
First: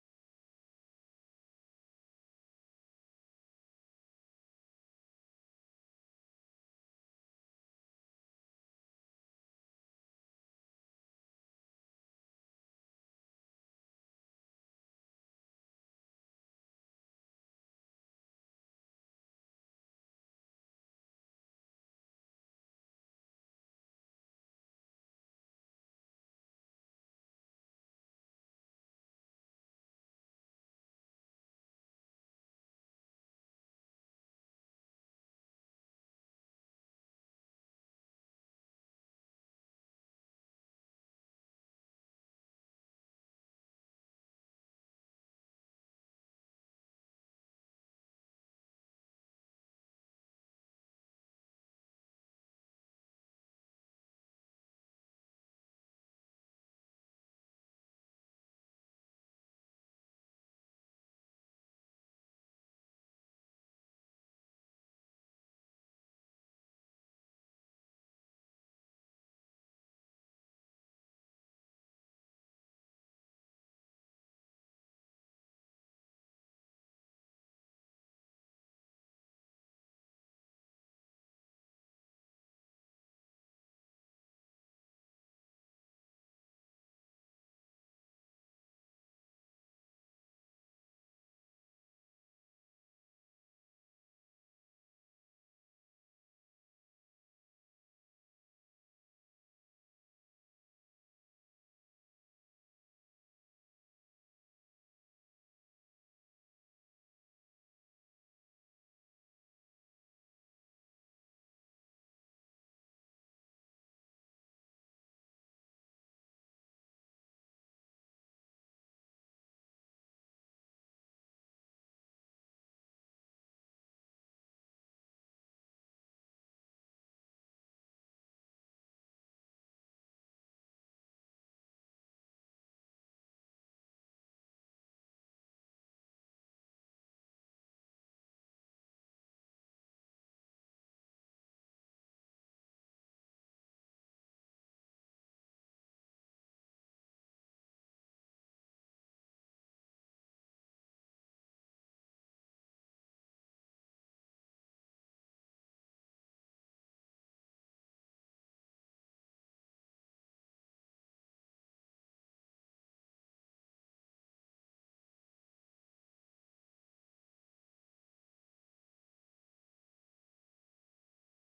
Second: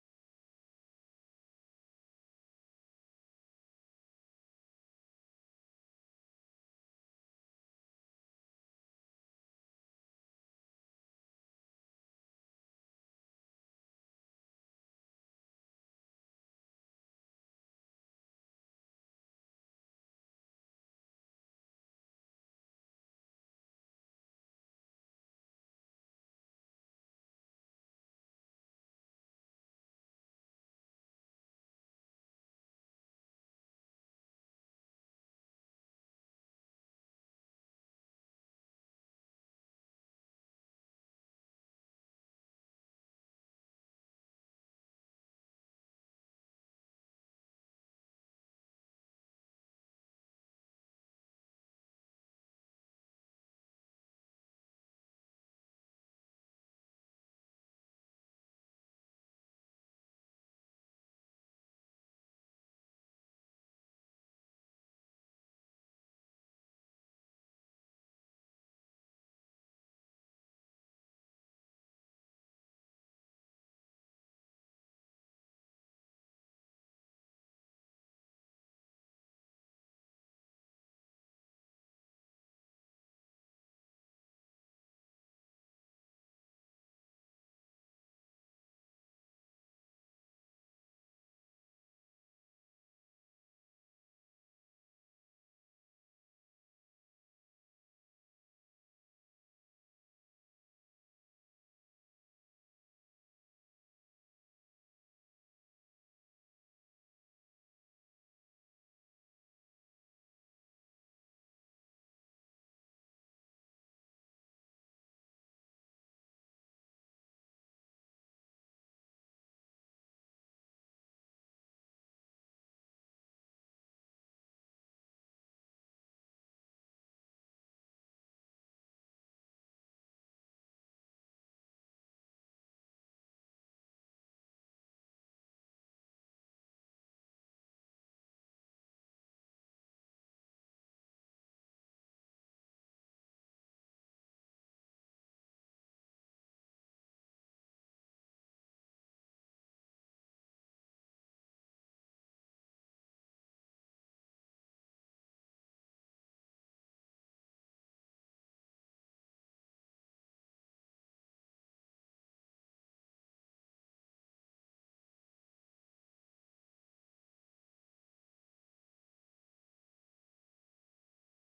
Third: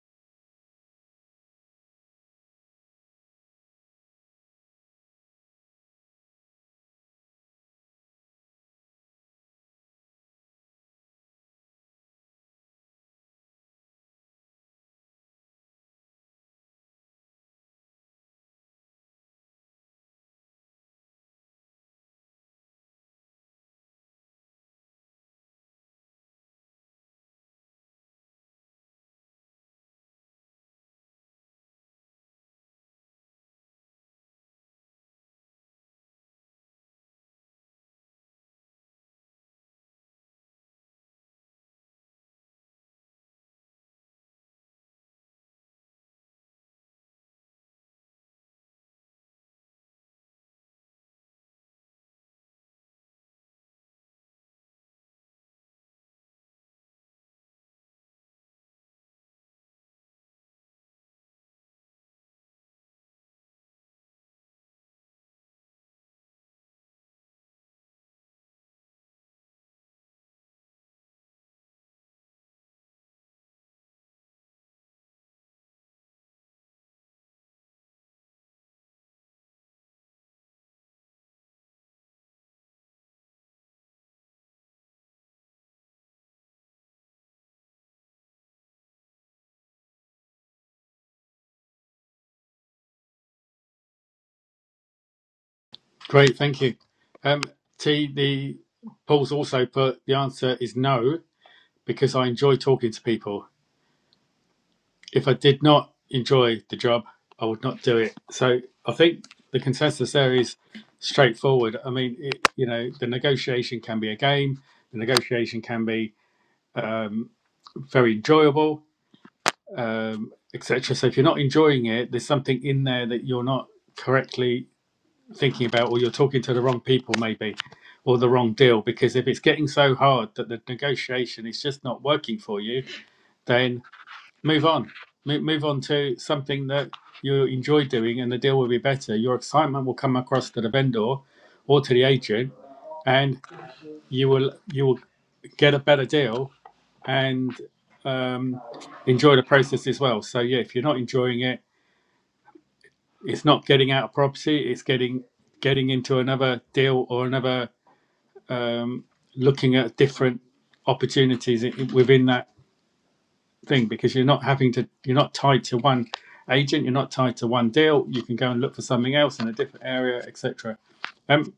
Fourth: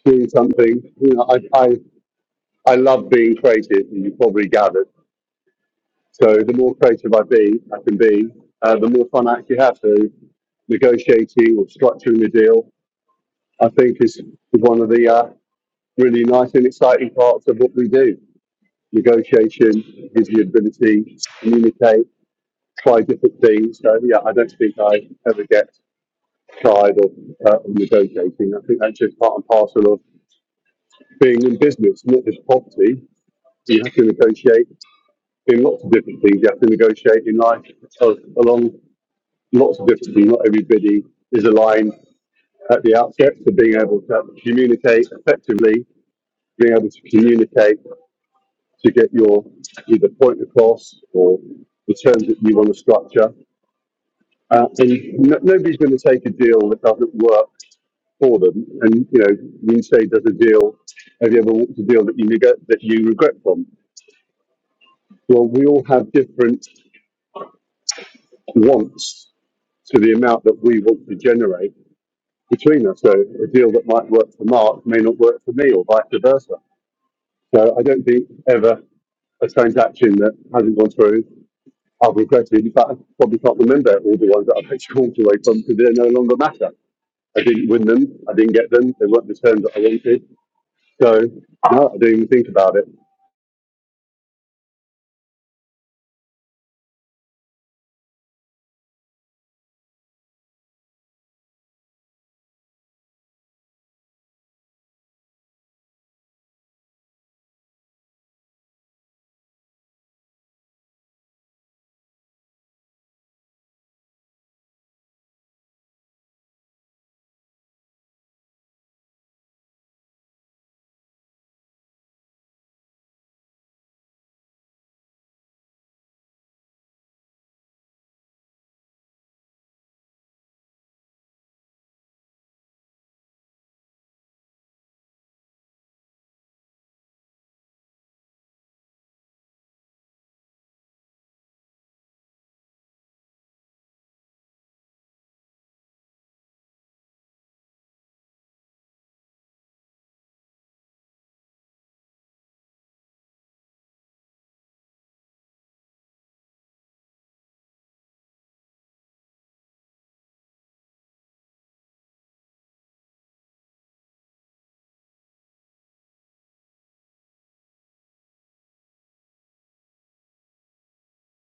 doing something. You know, I, I, I love being creative, and you probably gathered. So the more creative I be, I can be, uh, the more fun I actually have. So negotiating or structuring the deal, I think is, is one of the uh, really nice and exciting parts of what we do. Negotiation gives you the ability to communicate try different things. So yeah, I don't think I ever get tired of, uh, of negotiating. I think that's just part and parcel of being in business, not just property. You have to negotiate in lots of different things. You have to negotiate in life of, along lots of different things. Not everybody is aligned at the outset. So being able to communicate effectively, being able to communicate to get your either point across or the terms that you want to structure. Uh, and no, nobody's going to take a deal that doesn't work for them. And you know, when you say does a deal, have you ever walked a deal that you regret that you regret from? Well, we all have different wants to the amount that we want to generate between us. So a deal that might work for Mark may not work for me, or vice versa. So I don't think ever a transaction that hasn't gone through. I've regretted. In fact, I probably can't remember all the ones that I've actually walked away from because they no longer matter. I didn't win them. I didn't get them. They weren't the terms that I wanted. So no, I didn't even think about it. Great, thank you. Um, T. The Paul's also put the answer is no because I enjoy talking to people. If I did not enjoy the job, I would not do it. So I think the consensus there is straightforward. I mean, it, you know, the negotiation can be a game. The negotiation can be um, very enjoyable, um, etc. So if you're not enjoying it, there's something in there that you're not correctly thinking about, or you're talking to the wrong people, maybe, or the wrong deal. Because if it's getting so hard that the negotiation is just not working for you, then move on. Mo- Move on to something that you enjoy doing, and the deal will be better. Your excitement will come across to the vendor or to the agent, and you will you will get a better deal and um, enjoy the process as well. So yeah, if you're not enjoying it, it's not getting out of property. It's getting getting into another deal or another um, looking at different opportunities within that thing because you're not having to you're not tied to one agent you're not tied to one deal you can go and look for something else in a different area etc um,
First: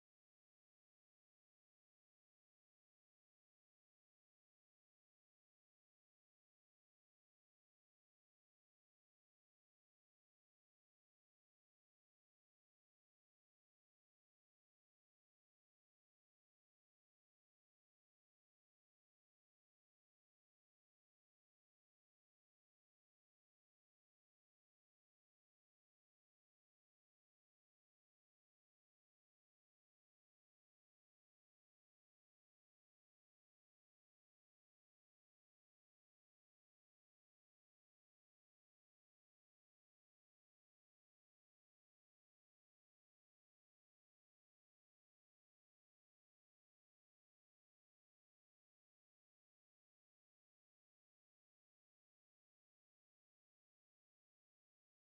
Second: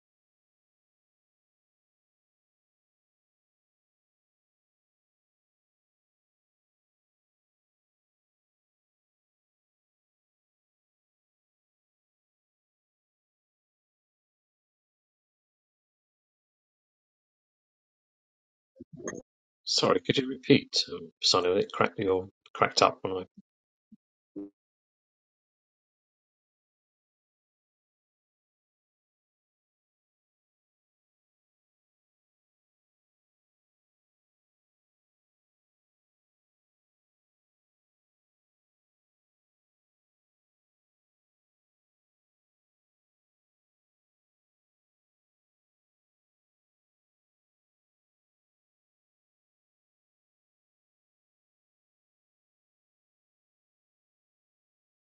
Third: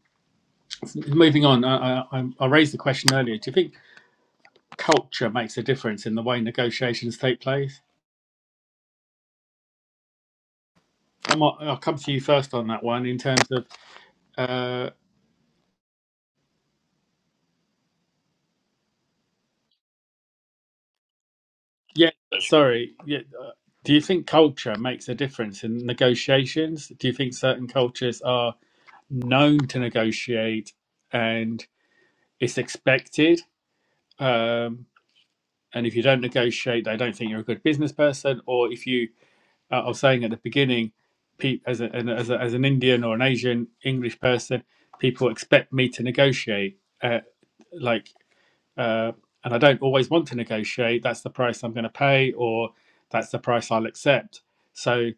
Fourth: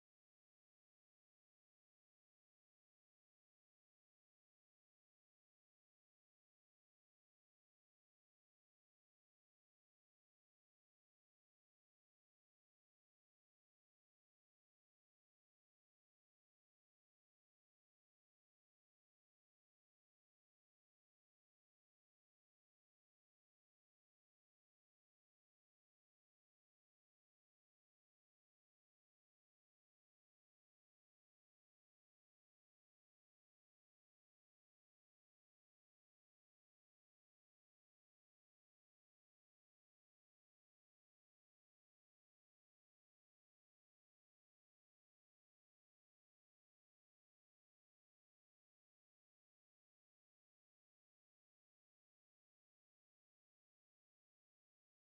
moving on I, I, I I raised the question earlier do you think culture makes a difference in the way negotiations take place I might, i'll come to you first on that one in terms of uh, Sorry, could you repeat? Um, Sounded a bit crackly yeah or cracked sorry up when yeah uh, do you think culture makes a difference in negotiations do you think certain cultures are known to negotiate and it's expected. Um, and if you don't negotiate, they don't think you're a good business person. Or if you, uh, I was saying at the beginning, pe- as, a, an- as, a, as an Indian or an Asian English person, people expect me to negotiate. Uh, like, uh, and I don't always want to negotiate. That's the price I'm going to pay, or that's the price I'll accept. So,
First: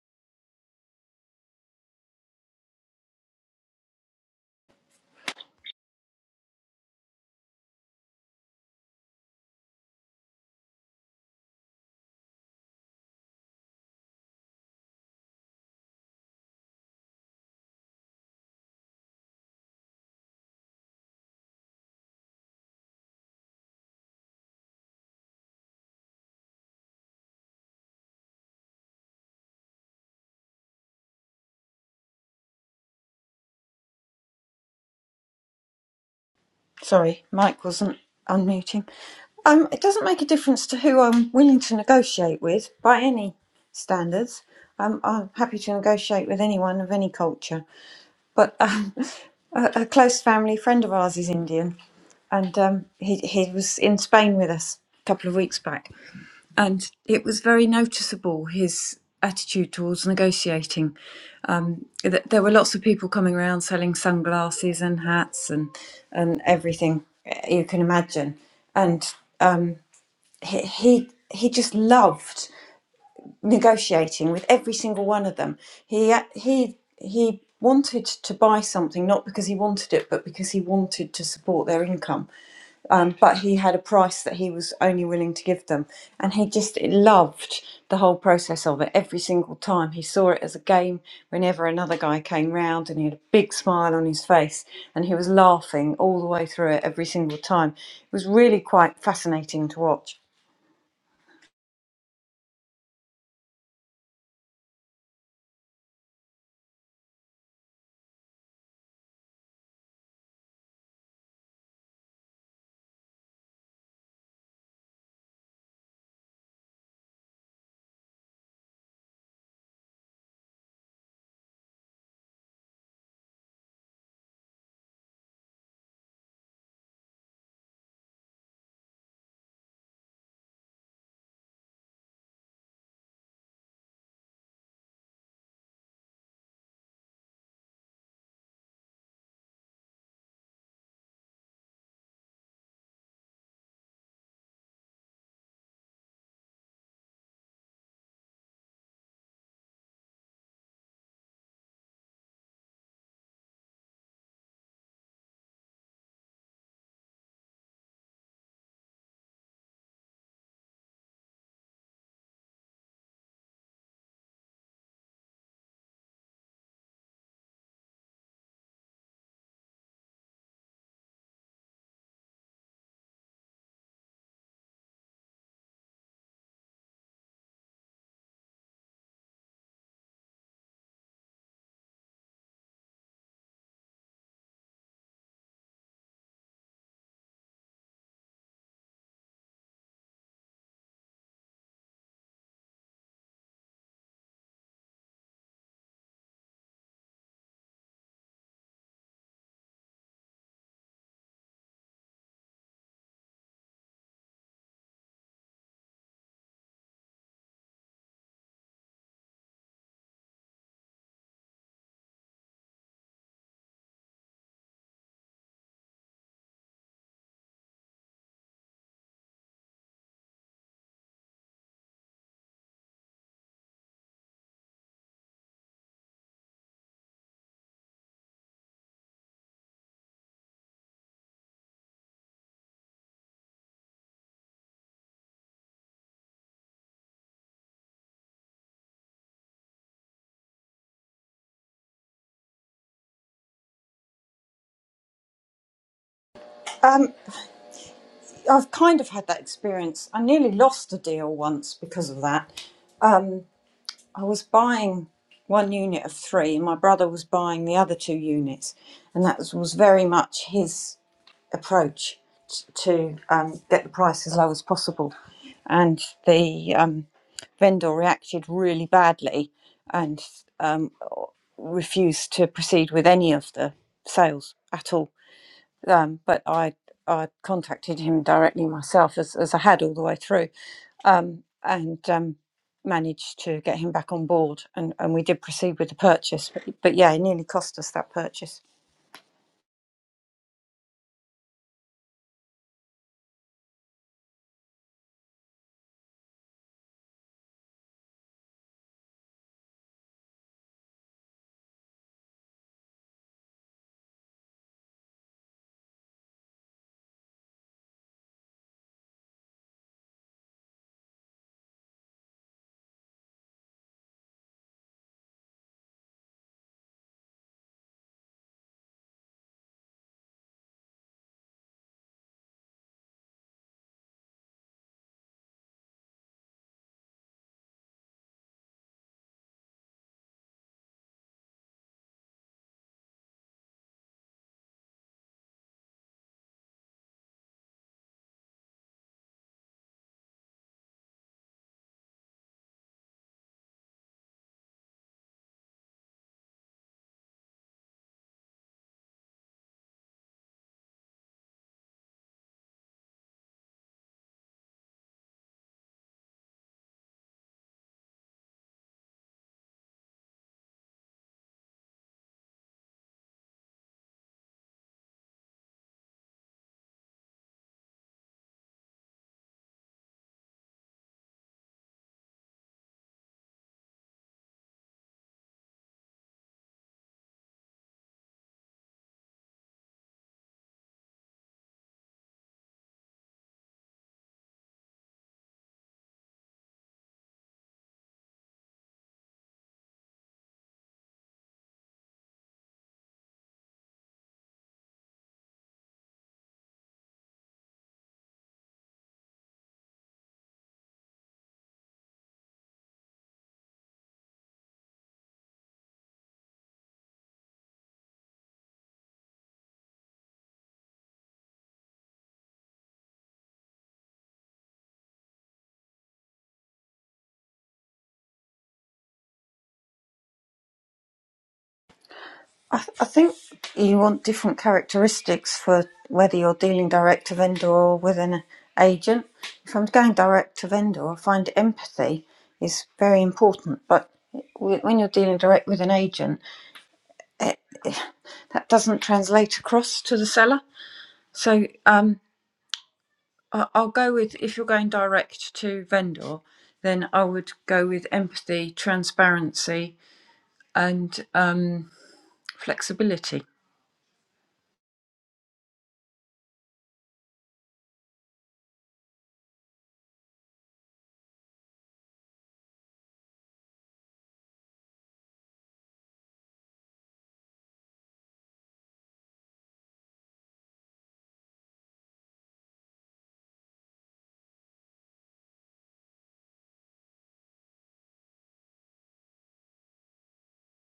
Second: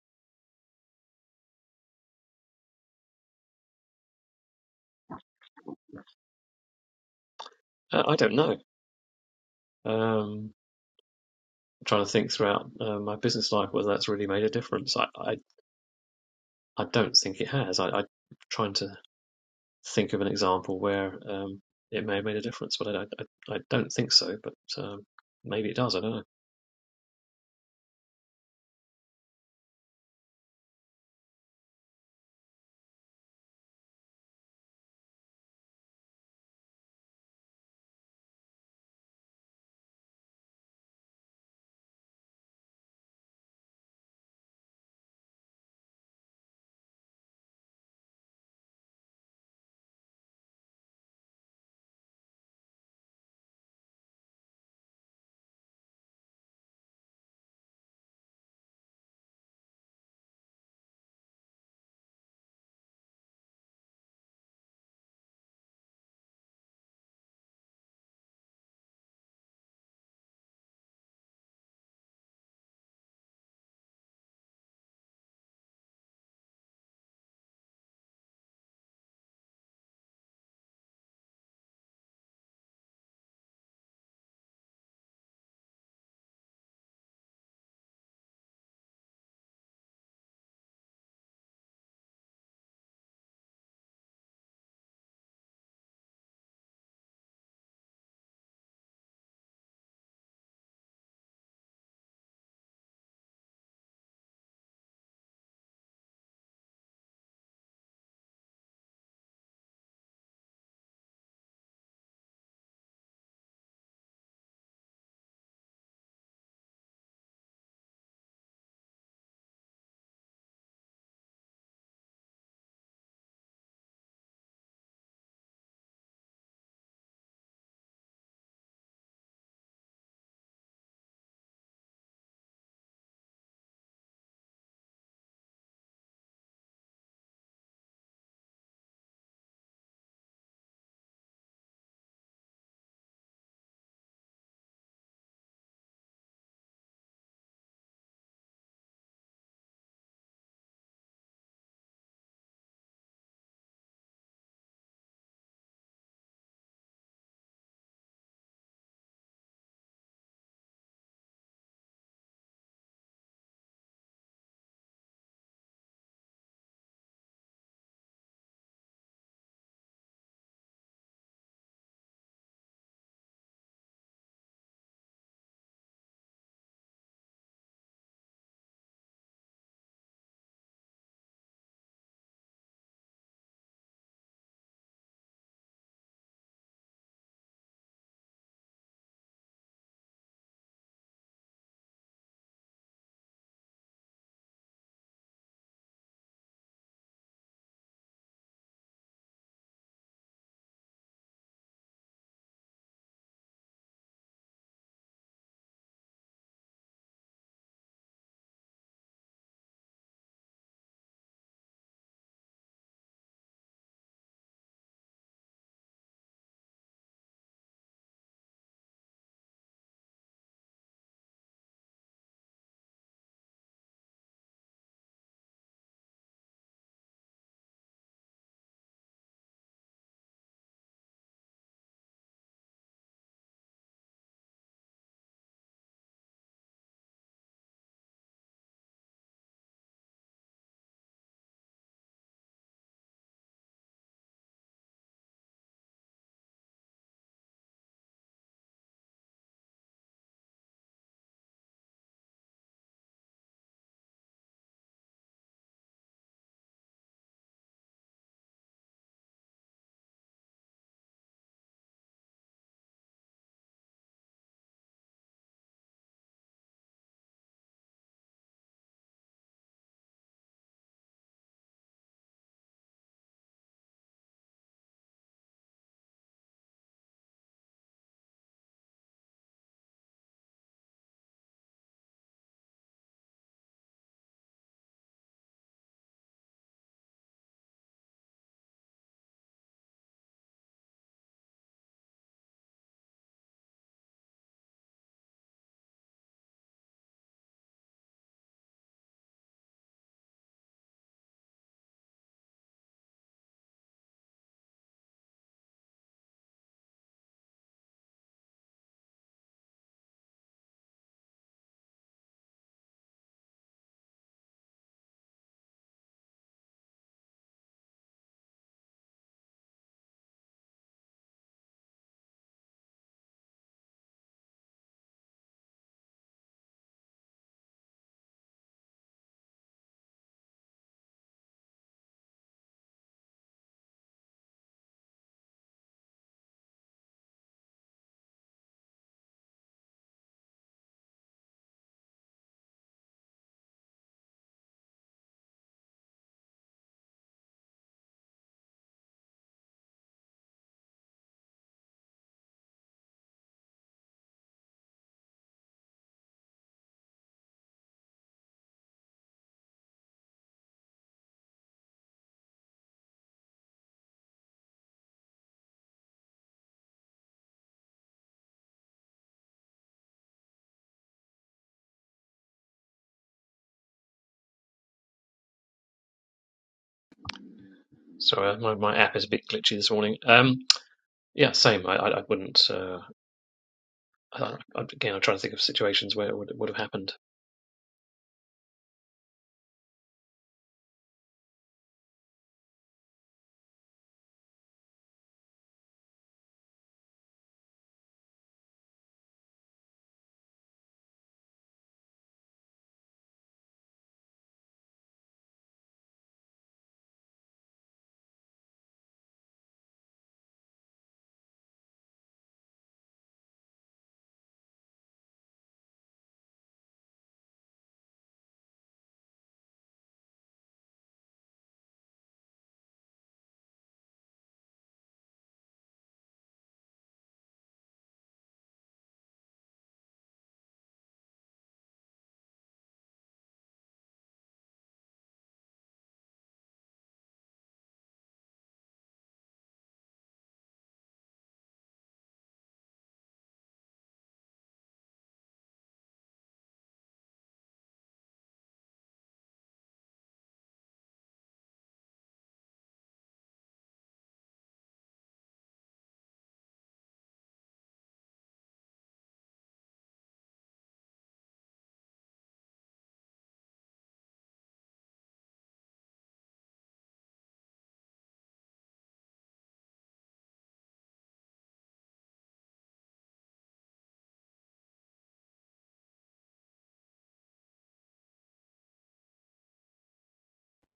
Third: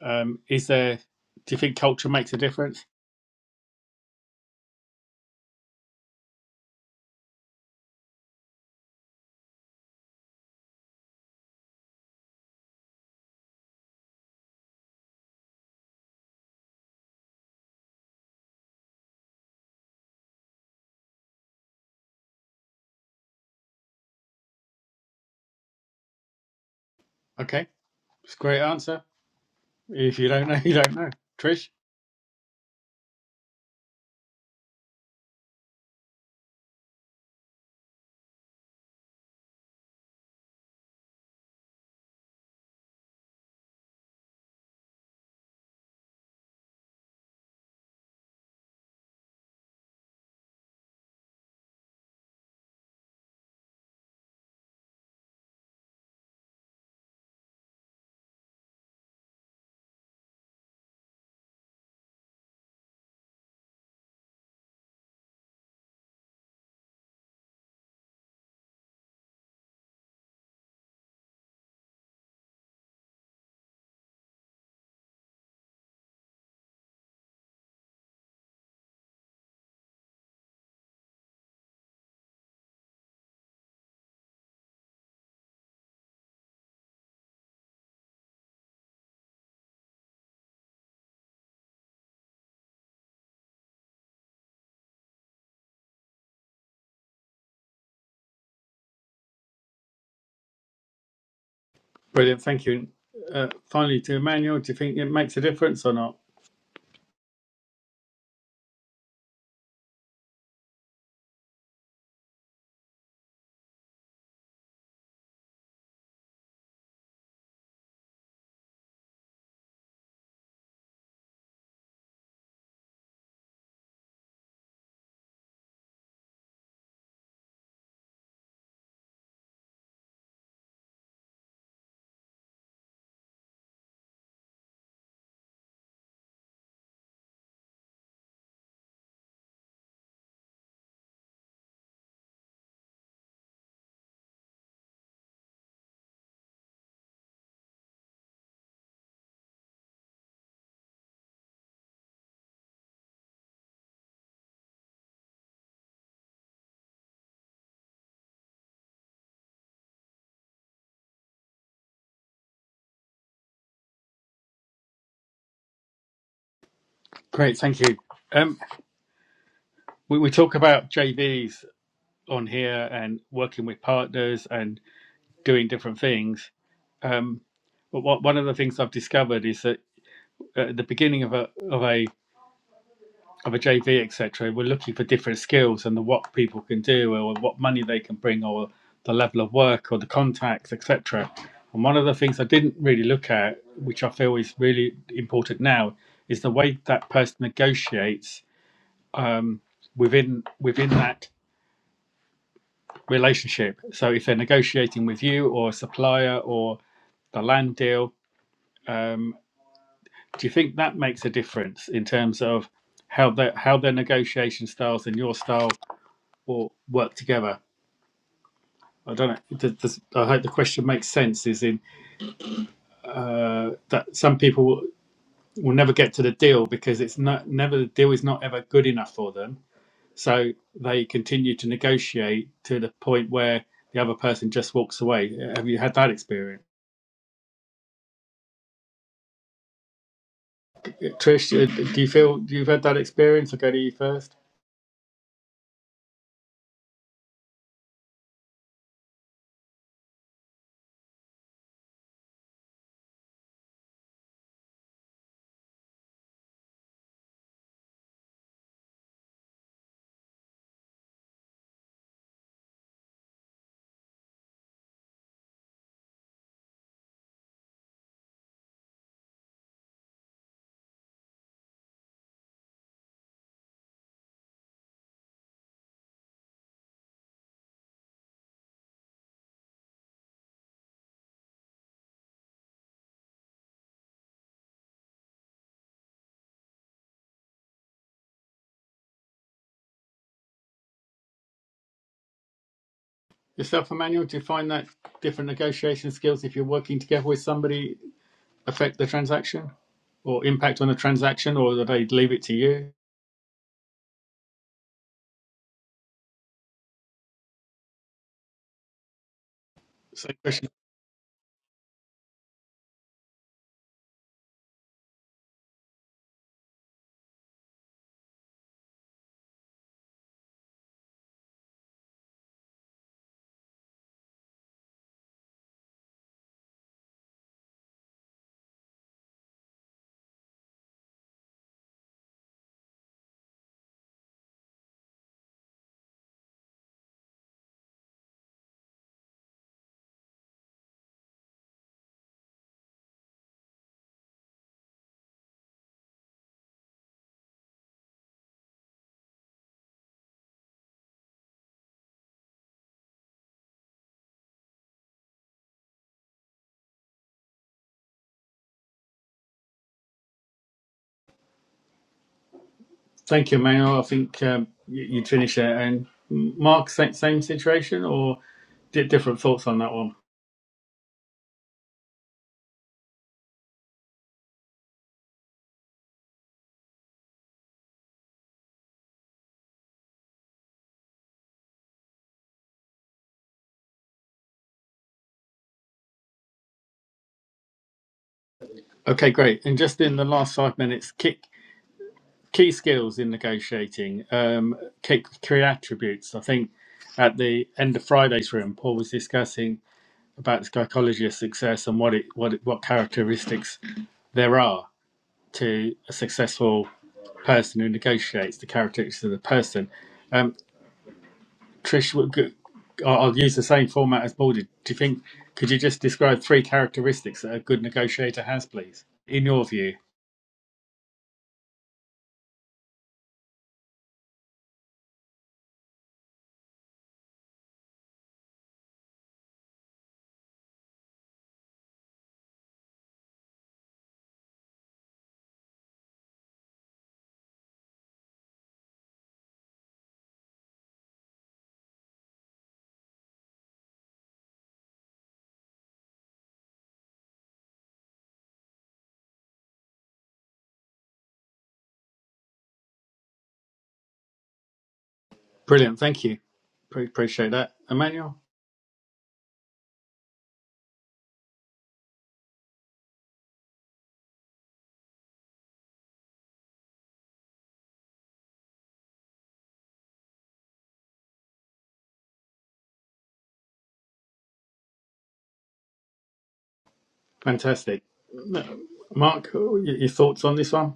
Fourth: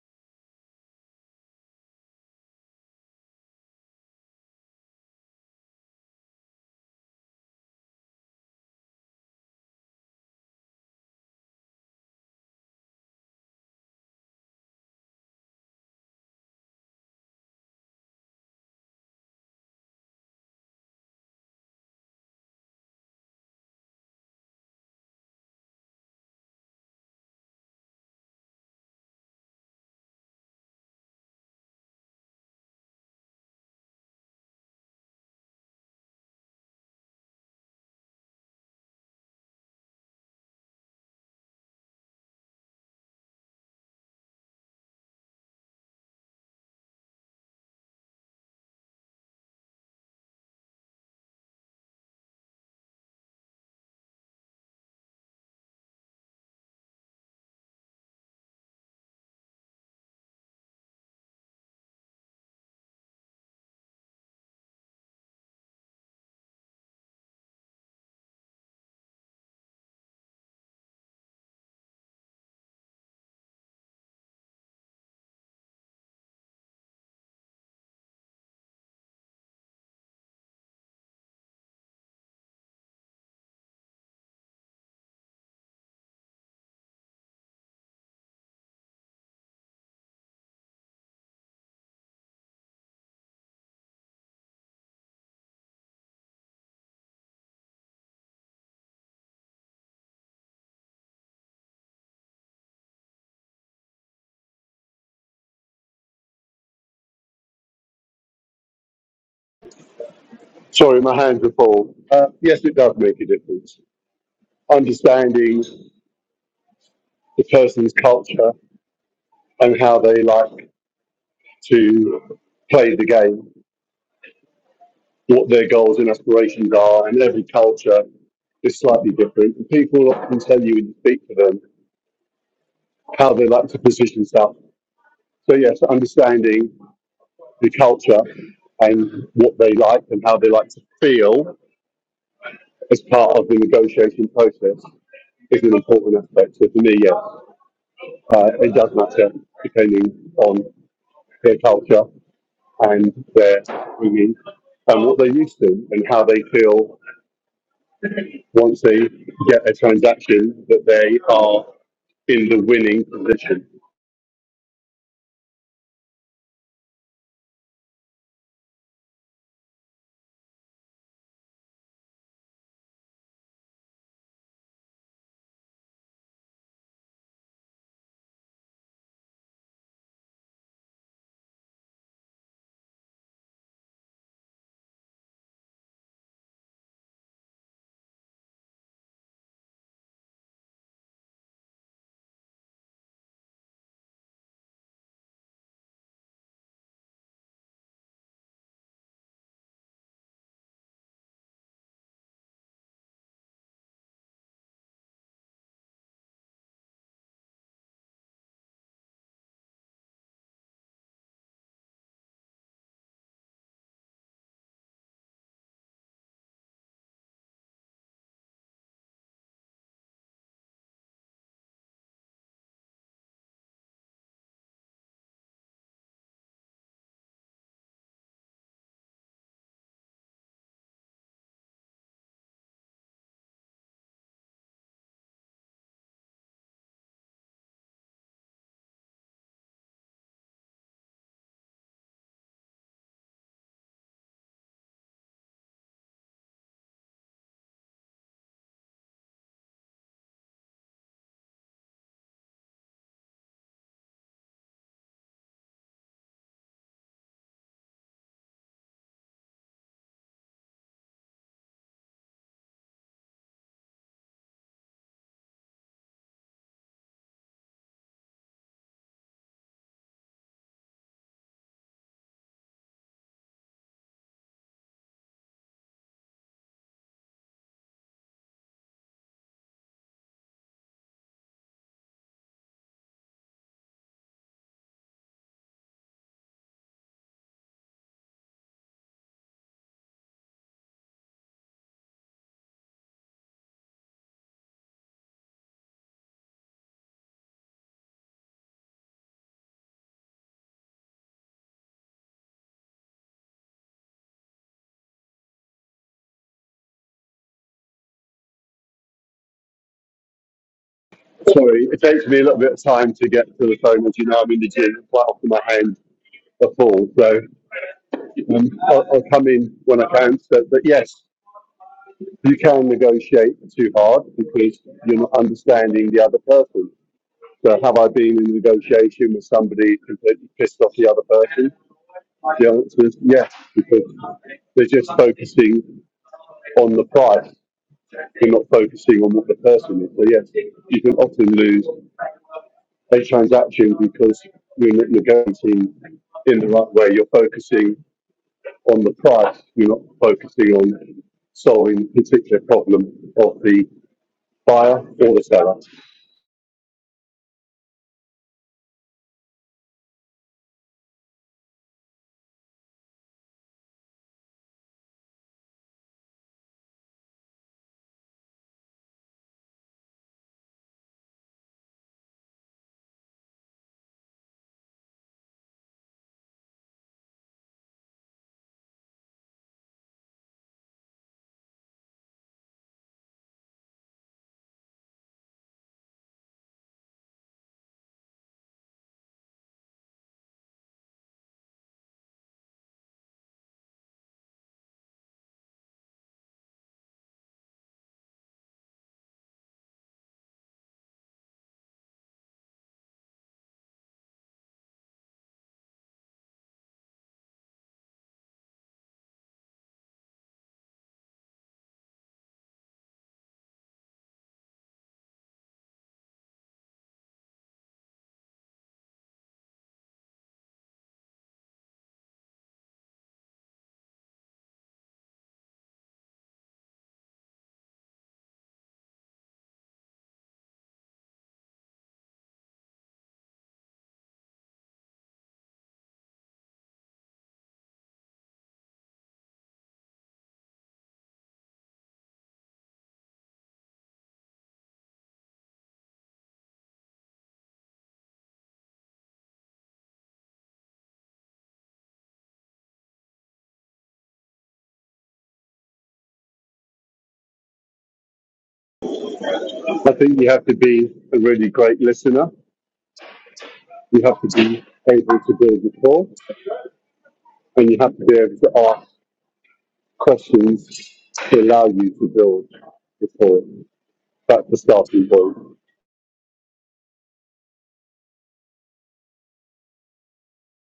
um, is there? Do you think culture makes a difference? I. Uh, I don't know. Um, I'm trying to think throughout uh, my business life whether that's really made a difference. I, I, I don't think it has. I, I'm trying to think of an example where um, it may have made a difference, but I, I, I don't think so. But um, maybe it does. I don't know. Okay, it's a great answer. If you don't know, you don't know. Trish, Sorry, Mike wasn't unmuting. Um, it doesn't make a difference to who I'm willing to negotiate with by any standards. Um, I'm happy to negotiate with anyone of any culture, but um, a, a close family friend of ours is Indian, and um, he he was in Spain with us a couple of weeks back, and it was very noticeable his attitude towards negotiating th- there were lots of people coming around selling sunglasses and hats and and everything eh, you can imagine and um he he, he just loved negotiating with every single one of them he uh, he he wanted to buy something not because he wanted it but because he wanted to support their income um, but he had a price that he was only willing to give them. And he just loved the whole process of it every single time. He saw it as a game whenever another guy came round and he had a big smile on his face and he was laughing all the way through it every single time. It was really quite fascinating to watch. brilliant. Thank you. Uh, finally, to Emmanuel, do you think it makes a difference or not? Sorry, my hands are full. Uh, yes, it does make a difference. Understanding the person's culture and how they like to play the game, what their goals and aspirations are, and every culture is slightly different. People often tell you when you speak to them how they like to position stuff. So yes, understanding the culture and what they like and how they like to feel as part of the negotiation process is an important aspect. So for me, yes, uh, it does matter depending on their culture and their bringing and what they're used to and how they feel once they get a transaction that they are in the winning position. Great. Thank you. Um, we, we talk about JVs on here and working with partners and doing different things. Um, but what, one of the things I've discovered is that at the beginning of a of a of a JV, etc., we're looking for different skills and the what people can do, or what money they can bring, or the level of work, or the contacts, etc. And one of the things I didn't really look at, which I feel is really important now, is the way that person negotiates um, within within that relationship. So if they're negotiating with you or a supplier or the land deal, um, do you think that makes a difference in terms of how their how their negotiation styles and your style or work together. I don't know. Does, does, I hope the question makes sense. Is in uh, that some people will, will never get to the deal because it's not never the deal is not ever good enough for them. So they continue to negotiate to the point where the other person just walks away. Have you had that experience, Trish? uh, Do you feel you've had that experience? I will go to you first. Um, I've kind of had that experience. I nearly lost a deal once because of that. Um, I was buying one unit of three, and my brother was buying the other two units, and that was was very much his approach t- to um, get the price as low as possible. And the um, vendor reacted really badly and um, refused to proceed with any of the sales at all um, but I I contacted him directly myself as, as I had all the way through, um, and um, managed to get him back on board, and, and we did proceed with the purchase. But, but yeah, it nearly cost us that purchase. Yourself, Emmanuel. Do you find that different negotiation skills if you're working together with somebody affect the transaction or impact on the transaction, or do they leave it to you? Same question. Sorry, it takes me a little bit of time to get to the phone. As you know, I'm in the gym, quite often my hands are full. So um, I'll, I'll come in when I can. So, but yes, You can negotiate too hard because you're not understanding the other person. So have I been in negotiation with somebody completely pissed off the other person? The answer is yes, because they're just focusing on the price. They're not focusing on what the person is. So yes, you can often lose a transaction because you're not negotiating in the right way. You're focusing on the price. You're not focusing on solving the particular problem of the buyer or the seller. Thank you, Manuel. I think um, you, you'd finish there. And Mark, same, same situation, or different thoughts on that one? Sorry, uh, my, my app is a bit glitchy this morning. Um, yeah, same. I, I, I wouldn't. Uh, I, again, I'm trying to think of situations where it would, would have happened. Okay, great. And just in the last five minutes, key, key skills in negotiating, um, key, key attributes. I think at the end of Friday's room, Paul was discussing about the psychology of success and what it, what it, what characteristics there are to a successful person who negotiates the characteristics of the person. Um, Trish, i I- I'll I'll use the same format as Paul did. Do you think, could you just describe three characteristics that a good negotiator has, please, in your view? I, th- I think you want different characteristics for whether you're dealing direct to vendor or with an agent. If I'm going direct to vendor, I find empathy is very important, but w- when you're dealing direct with an agent, that doesn't translate across to the seller So um, I- I'll go with if you're going direct to vendor, then I would go with empathy, transparency, and um, flexibility. Brilliant, thank you. Pre- appreciate that. Emmanuel, I think you have to be a really great listener. You have to be able to build rapport, and you have to be able to ask questions to allow you to build rapport. That's the starting point. fantastic. Mark, y- your thoughts on this one?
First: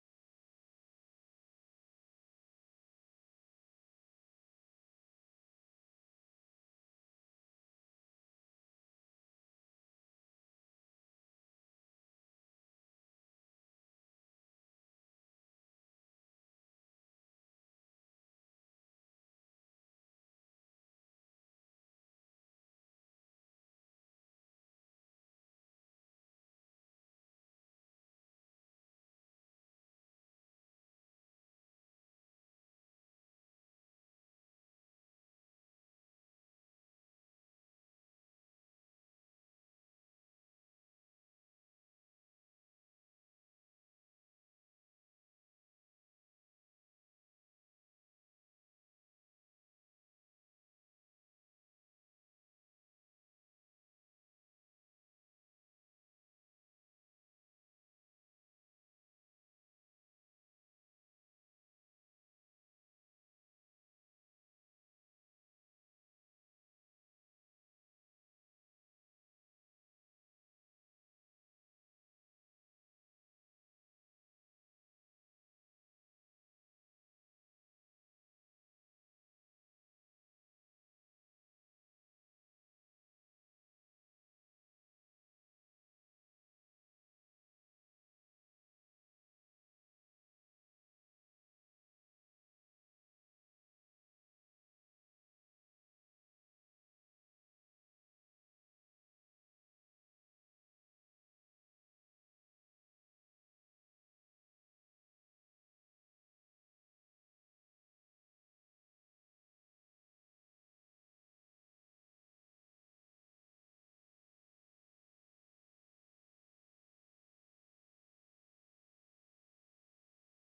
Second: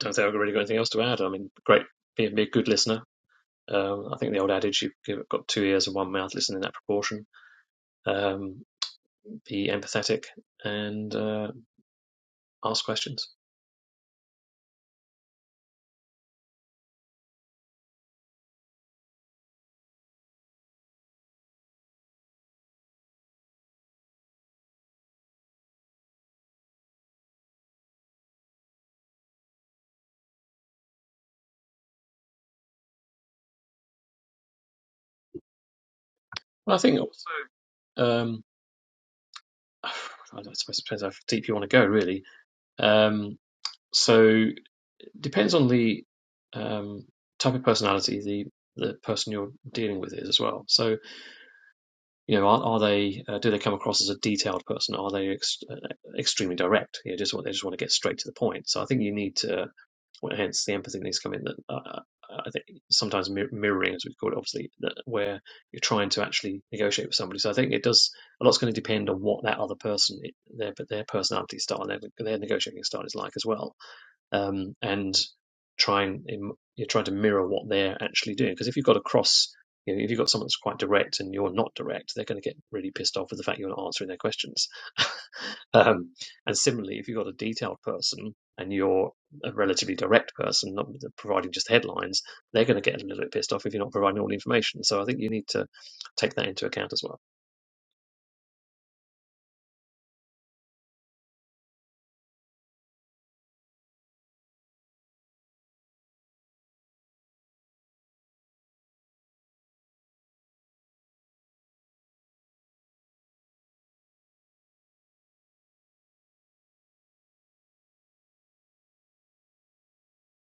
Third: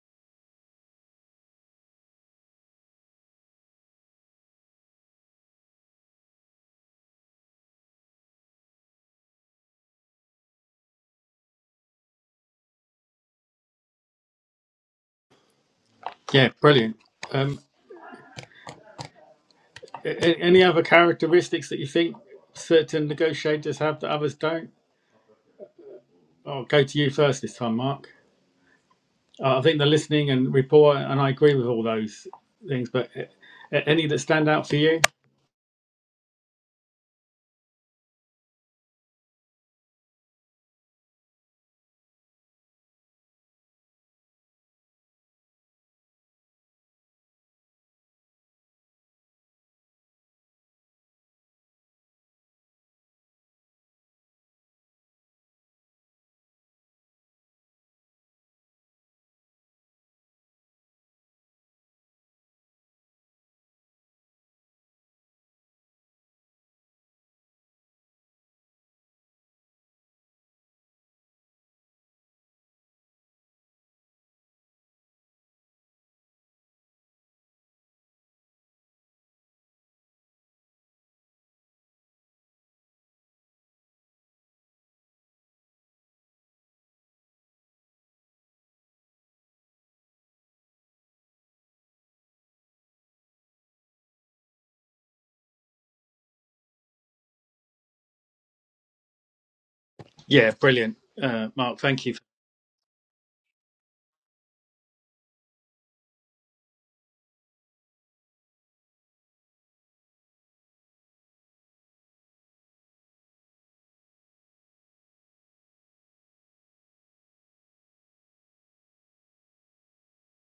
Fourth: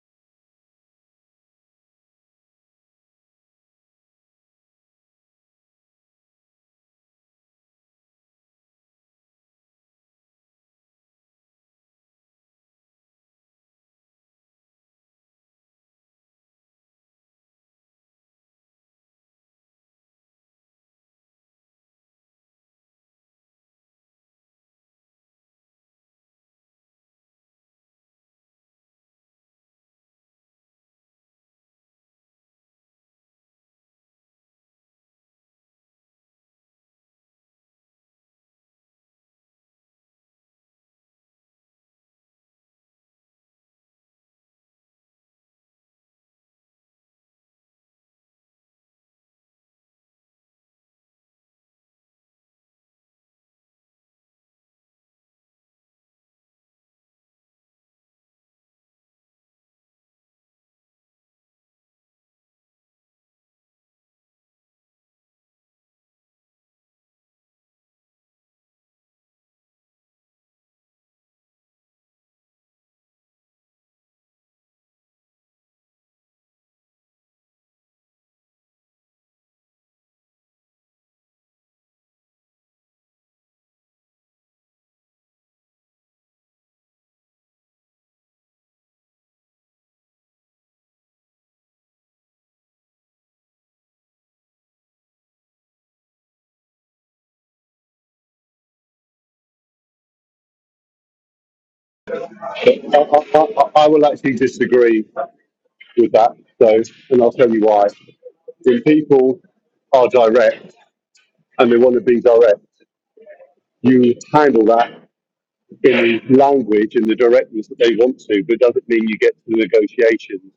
Don't think I've really got anything else to add. I mean, great, be, a, be a good listener. Um, I think the old adage, you've got two ears and one mouth, listen in that proportion. Um, be empathetic and uh, ask questions. Yeah, brilliant. Um, a- a- any other characteristics that you think certain negotiators have that others don't? I'll go to you first this time, Mark. Uh, I think the listening and rapport, and I agree with all those things. But uh, any that stand out for you? Well, I think also, um, I suppose it depends how deep you want to go, really. Um, so it depends on the um, type of personality the, the person you're dealing with is as well. So You know, are, are they uh, do they come across as a detailed person? Are they ex- uh, extremely direct? You know, just want they just want to get straight to the point. So I think you need to, well, hence the empathy needs to come in. That uh, uh, I think sometimes mir- mirroring, as we call it, obviously, that where you're trying to actually negotiate with somebody. So I think it does a lot's going to depend on what that other person, their but their personality style, and their their negotiating style is like as well um, and try and you're trying to mirror what they're actually doing. Because if you've got a cross, you know, if you've got someone that's quite direct and you're not direct, they're going to get really pissed off with the fact you're not answering their questions. um, and similarly, if you've got a detailed person and you're a relatively direct person, not providing just headlines, they're going to get a little bit pissed off if you're not providing all the information. So I think you need to take that into account as well. Yeah, brilliant, uh, Mark. Thank you. I, I, I, I will actually disagree with that, though, and I'll tell you why. When people are direct and they want to be direct, you handle that in language in the directness that they want to, but it doesn't mean you get to the negotiations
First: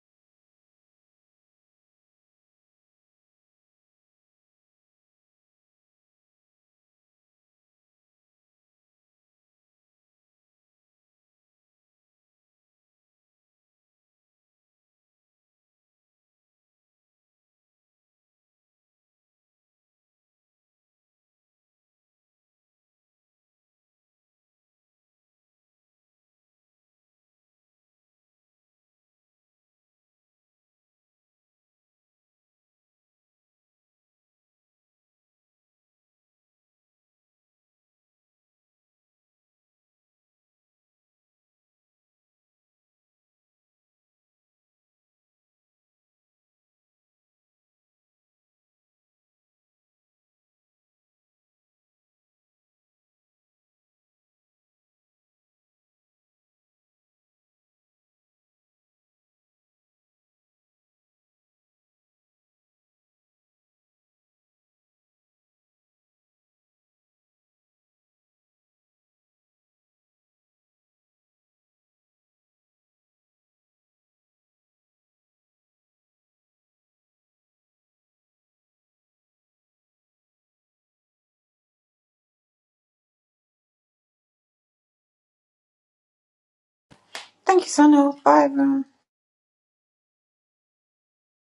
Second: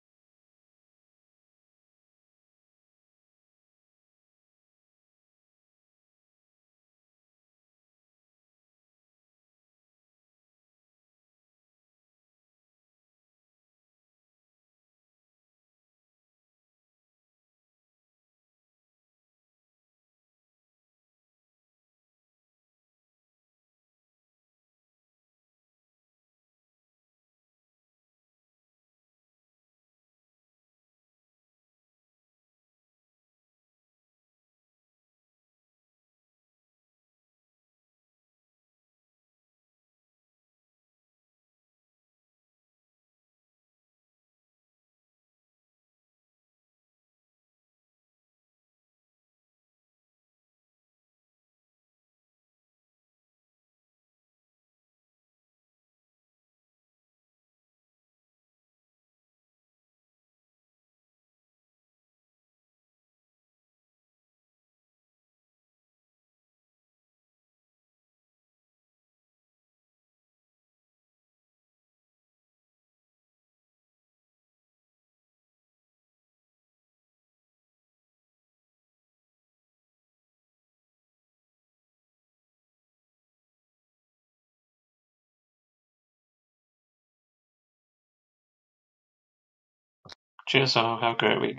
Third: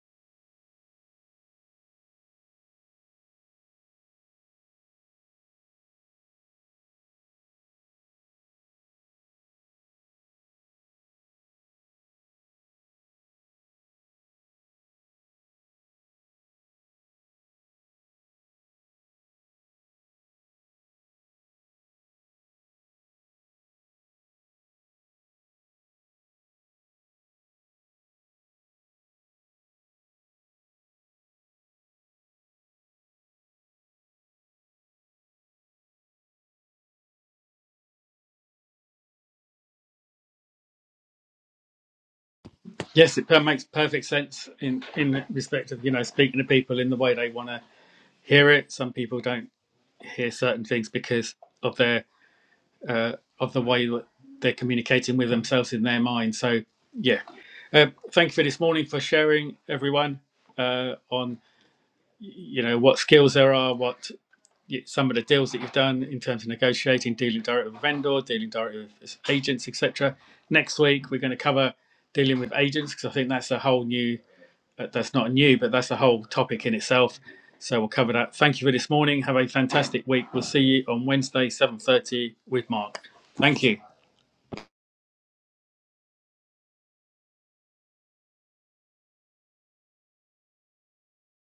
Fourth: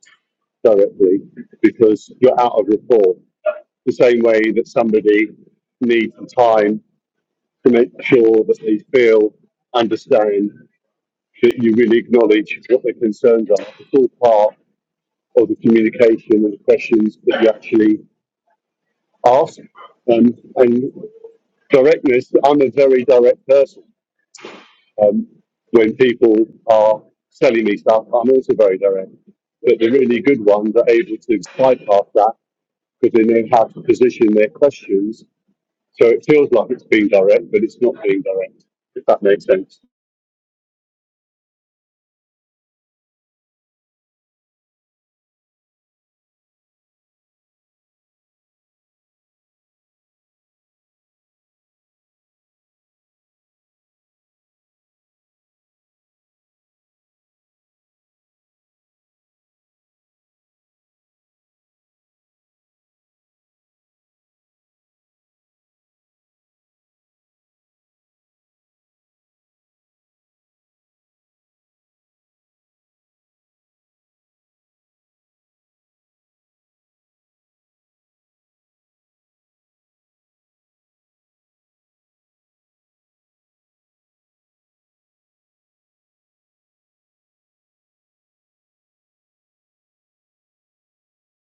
directly because you're out of rapport. The same way that somebody needs time to make sure that they feel, understand, that you really acknowledge what their concerns are. It's all part of the communication and the questions that you actually ask. Um, and directness, I'm a very direct person. Um, when people are selling me stuff, I'm also very direct. But the really good ones are able to bypass that because they know how to position their questions. So it feels like it's being direct, but it's not being direct, if that makes sense. Yes, it per- makes perfect sense in in respect of you know speaking to people in the way they want to hear it. Some people don't hear certain things because of their uh, of the way that they're communicating with themselves in their mind. So yeah, uh, thank you for this morning for sharing everyone uh, on you know what skills there are, what some of the deals that you've done in terms of negotiating, dealing directly with vendor, dealing directly with agents, etc. Next week, we're going to cover dealing with agents because I think that's a whole new, uh, that's not new, but that's a whole topic in itself. So we'll cover that. Thank you for this morning. Have a fantastic week. We'll see you on Wednesday, 7.30 with Mark. Thank you. Thank you, Sunil. Bye, everyone. Cheers, all. Have a great week.